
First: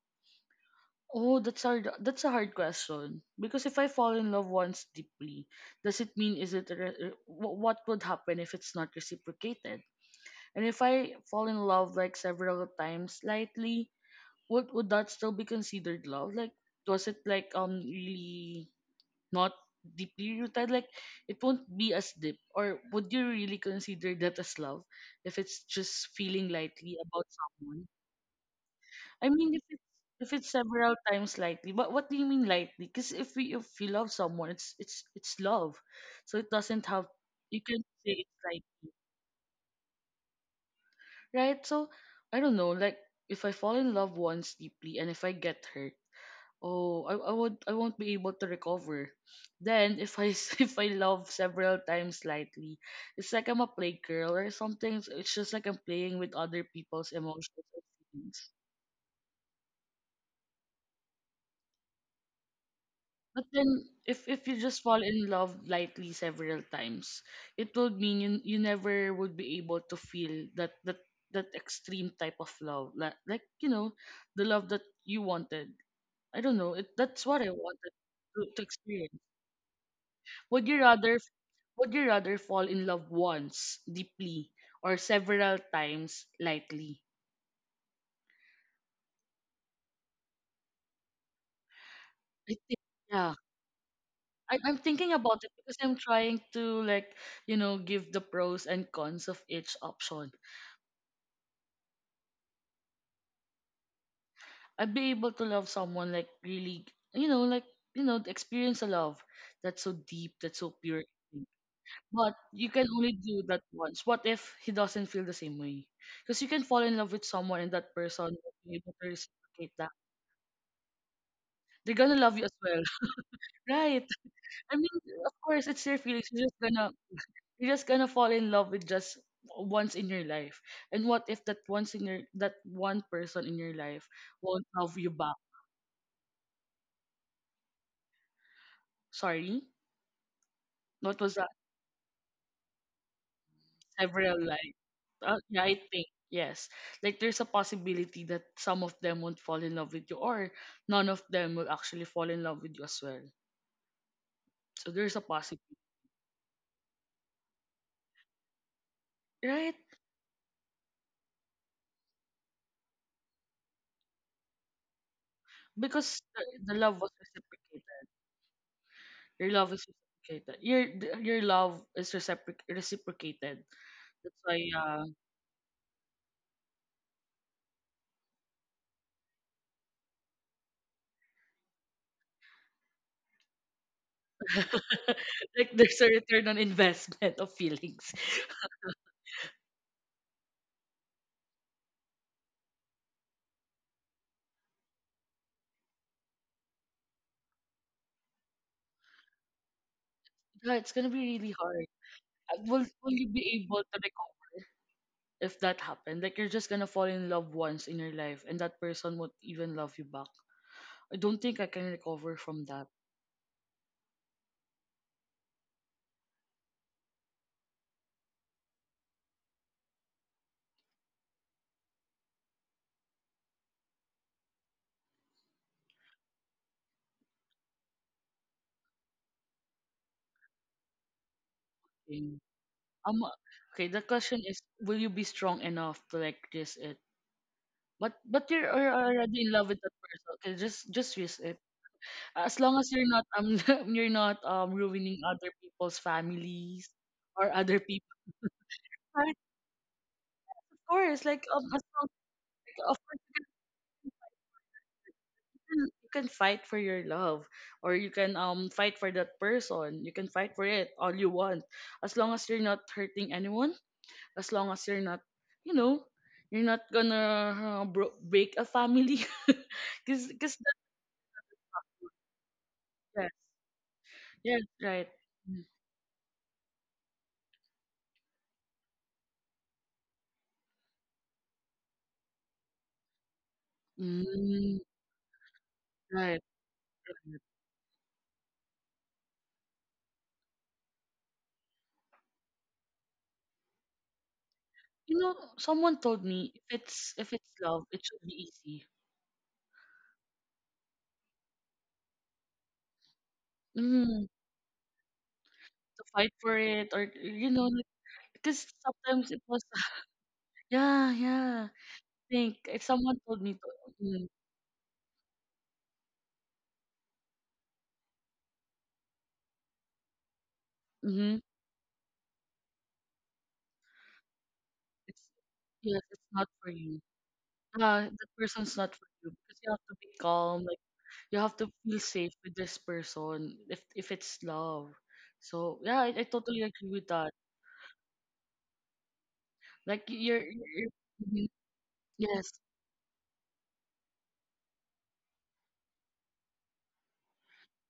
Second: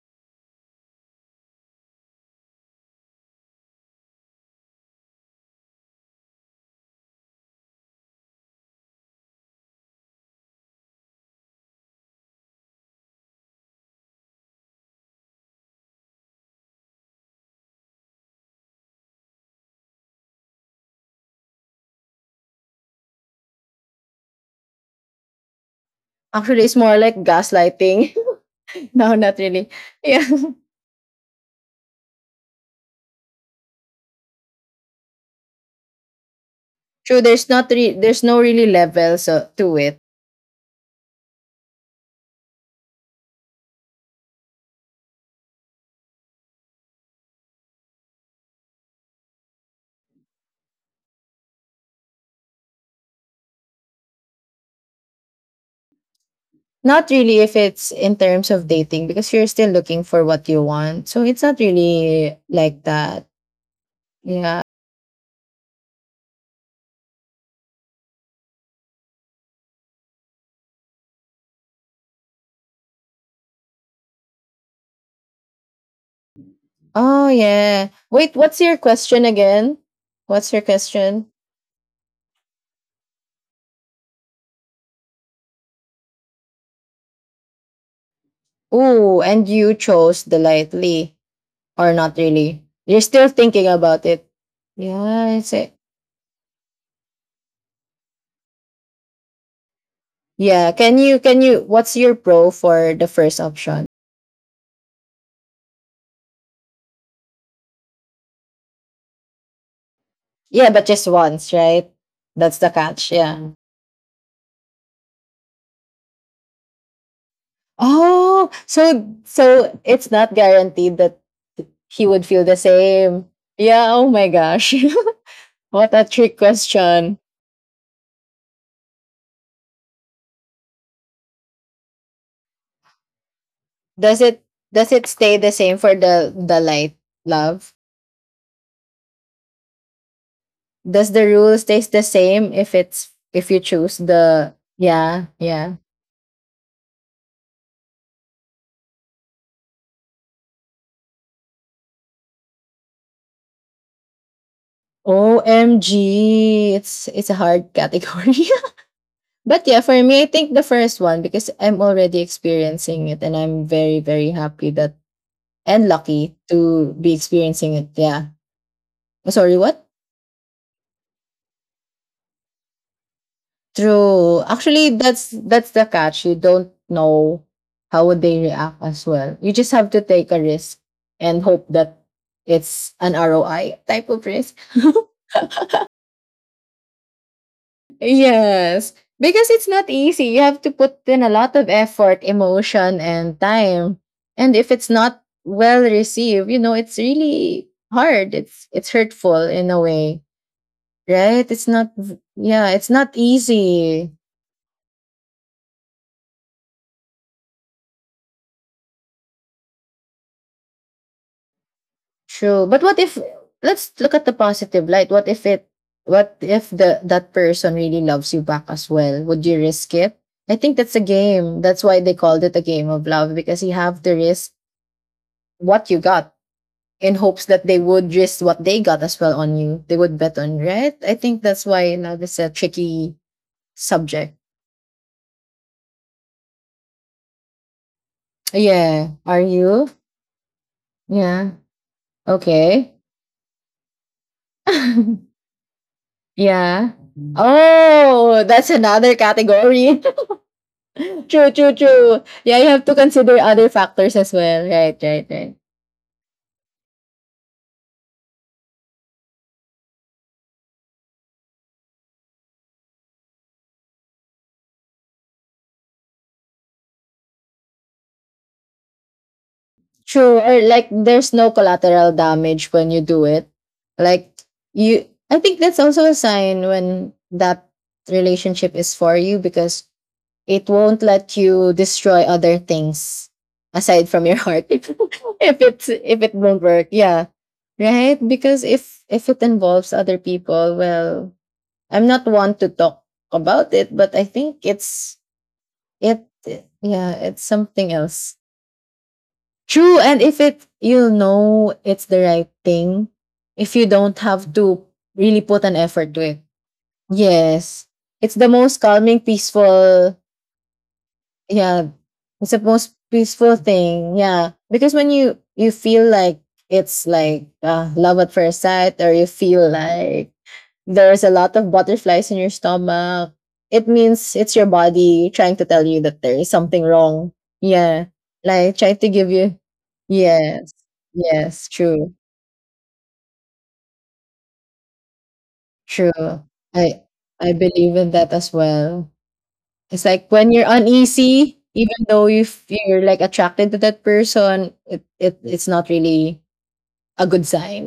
Speaker 1: oh, that's hard, that's a hard question. Because if I fall in love once deeply, does it mean is it a re- re- wh- what would happen if it's not reciprocated? And if I fall in love like several times lightly, would that still be considered love? Like, was it like really not deeply rooted? Like, it won't be as deep. Or would you really consider that as love if it's just feeling
Speaker 2: Actually, it's
Speaker 1: lightly
Speaker 2: more like
Speaker 1: about someone?
Speaker 2: gaslighting. No,
Speaker 1: I
Speaker 2: not
Speaker 1: mean, if
Speaker 2: really.
Speaker 1: it's,
Speaker 2: Yeah.
Speaker 1: if it's several times lightly, but what do you mean lightly? Because if we, if we love someone, it's it's love, so it doesn't have,
Speaker 2: True, there's
Speaker 1: you
Speaker 2: not
Speaker 1: can
Speaker 2: re-
Speaker 1: say
Speaker 2: there's
Speaker 1: it's
Speaker 2: no really
Speaker 1: lightly,
Speaker 2: level so to it.
Speaker 1: right? So I don't know, like. If I fall in love once deeply and if I get hurt, oh, I won't, I won't be able to recover. Then if if I love several times lightly, it's like I'm a play girl or something. So it's just like I'm playing with other
Speaker 2: Not
Speaker 1: people's
Speaker 2: really,
Speaker 1: emotions
Speaker 2: if
Speaker 1: and
Speaker 2: it's in
Speaker 1: feelings.
Speaker 2: terms of dating, because you're still looking for what you want. So it's not really like that.
Speaker 1: But then if you
Speaker 2: Yeah.
Speaker 1: just fall in love lightly several times, it would mean you never would be able to feel that extreme type of love, like, you know, the love that you wanted. I don't know. It That's
Speaker 2: Oh,
Speaker 1: what I
Speaker 2: yeah.
Speaker 1: wanted
Speaker 2: Wait, what's
Speaker 1: to
Speaker 2: your
Speaker 1: experience.
Speaker 2: question again? What's your
Speaker 1: Would you rather
Speaker 2: question?
Speaker 1: would you rather fall in love once deeply or several times lightly?
Speaker 2: Ooh, and you chose the lightly, or not
Speaker 1: I
Speaker 2: really.
Speaker 1: think
Speaker 2: You're still
Speaker 1: yeah.
Speaker 2: thinking about it.
Speaker 1: I'm thinking
Speaker 2: Yeah,
Speaker 1: about it
Speaker 2: it's it.
Speaker 1: because I'm trying to, like, you know, give the pros and cons of each option.
Speaker 2: Yeah, can you what's your pro for the first option?
Speaker 1: I'd be able to love someone like really, you know, like, you know, experience a love that's so deep, that's
Speaker 2: Yeah,
Speaker 1: so
Speaker 2: but
Speaker 1: pure.
Speaker 2: just once, right?
Speaker 1: But
Speaker 2: That's
Speaker 1: you
Speaker 2: the
Speaker 1: can only
Speaker 2: catch.
Speaker 1: do
Speaker 2: Yeah.
Speaker 1: that once. What if he doesn't feel the same way? Because you can fall in love with someone and that person
Speaker 2: Oh,
Speaker 1: won't be able to
Speaker 2: so
Speaker 1: reciprocate
Speaker 2: so
Speaker 1: that
Speaker 2: it's not guaranteed that
Speaker 1: they're
Speaker 2: he
Speaker 1: gonna
Speaker 2: would
Speaker 1: love you
Speaker 2: feel
Speaker 1: as
Speaker 2: the
Speaker 1: well.
Speaker 2: same. Yeah,
Speaker 1: Right.
Speaker 2: oh my
Speaker 1: I
Speaker 2: gosh.
Speaker 1: mean, of course, it's
Speaker 2: What
Speaker 1: their
Speaker 2: a
Speaker 1: feelings.
Speaker 2: trick question.
Speaker 1: You're just gonna fall in love with just once in your life. And what if that once in your that one person in your life
Speaker 2: Does it
Speaker 1: won't
Speaker 2: does
Speaker 1: love you
Speaker 2: it
Speaker 1: back?
Speaker 2: stay the same for the light love?
Speaker 1: Sorry?
Speaker 2: Does
Speaker 1: What
Speaker 2: the
Speaker 1: was that?
Speaker 2: rule stays the same if it's if you choose
Speaker 1: Several,
Speaker 2: the,
Speaker 1: like,
Speaker 2: yeah,
Speaker 1: yeah,
Speaker 2: yeah.
Speaker 1: I think. Yes. Like there's a possibility that some of them won't fall in love with you, or none of them will actually fall in love with you as well. So there's a possibility.
Speaker 2: OMG, it's a hard category. But
Speaker 1: Right?
Speaker 2: yeah, for me I think the first one, because I'm already experiencing it and I'm very very happy that and
Speaker 1: Because
Speaker 2: lucky
Speaker 1: the
Speaker 2: to
Speaker 1: love was
Speaker 2: be experiencing
Speaker 1: reciprocated.
Speaker 2: it. Yeah. Oh,
Speaker 1: Your
Speaker 2: sorry,
Speaker 1: love
Speaker 2: what?
Speaker 1: is reciprocated. Your love is reciprocated. That's
Speaker 2: True.
Speaker 1: why
Speaker 2: Actually, that's the catch. You don't know how would they react as well. You just have to take a risk and hope that it's an ROI type of risk.
Speaker 1: like there's a return on investment of feelings.
Speaker 2: Yes. Because it's not easy. You have to put in a lot of effort, emotion, and time. And if it's not well received, you know, it's really hard. It's hurtful in a way.
Speaker 1: Yeah, it's gonna be
Speaker 2: Right?
Speaker 1: really
Speaker 2: It's
Speaker 1: hard.
Speaker 2: not v- yeah,
Speaker 1: Will
Speaker 2: it's not
Speaker 1: will you be able to
Speaker 2: easy.
Speaker 1: recover if that happened? Like you're just gonna fall in love once in your life, and that person won't even love you back. I don't think I can recover
Speaker 2: True.
Speaker 1: from
Speaker 2: But
Speaker 1: that
Speaker 2: what if, let's look at the positive light. What if it, what if the that person really loves you back as well? Would you risk it? I think that's a game. That's why they called it a game of love, because you have to risk what you got in hopes that they would risk what they got as well on you. They would bet on, you, right? I think that's why love is
Speaker 1: thing.
Speaker 2: a tricky
Speaker 1: Um, okay. The
Speaker 2: subject.
Speaker 1: question is, will you be strong enough to like resist it? But you're
Speaker 2: Yeah. Are
Speaker 1: already in love with
Speaker 2: you?
Speaker 1: that person. Okay, just risk
Speaker 2: Yeah.
Speaker 1: it. As long as
Speaker 2: Okay.
Speaker 1: you're not you're not ruining other people's families
Speaker 2: Yeah.
Speaker 1: or other people.
Speaker 2: Oh, that's another
Speaker 1: Right,
Speaker 2: category.
Speaker 1: of course, like,
Speaker 2: True, true,
Speaker 1: as long,
Speaker 2: true. Yeah, you
Speaker 1: like,
Speaker 2: have to
Speaker 1: of course,
Speaker 2: consider other factors as well. Right, right, right.
Speaker 1: you can fight for your love or you can fight for that person, you can fight for it all you want, as long as you're not hurting anyone, as long as you're not, you know, you're not gonna break a family. because
Speaker 2: True.
Speaker 1: because
Speaker 2: Or
Speaker 1: that's,
Speaker 2: like there's no collateral damage when you do
Speaker 1: yes,
Speaker 2: it. Like,
Speaker 1: yes,
Speaker 2: you,
Speaker 1: right.
Speaker 2: I think
Speaker 1: Mm,
Speaker 2: that's also a sign when that relationship is for you, because it won't let you destroy other things aside from your heart
Speaker 1: mm,
Speaker 2: if it's if it
Speaker 1: right.
Speaker 2: won't work. Yeah, right. Because if it involves other people, well, I'm not one to talk about it, but I think
Speaker 1: You
Speaker 2: it's
Speaker 1: know, someone told
Speaker 2: it
Speaker 1: me if it's,
Speaker 2: yeah,
Speaker 1: if
Speaker 2: it's
Speaker 1: it's love,
Speaker 2: something
Speaker 1: it should be
Speaker 2: else.
Speaker 1: easy.
Speaker 2: True, and if it, you'll know it's the right thing if you don't
Speaker 1: Mm,
Speaker 2: have to really put an
Speaker 1: to
Speaker 2: effort to
Speaker 1: fight
Speaker 2: it.
Speaker 1: for it or you know, like,
Speaker 2: Yes. It's the
Speaker 1: because
Speaker 2: most calming,
Speaker 1: sometimes it was
Speaker 2: peaceful,
Speaker 1: yeah, yeah. I
Speaker 2: yeah. It's
Speaker 1: think
Speaker 2: the
Speaker 1: if
Speaker 2: most
Speaker 1: someone told me
Speaker 2: peaceful
Speaker 1: to,
Speaker 2: thing.
Speaker 1: mm,
Speaker 2: Yeah. Because when you feel like it's like love at first sight, or you feel like there's a
Speaker 1: mm-hmm,
Speaker 2: lot of butterflies in your stomach, it means it's your
Speaker 1: it's,
Speaker 2: body trying to tell
Speaker 1: yes,
Speaker 2: you that
Speaker 1: it's
Speaker 2: there
Speaker 1: not
Speaker 2: is
Speaker 1: for
Speaker 2: something
Speaker 1: you.
Speaker 2: wrong.
Speaker 1: Ah,
Speaker 2: Yeah.
Speaker 1: that person's
Speaker 2: Like
Speaker 1: not
Speaker 2: trying
Speaker 1: for
Speaker 2: to
Speaker 1: you
Speaker 2: give
Speaker 1: because
Speaker 2: you,
Speaker 1: you have to be calm,
Speaker 2: yes.
Speaker 1: like, you have to
Speaker 2: Yes,
Speaker 1: feel
Speaker 2: true.
Speaker 1: safe with this person if it's love. So yeah,
Speaker 2: True.
Speaker 1: I totally agree
Speaker 2: I
Speaker 1: with that.
Speaker 2: I believe in that as well.
Speaker 1: Like
Speaker 2: It's like when you're
Speaker 1: you're mhm,
Speaker 2: uneasy, even though
Speaker 1: yes,
Speaker 2: you're like attracted to that person, it's not really a good sign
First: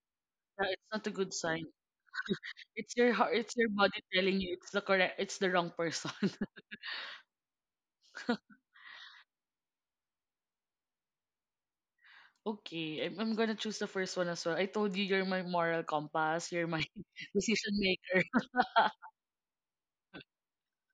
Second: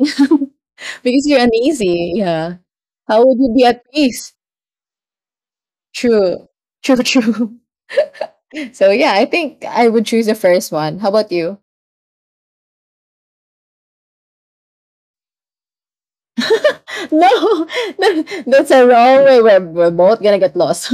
Speaker 1: yeah, it's not a
Speaker 2: because
Speaker 1: good
Speaker 2: you're
Speaker 1: sign.
Speaker 2: uneasy. Yeah.
Speaker 1: It's your
Speaker 2: How
Speaker 1: heart,
Speaker 2: would you
Speaker 1: it's
Speaker 2: be
Speaker 1: your
Speaker 2: at
Speaker 1: body
Speaker 2: peace?
Speaker 1: telling you it's the it's the wrong person.
Speaker 2: True. True, true. So yeah, I think I would choose the first one. How about you?
Speaker 1: Okay, I'm gonna choose the first one as well. I told you you're my moral compass, you're my
Speaker 2: No,
Speaker 1: decision maker.
Speaker 2: that's a wrong way. We're both gonna get lost.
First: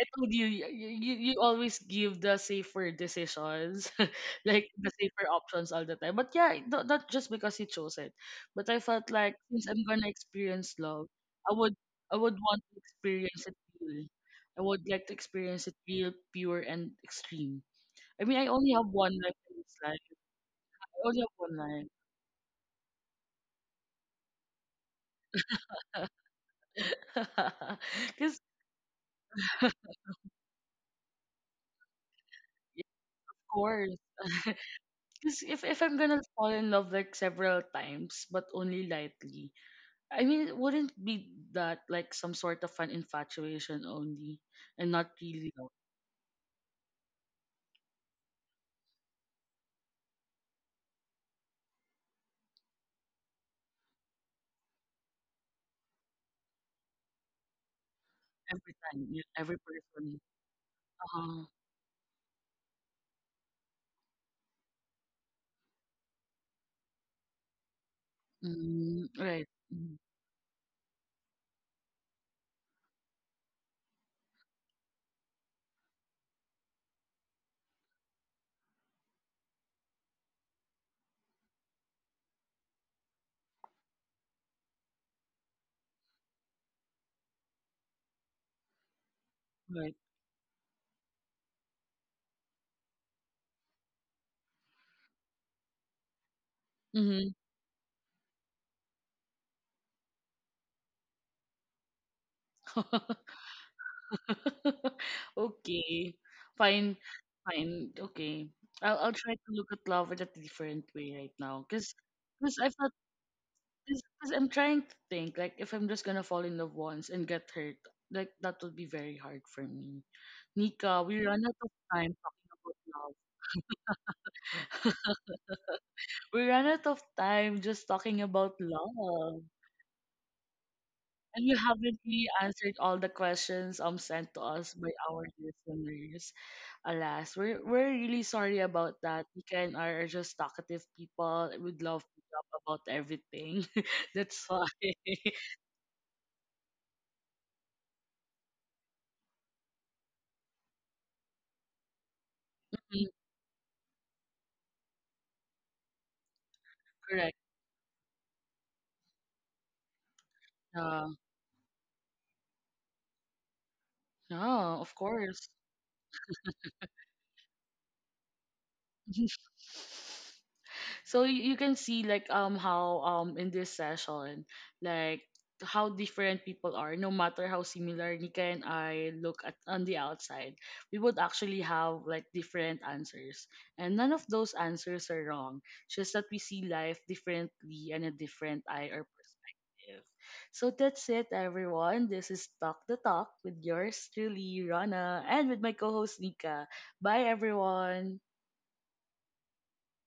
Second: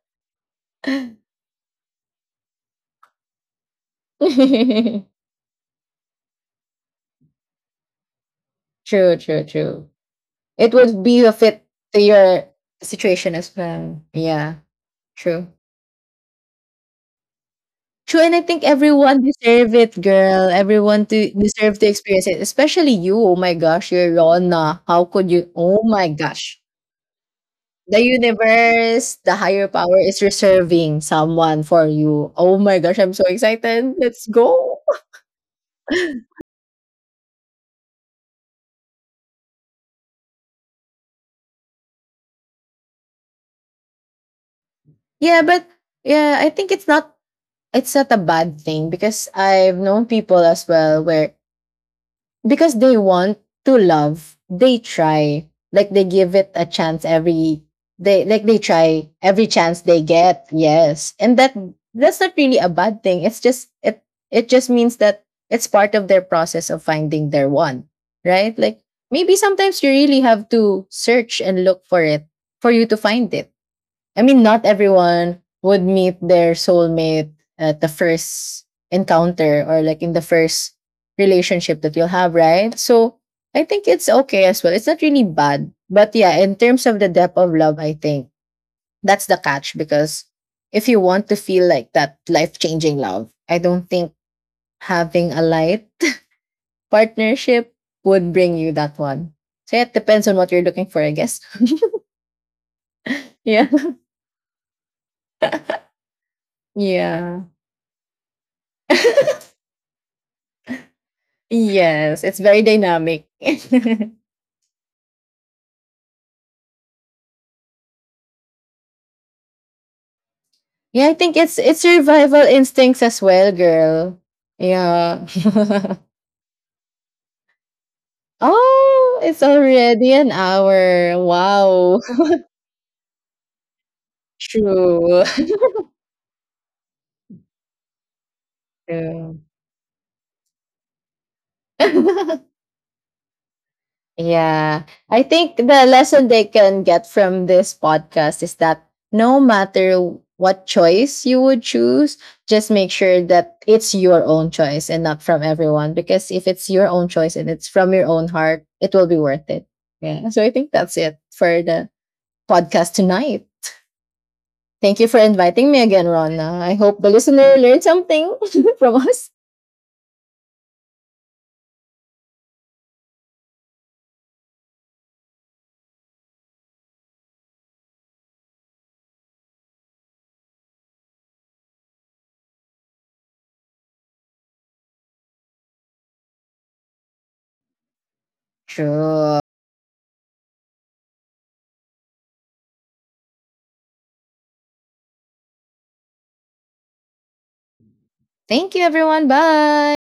Speaker 1: I told you, you always give the safer decisions, like the
Speaker 2: True,
Speaker 1: safer options all the time. But yeah, not just because you chose it, but I felt
Speaker 2: true,
Speaker 1: like since I'm
Speaker 2: true.
Speaker 1: gonna experience
Speaker 2: It would
Speaker 1: love,
Speaker 2: be a
Speaker 1: I
Speaker 2: fit
Speaker 1: would
Speaker 2: to
Speaker 1: I would
Speaker 2: your
Speaker 1: want to
Speaker 2: situation
Speaker 1: experience it
Speaker 2: as well.
Speaker 1: real.
Speaker 2: Yeah,
Speaker 1: I would like to
Speaker 2: true.
Speaker 1: experience it real, pure, and extreme.
Speaker 2: True,
Speaker 1: I mean,
Speaker 2: and I
Speaker 1: I
Speaker 2: think
Speaker 1: only have one
Speaker 2: everyone
Speaker 1: life in this
Speaker 2: deserve
Speaker 1: life.
Speaker 2: it, girl. Everyone
Speaker 1: I only
Speaker 2: to
Speaker 1: have one
Speaker 2: deserve
Speaker 1: life.
Speaker 2: to experience it, especially you. Oh my gosh, you're Rona. How could you? Oh my gosh. The
Speaker 1: Because,
Speaker 2: universe, the higher
Speaker 1: of
Speaker 2: power is reserving someone for you. Oh my gosh, I'm so
Speaker 1: course.
Speaker 2: excited. Let's go.
Speaker 1: Because if I'm gonna fall in love like several times, but only lightly, I mean, it wouldn't be that, like, some sort of an infatuation only and not
Speaker 2: Yeah,
Speaker 1: really
Speaker 2: but
Speaker 1: love
Speaker 2: yeah, I think it's not, it's not a bad thing, because I've known people as well where because they want to love, they try. Like they give it a chance every, they like they
Speaker 1: every time,
Speaker 2: try
Speaker 1: yeah,
Speaker 2: every
Speaker 1: every
Speaker 2: chance they
Speaker 1: person.
Speaker 2: get. Yes. And
Speaker 1: Uh-huh.
Speaker 2: that that's not really a bad thing. It's just it just means that it's part of their process of finding their one, right? Like
Speaker 1: Mm,
Speaker 2: maybe
Speaker 1: right.
Speaker 2: sometimes you
Speaker 1: Mm,
Speaker 2: really have to search and look for it for you to find it. I mean, not everyone would meet their soulmate at the first encounter, or like in the first relationship that you'll have, right? So I think it's okay as well. It's not really bad. But yeah, in terms of the depth of love, I think that's the catch,
Speaker 1: right.
Speaker 2: because if you want to feel like that life changing love, I don't think having a light
Speaker 1: Mm-hmm.
Speaker 2: partnership would bring you that one. So yeah, it depends on what you're looking for, I guess. Yeah.
Speaker 1: Okay. Fine.
Speaker 2: Yeah.
Speaker 1: Fine. Okay. I'll try to look at love in a different way right now. Cause,
Speaker 2: Yes, it's
Speaker 1: cause
Speaker 2: very
Speaker 1: I've not,
Speaker 2: dynamic.
Speaker 1: cause,
Speaker 2: Yeah,
Speaker 1: 'cause I'm trying to think like if I'm just gonna fall in love once and get hurt, like that would be very hard for me. Nika,
Speaker 2: I
Speaker 1: we
Speaker 2: think
Speaker 1: run out of
Speaker 2: it's
Speaker 1: time
Speaker 2: survival
Speaker 1: talking about
Speaker 2: instincts
Speaker 1: love.
Speaker 2: as well, girl. Yeah.
Speaker 1: We ran out of time just talking about
Speaker 2: Oh,
Speaker 1: love.
Speaker 2: it's already an hour.
Speaker 1: And you haven't
Speaker 2: Wow.
Speaker 1: really answered all the questions sent to us by our
Speaker 2: True.
Speaker 1: listeners. Alas, we're really sorry about that. We
Speaker 2: True.
Speaker 1: can are just talkative people. We'd love to talk about everything. That's why.
Speaker 2: Yeah. I think the lesson they can get from this podcast is that no matter what choice you would choose, just make
Speaker 1: Mm,
Speaker 2: sure that it's your own choice and not from everyone. Because if it's your own
Speaker 1: correct.
Speaker 2: choice and it's from your own heart, it will be worth it. Yeah. So I think that's
Speaker 1: Uh,
Speaker 2: it for the podcast tonight.
Speaker 1: no, of
Speaker 2: Thank you for
Speaker 1: course.
Speaker 2: inviting me again, Rona. I hope the listener learned something from us.
Speaker 1: So you can see like how in this session, like, how different people are. No matter how similar Nika and I look at on the outside, we would actually have like different answers, and none of those answers are wrong. It's just that we see life differently and a different eye or
Speaker 2: Sure.
Speaker 1: perspective. So that's it, everyone, this is Talk the Talk with yours truly Rana and with my co-host Nika. Bye, everyone.
Speaker 2: Thank you, everyone. Bye.